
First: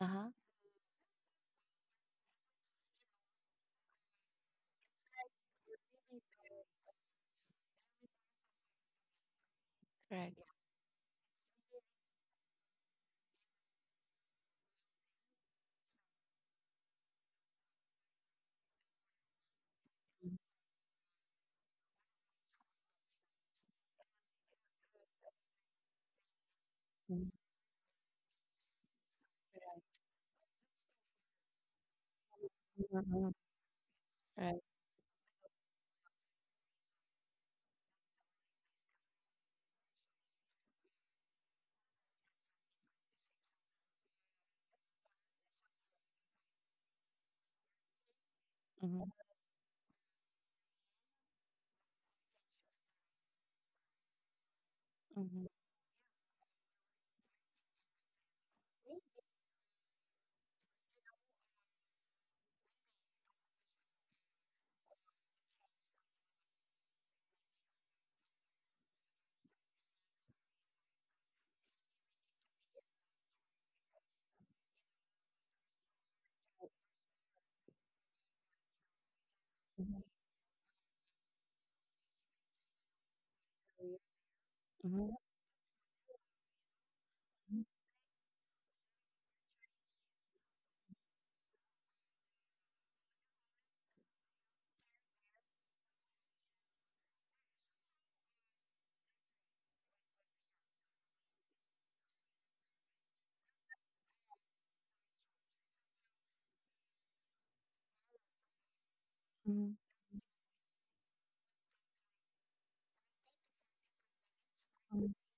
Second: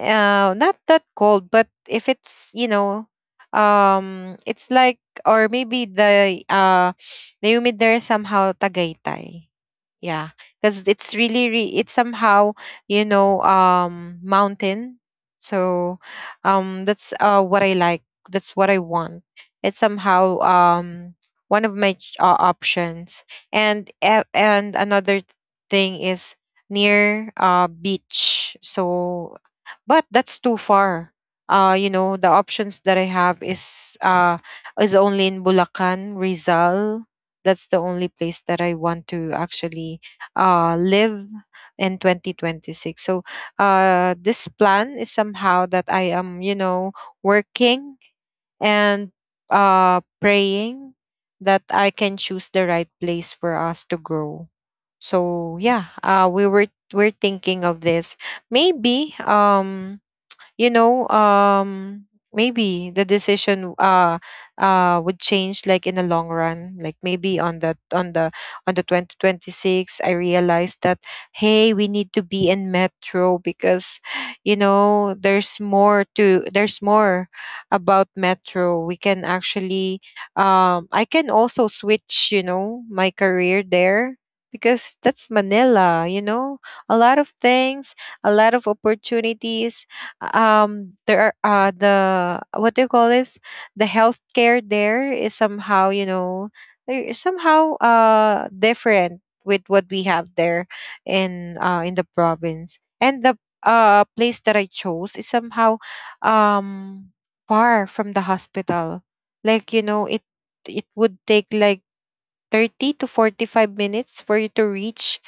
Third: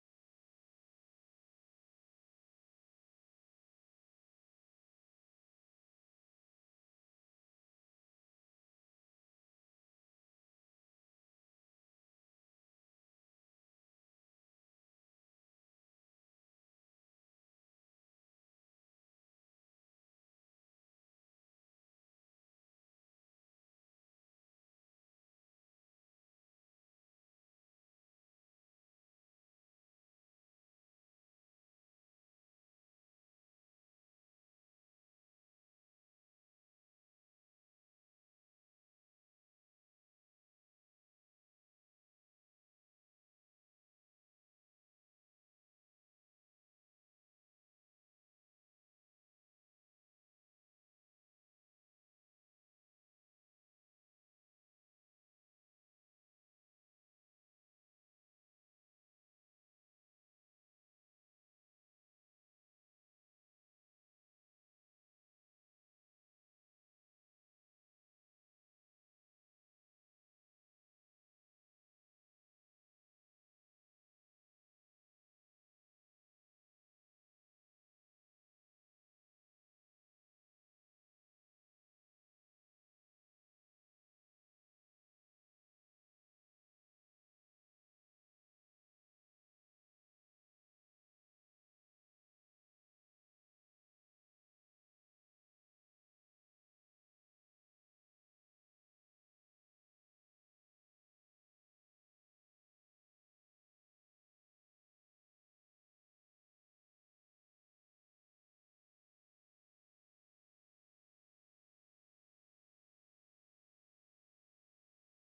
[SPEAKER 1] Uh-huh,
[SPEAKER 3] not that cold, but if it's, you know, it's like, or maybe the humid there is somehow Tagaytay, yeah,
[SPEAKER 1] correct.
[SPEAKER 3] because it's really it's somehow, you know, mountain. So that's what I like, that's what I want. It's
[SPEAKER 1] Mhm,
[SPEAKER 3] somehow, one of my options, and and another thing is
[SPEAKER 1] mhm,
[SPEAKER 3] near beach, so but that's too far. You know, the options that I
[SPEAKER 1] mhm,
[SPEAKER 3] have
[SPEAKER 1] right.
[SPEAKER 3] is only in Bulacan, Rizal. That's the only place that I want to actually live in 2026. So this plan is somehow that I am, you know, working
[SPEAKER 1] Mhm,
[SPEAKER 3] and praying that I can choose the right place for us to grow.
[SPEAKER 1] mhm,
[SPEAKER 3] So yeah, we're thinking of this, maybe, you know um maybe the decision would change like in the long run, like maybe on the 2026 I realized that, hey, we need to be in metro because, you know, there's more about metro. We can actually
[SPEAKER 1] mhm,
[SPEAKER 3] I can also switch, you know, my career there because
[SPEAKER 1] mhm,
[SPEAKER 3] that's Manila, you know, a lot of things, a lot of opportunities. There are the, what do you call this, the healthcare there is somehow, you know, somehow different with what we have there in the province. And the place that I chose is somehow um far from the hospital.
[SPEAKER 1] mhm.
[SPEAKER 3] Like, you know, it would take like 30 to 45 minutes for you to reach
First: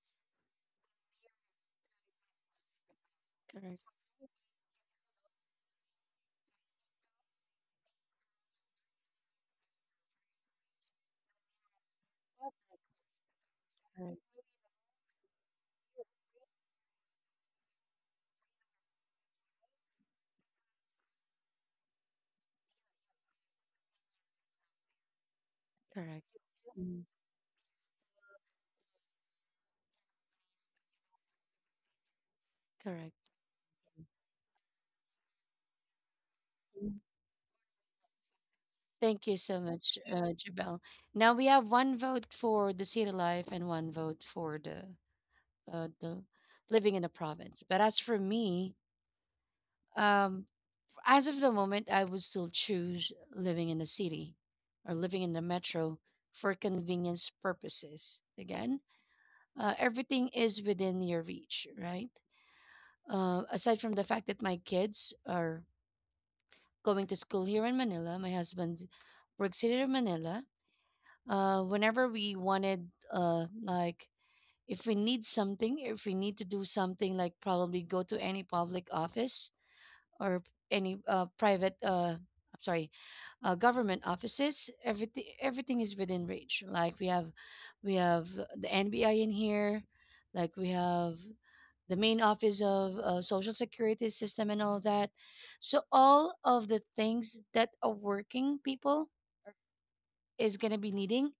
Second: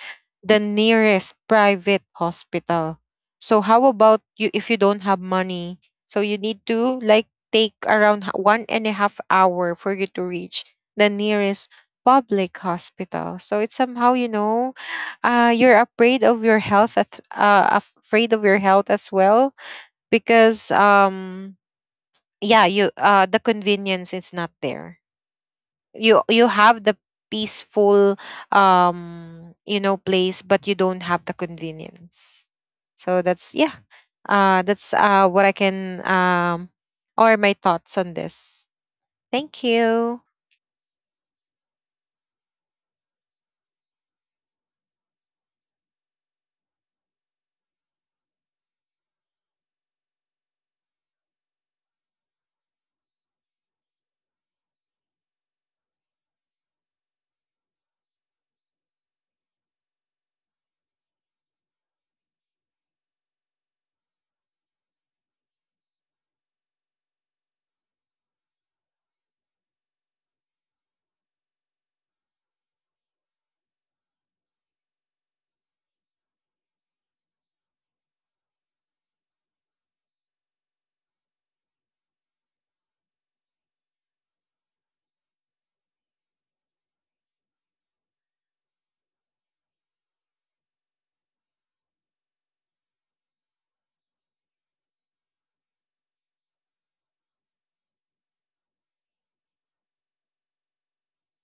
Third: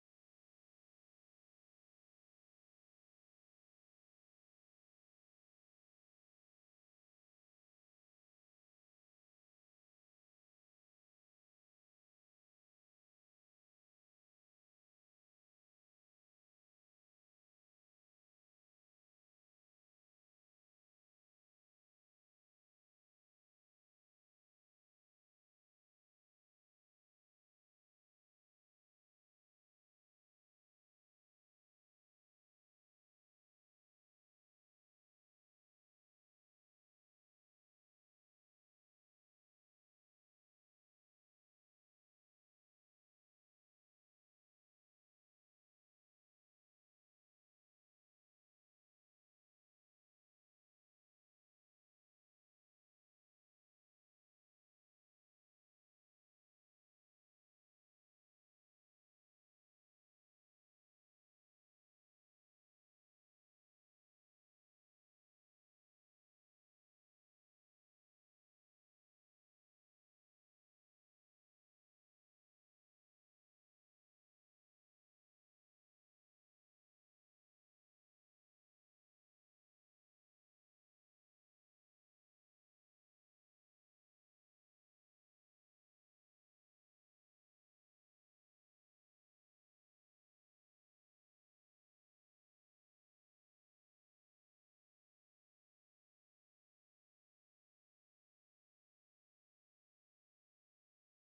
[SPEAKER 3] the nearest private hospital. So
[SPEAKER 1] Correct,
[SPEAKER 3] how about you if you don't have money? So you need to like take around 1.5 hours for you to reach the nearest public hospital. So it's somehow, you know, you're afraid of your health, afraid of your health as well because yeah, you the convenience is not there. you
[SPEAKER 1] correct.
[SPEAKER 3] you have the
[SPEAKER 1] Mhm.
[SPEAKER 3] peaceful, you know, place, but you don't have the convenience. So
[SPEAKER 1] Correct.
[SPEAKER 3] that's yeah, that's what I can or my thoughts on this.
[SPEAKER 1] Thank you
[SPEAKER 3] Thank
[SPEAKER 1] so much,
[SPEAKER 3] you.
[SPEAKER 1] Jabel. Now we have one vote for the city life and one vote for the uh, the living in the province. But as for me, um, as of the moment, I would still choose living in the city or living in the metro for convenience purposes. Again, everything is within your reach, right? Aside from the fact that my kids are going to school here in Manila, my husband works here in Manila. Whenever we wanted, like, if we need something, if we need to do something, like probably go to any public office, or any private I'm sorry, government offices. Everything is within reach. Like we have the NBI in here, like we have the main office of Social Security system and all that. So all of the things that are working people is going to be needing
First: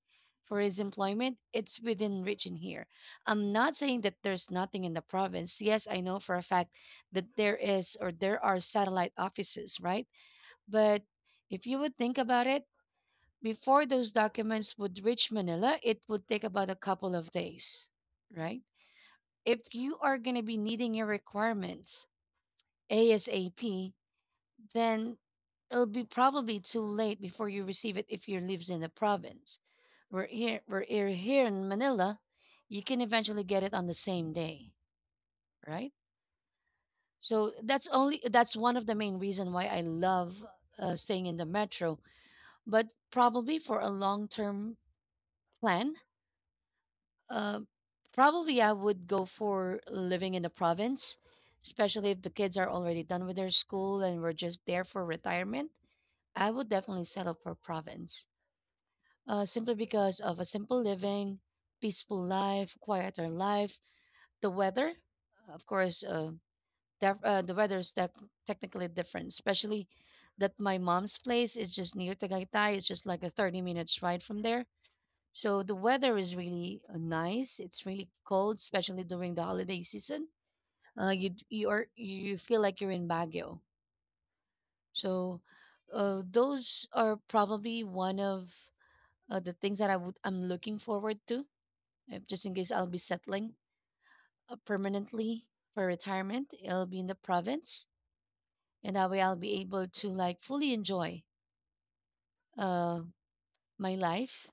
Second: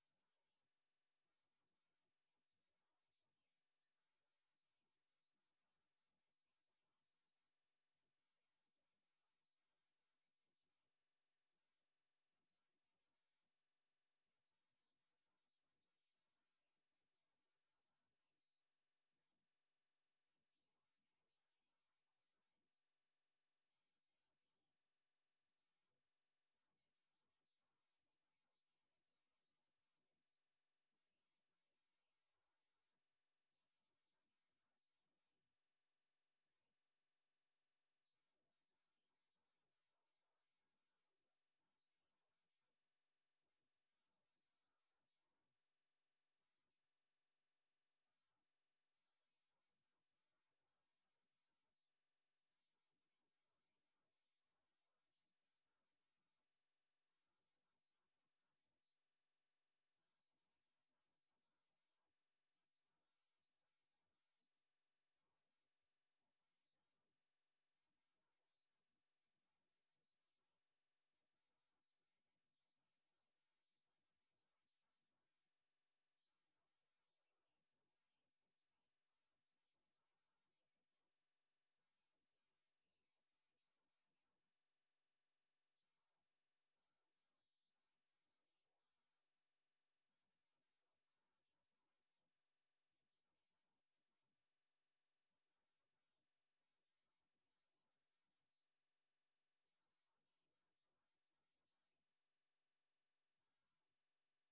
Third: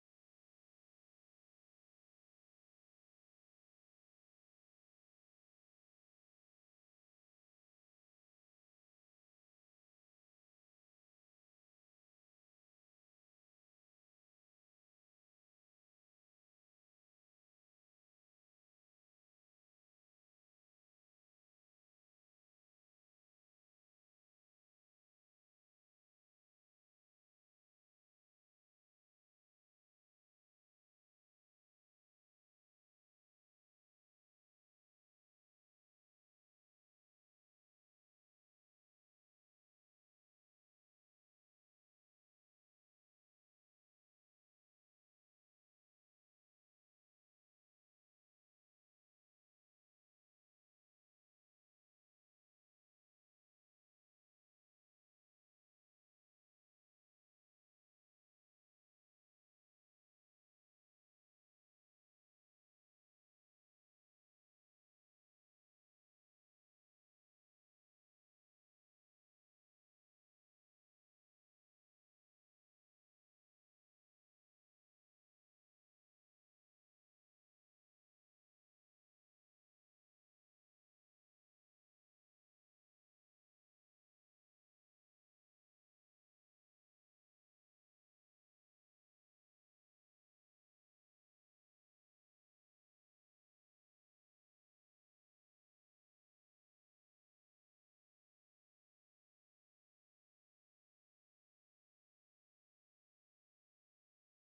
[SPEAKER 1] for his employment, it's within reach in here. I'm not saying that there's nothing in the province. Yes, I know for a fact that there is or there are satellite offices, right? But if you would think about it, before those documents would reach Manila, it would take about a couple of days, right? If you are going to be needing your requirements ASAP, then it'll be probably too late before you receive it if you lives in the province. We're here here in Manila, you can eventually get it on the same day, right? So that's one of the main reason why I love staying in the metro. But probably for a long term plan, uh, probably I would go for living in the province, especially if the kids are already done with their school and we're just there for retirement. I would definitely settle for province simply because of a simple living, peaceful life, quieter life. The weather, of course, the weather is technically different, especially that my mom's place is just near Tagaytay. It's just like a 30 minutes ride from there. So the weather is really nice. It's really cold, especially during the holiday season. You are you feel like you're in Baguio. So those are probably one of the things that I'm looking forward to. Just in case I'll be settling permanently for retirement. It'll be in the province, and that way I'll be able to like fully enjoy uh, my life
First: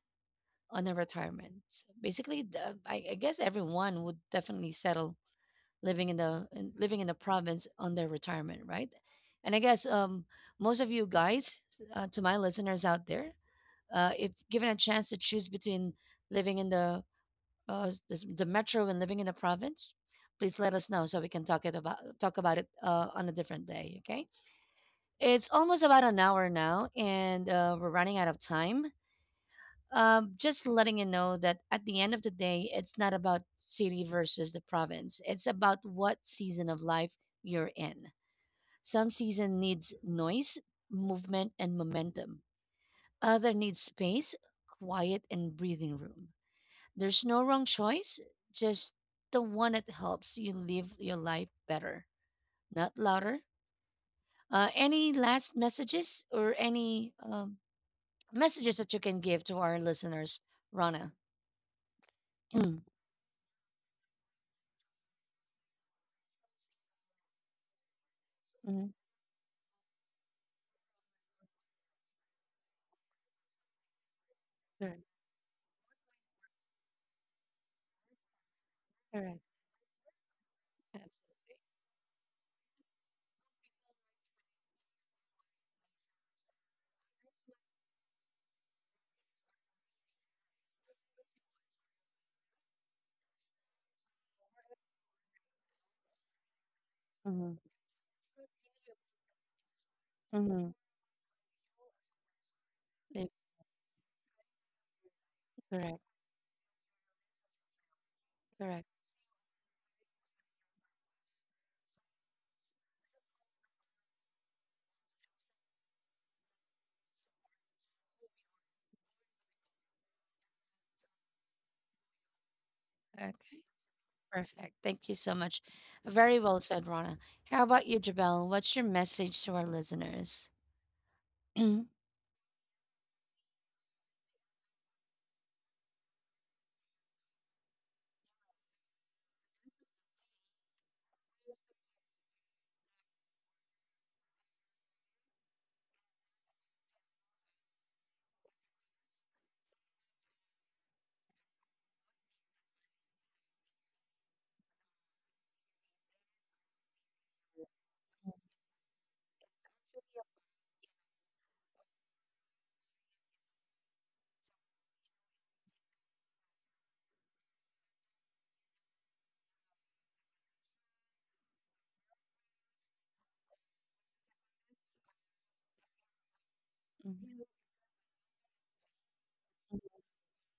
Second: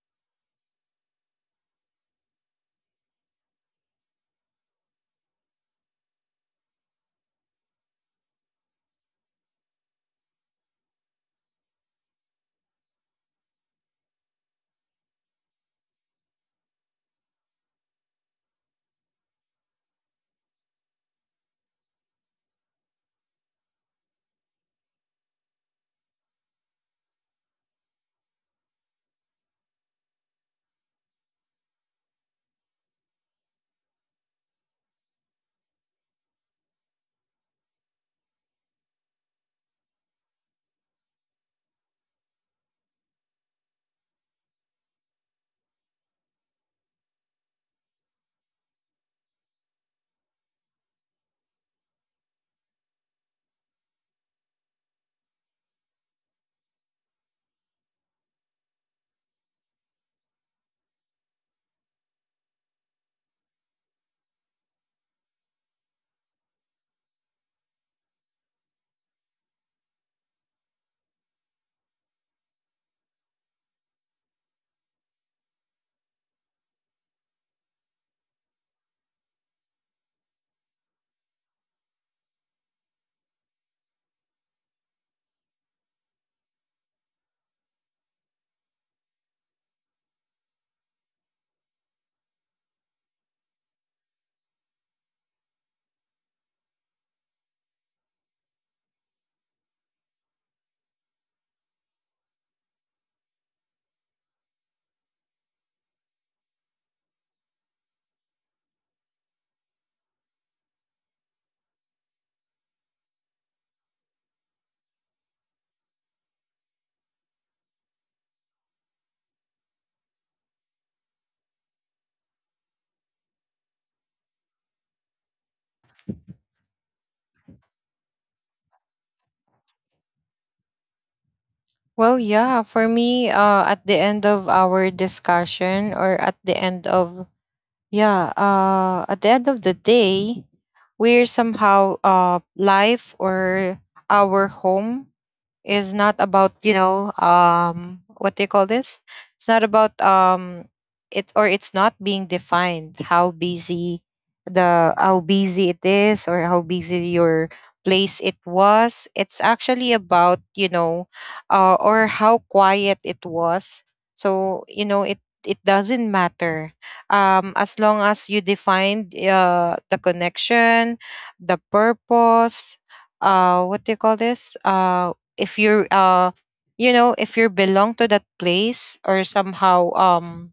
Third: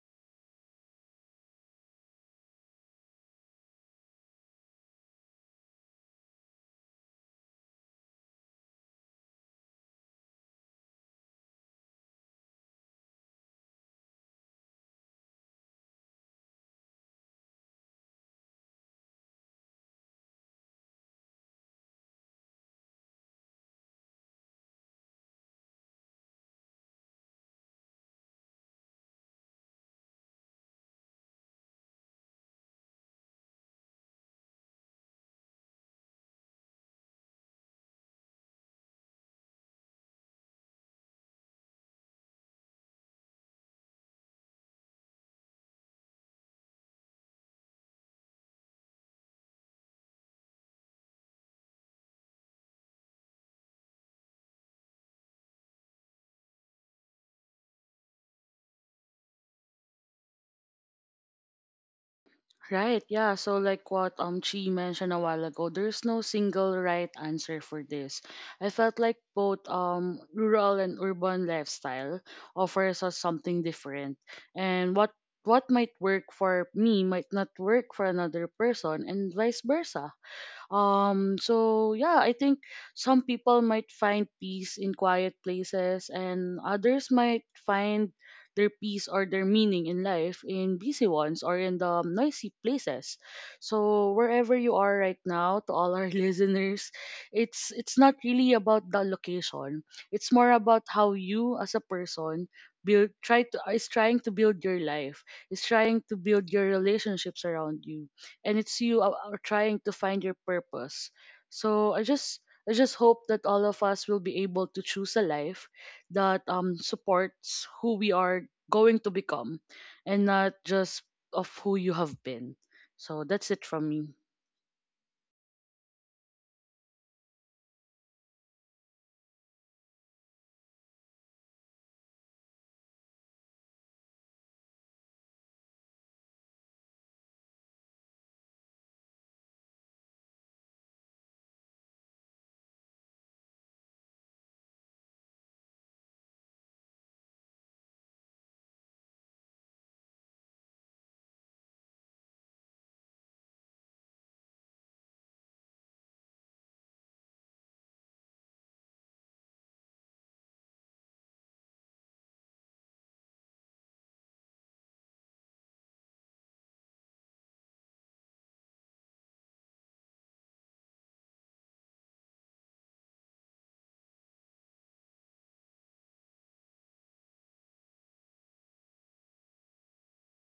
[SPEAKER 1] on a retirement. So, basically, I guess everyone would definitely settle living in living in the province on their retirement, right? And I guess most of you guys, to my listeners out there, if given a chance to choose between living in the the metro and living in the province, please let us know so we can talk about it on a different day. Okay, it's almost about an hour now, and we're running out of time. Just letting you know that at the end of the day, it's not about city versus the province. It's about what season of life you're in. Some season needs noise, movement, and momentum. Other needs space, quiet, and breathing room. There's no wrong choice, just the one that helps you live your life better, not louder. Any last messages or any messages that you can give to our listeners, Rana? Mm,
[SPEAKER 2] Right, yeah. So like what Chi mentioned a while ago, there's no single right answer for this. I
[SPEAKER 1] mhm,
[SPEAKER 2] felt like both rural and urban lifestyle offers us something different. And
[SPEAKER 1] correct.
[SPEAKER 2] what might work for me might not work for another person, and
[SPEAKER 1] Correct.
[SPEAKER 2] vice versa.
[SPEAKER 1] Yes.
[SPEAKER 2] So yeah, I think some people might find peace in quiet places, and others might find their peace or their meaning in life in busy ones or in the noisy places. So wherever you are right now, to all our *laughs* listeners,
[SPEAKER 1] Mhm,
[SPEAKER 2] it's not really about the location. It's more
[SPEAKER 1] mhm.
[SPEAKER 2] about how you as a person build
[SPEAKER 1] Thank.
[SPEAKER 2] try to is trying to build your life, is
[SPEAKER 1] Correct.
[SPEAKER 2] trying to build your relationships around you, and it's
[SPEAKER 1] Correct.
[SPEAKER 2] you are trying to find your purpose. So I just hope that all of us will be able to choose a life that supports who we are going to become, and not just of who you have been. So
[SPEAKER 1] Okay,
[SPEAKER 2] that's it from me.
[SPEAKER 1] perfect. Thank you so much. Very well said, Rana. How about you, Jabel? What's your message to our listeners? *clears throat* Mhm,
[SPEAKER 3] Well, yeah, for me, at the end of our discussion, or at the end of, yeah, at the end of the day, we're somehow, life or our home is not about, you know, what they call this, it's not about, it, or it's not being defined how busy, the how busy it is or how busy your place it was. It's actually about, you know, or how quiet it was. So you know, it doesn't matter, as long as you defined the connection, the purpose, what do you call this, if you're you know, if you belong to that place, or somehow,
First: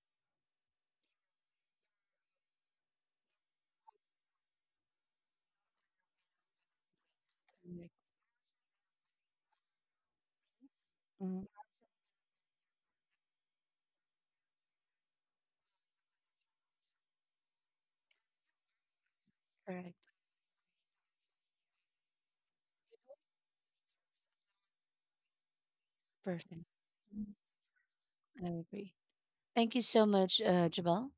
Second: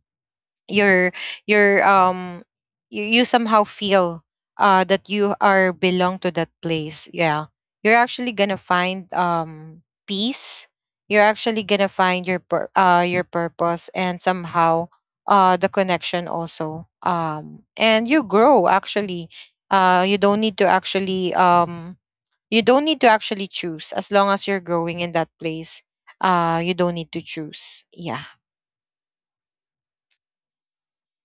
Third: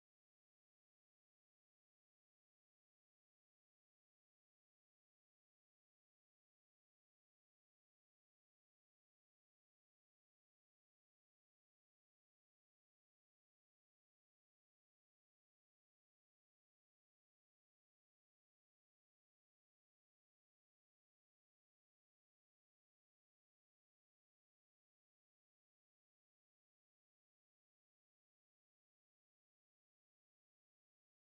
[SPEAKER 3] you're you're um you somehow feel that you are belong to that place. Yeah,
[SPEAKER 1] correct.
[SPEAKER 3] you're actually gonna find peace, you're
[SPEAKER 1] Mhm,
[SPEAKER 3] actually gonna find your your purpose, and somehow the connection also, and you grow actually.
[SPEAKER 1] correct.
[SPEAKER 3] You don't need to actually you don't need to actually choose. As long as you're growing in that place,
[SPEAKER 1] Perfect.
[SPEAKER 3] you don't need to choose. Yeah,
[SPEAKER 1] I agree. Thank you so much, Jabal.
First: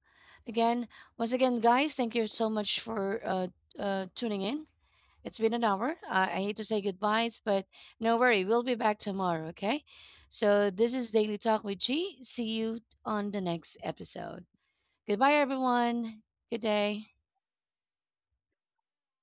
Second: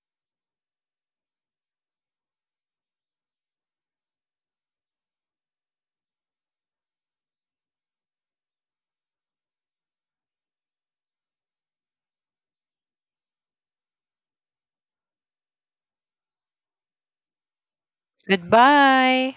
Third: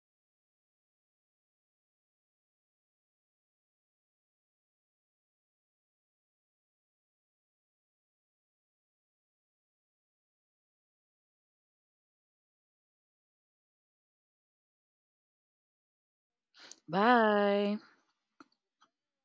[SPEAKER 1] Again, once again, guys, thank you so much for tuning in. It's been an hour. I hate to say goodbyes, but no worry, we'll be back tomorrow, okay? So this is Daily Talk with G. See you on the next episode. Goodbye, everyone. Good day.
[SPEAKER 2] Bye.
[SPEAKER 3] goodbye.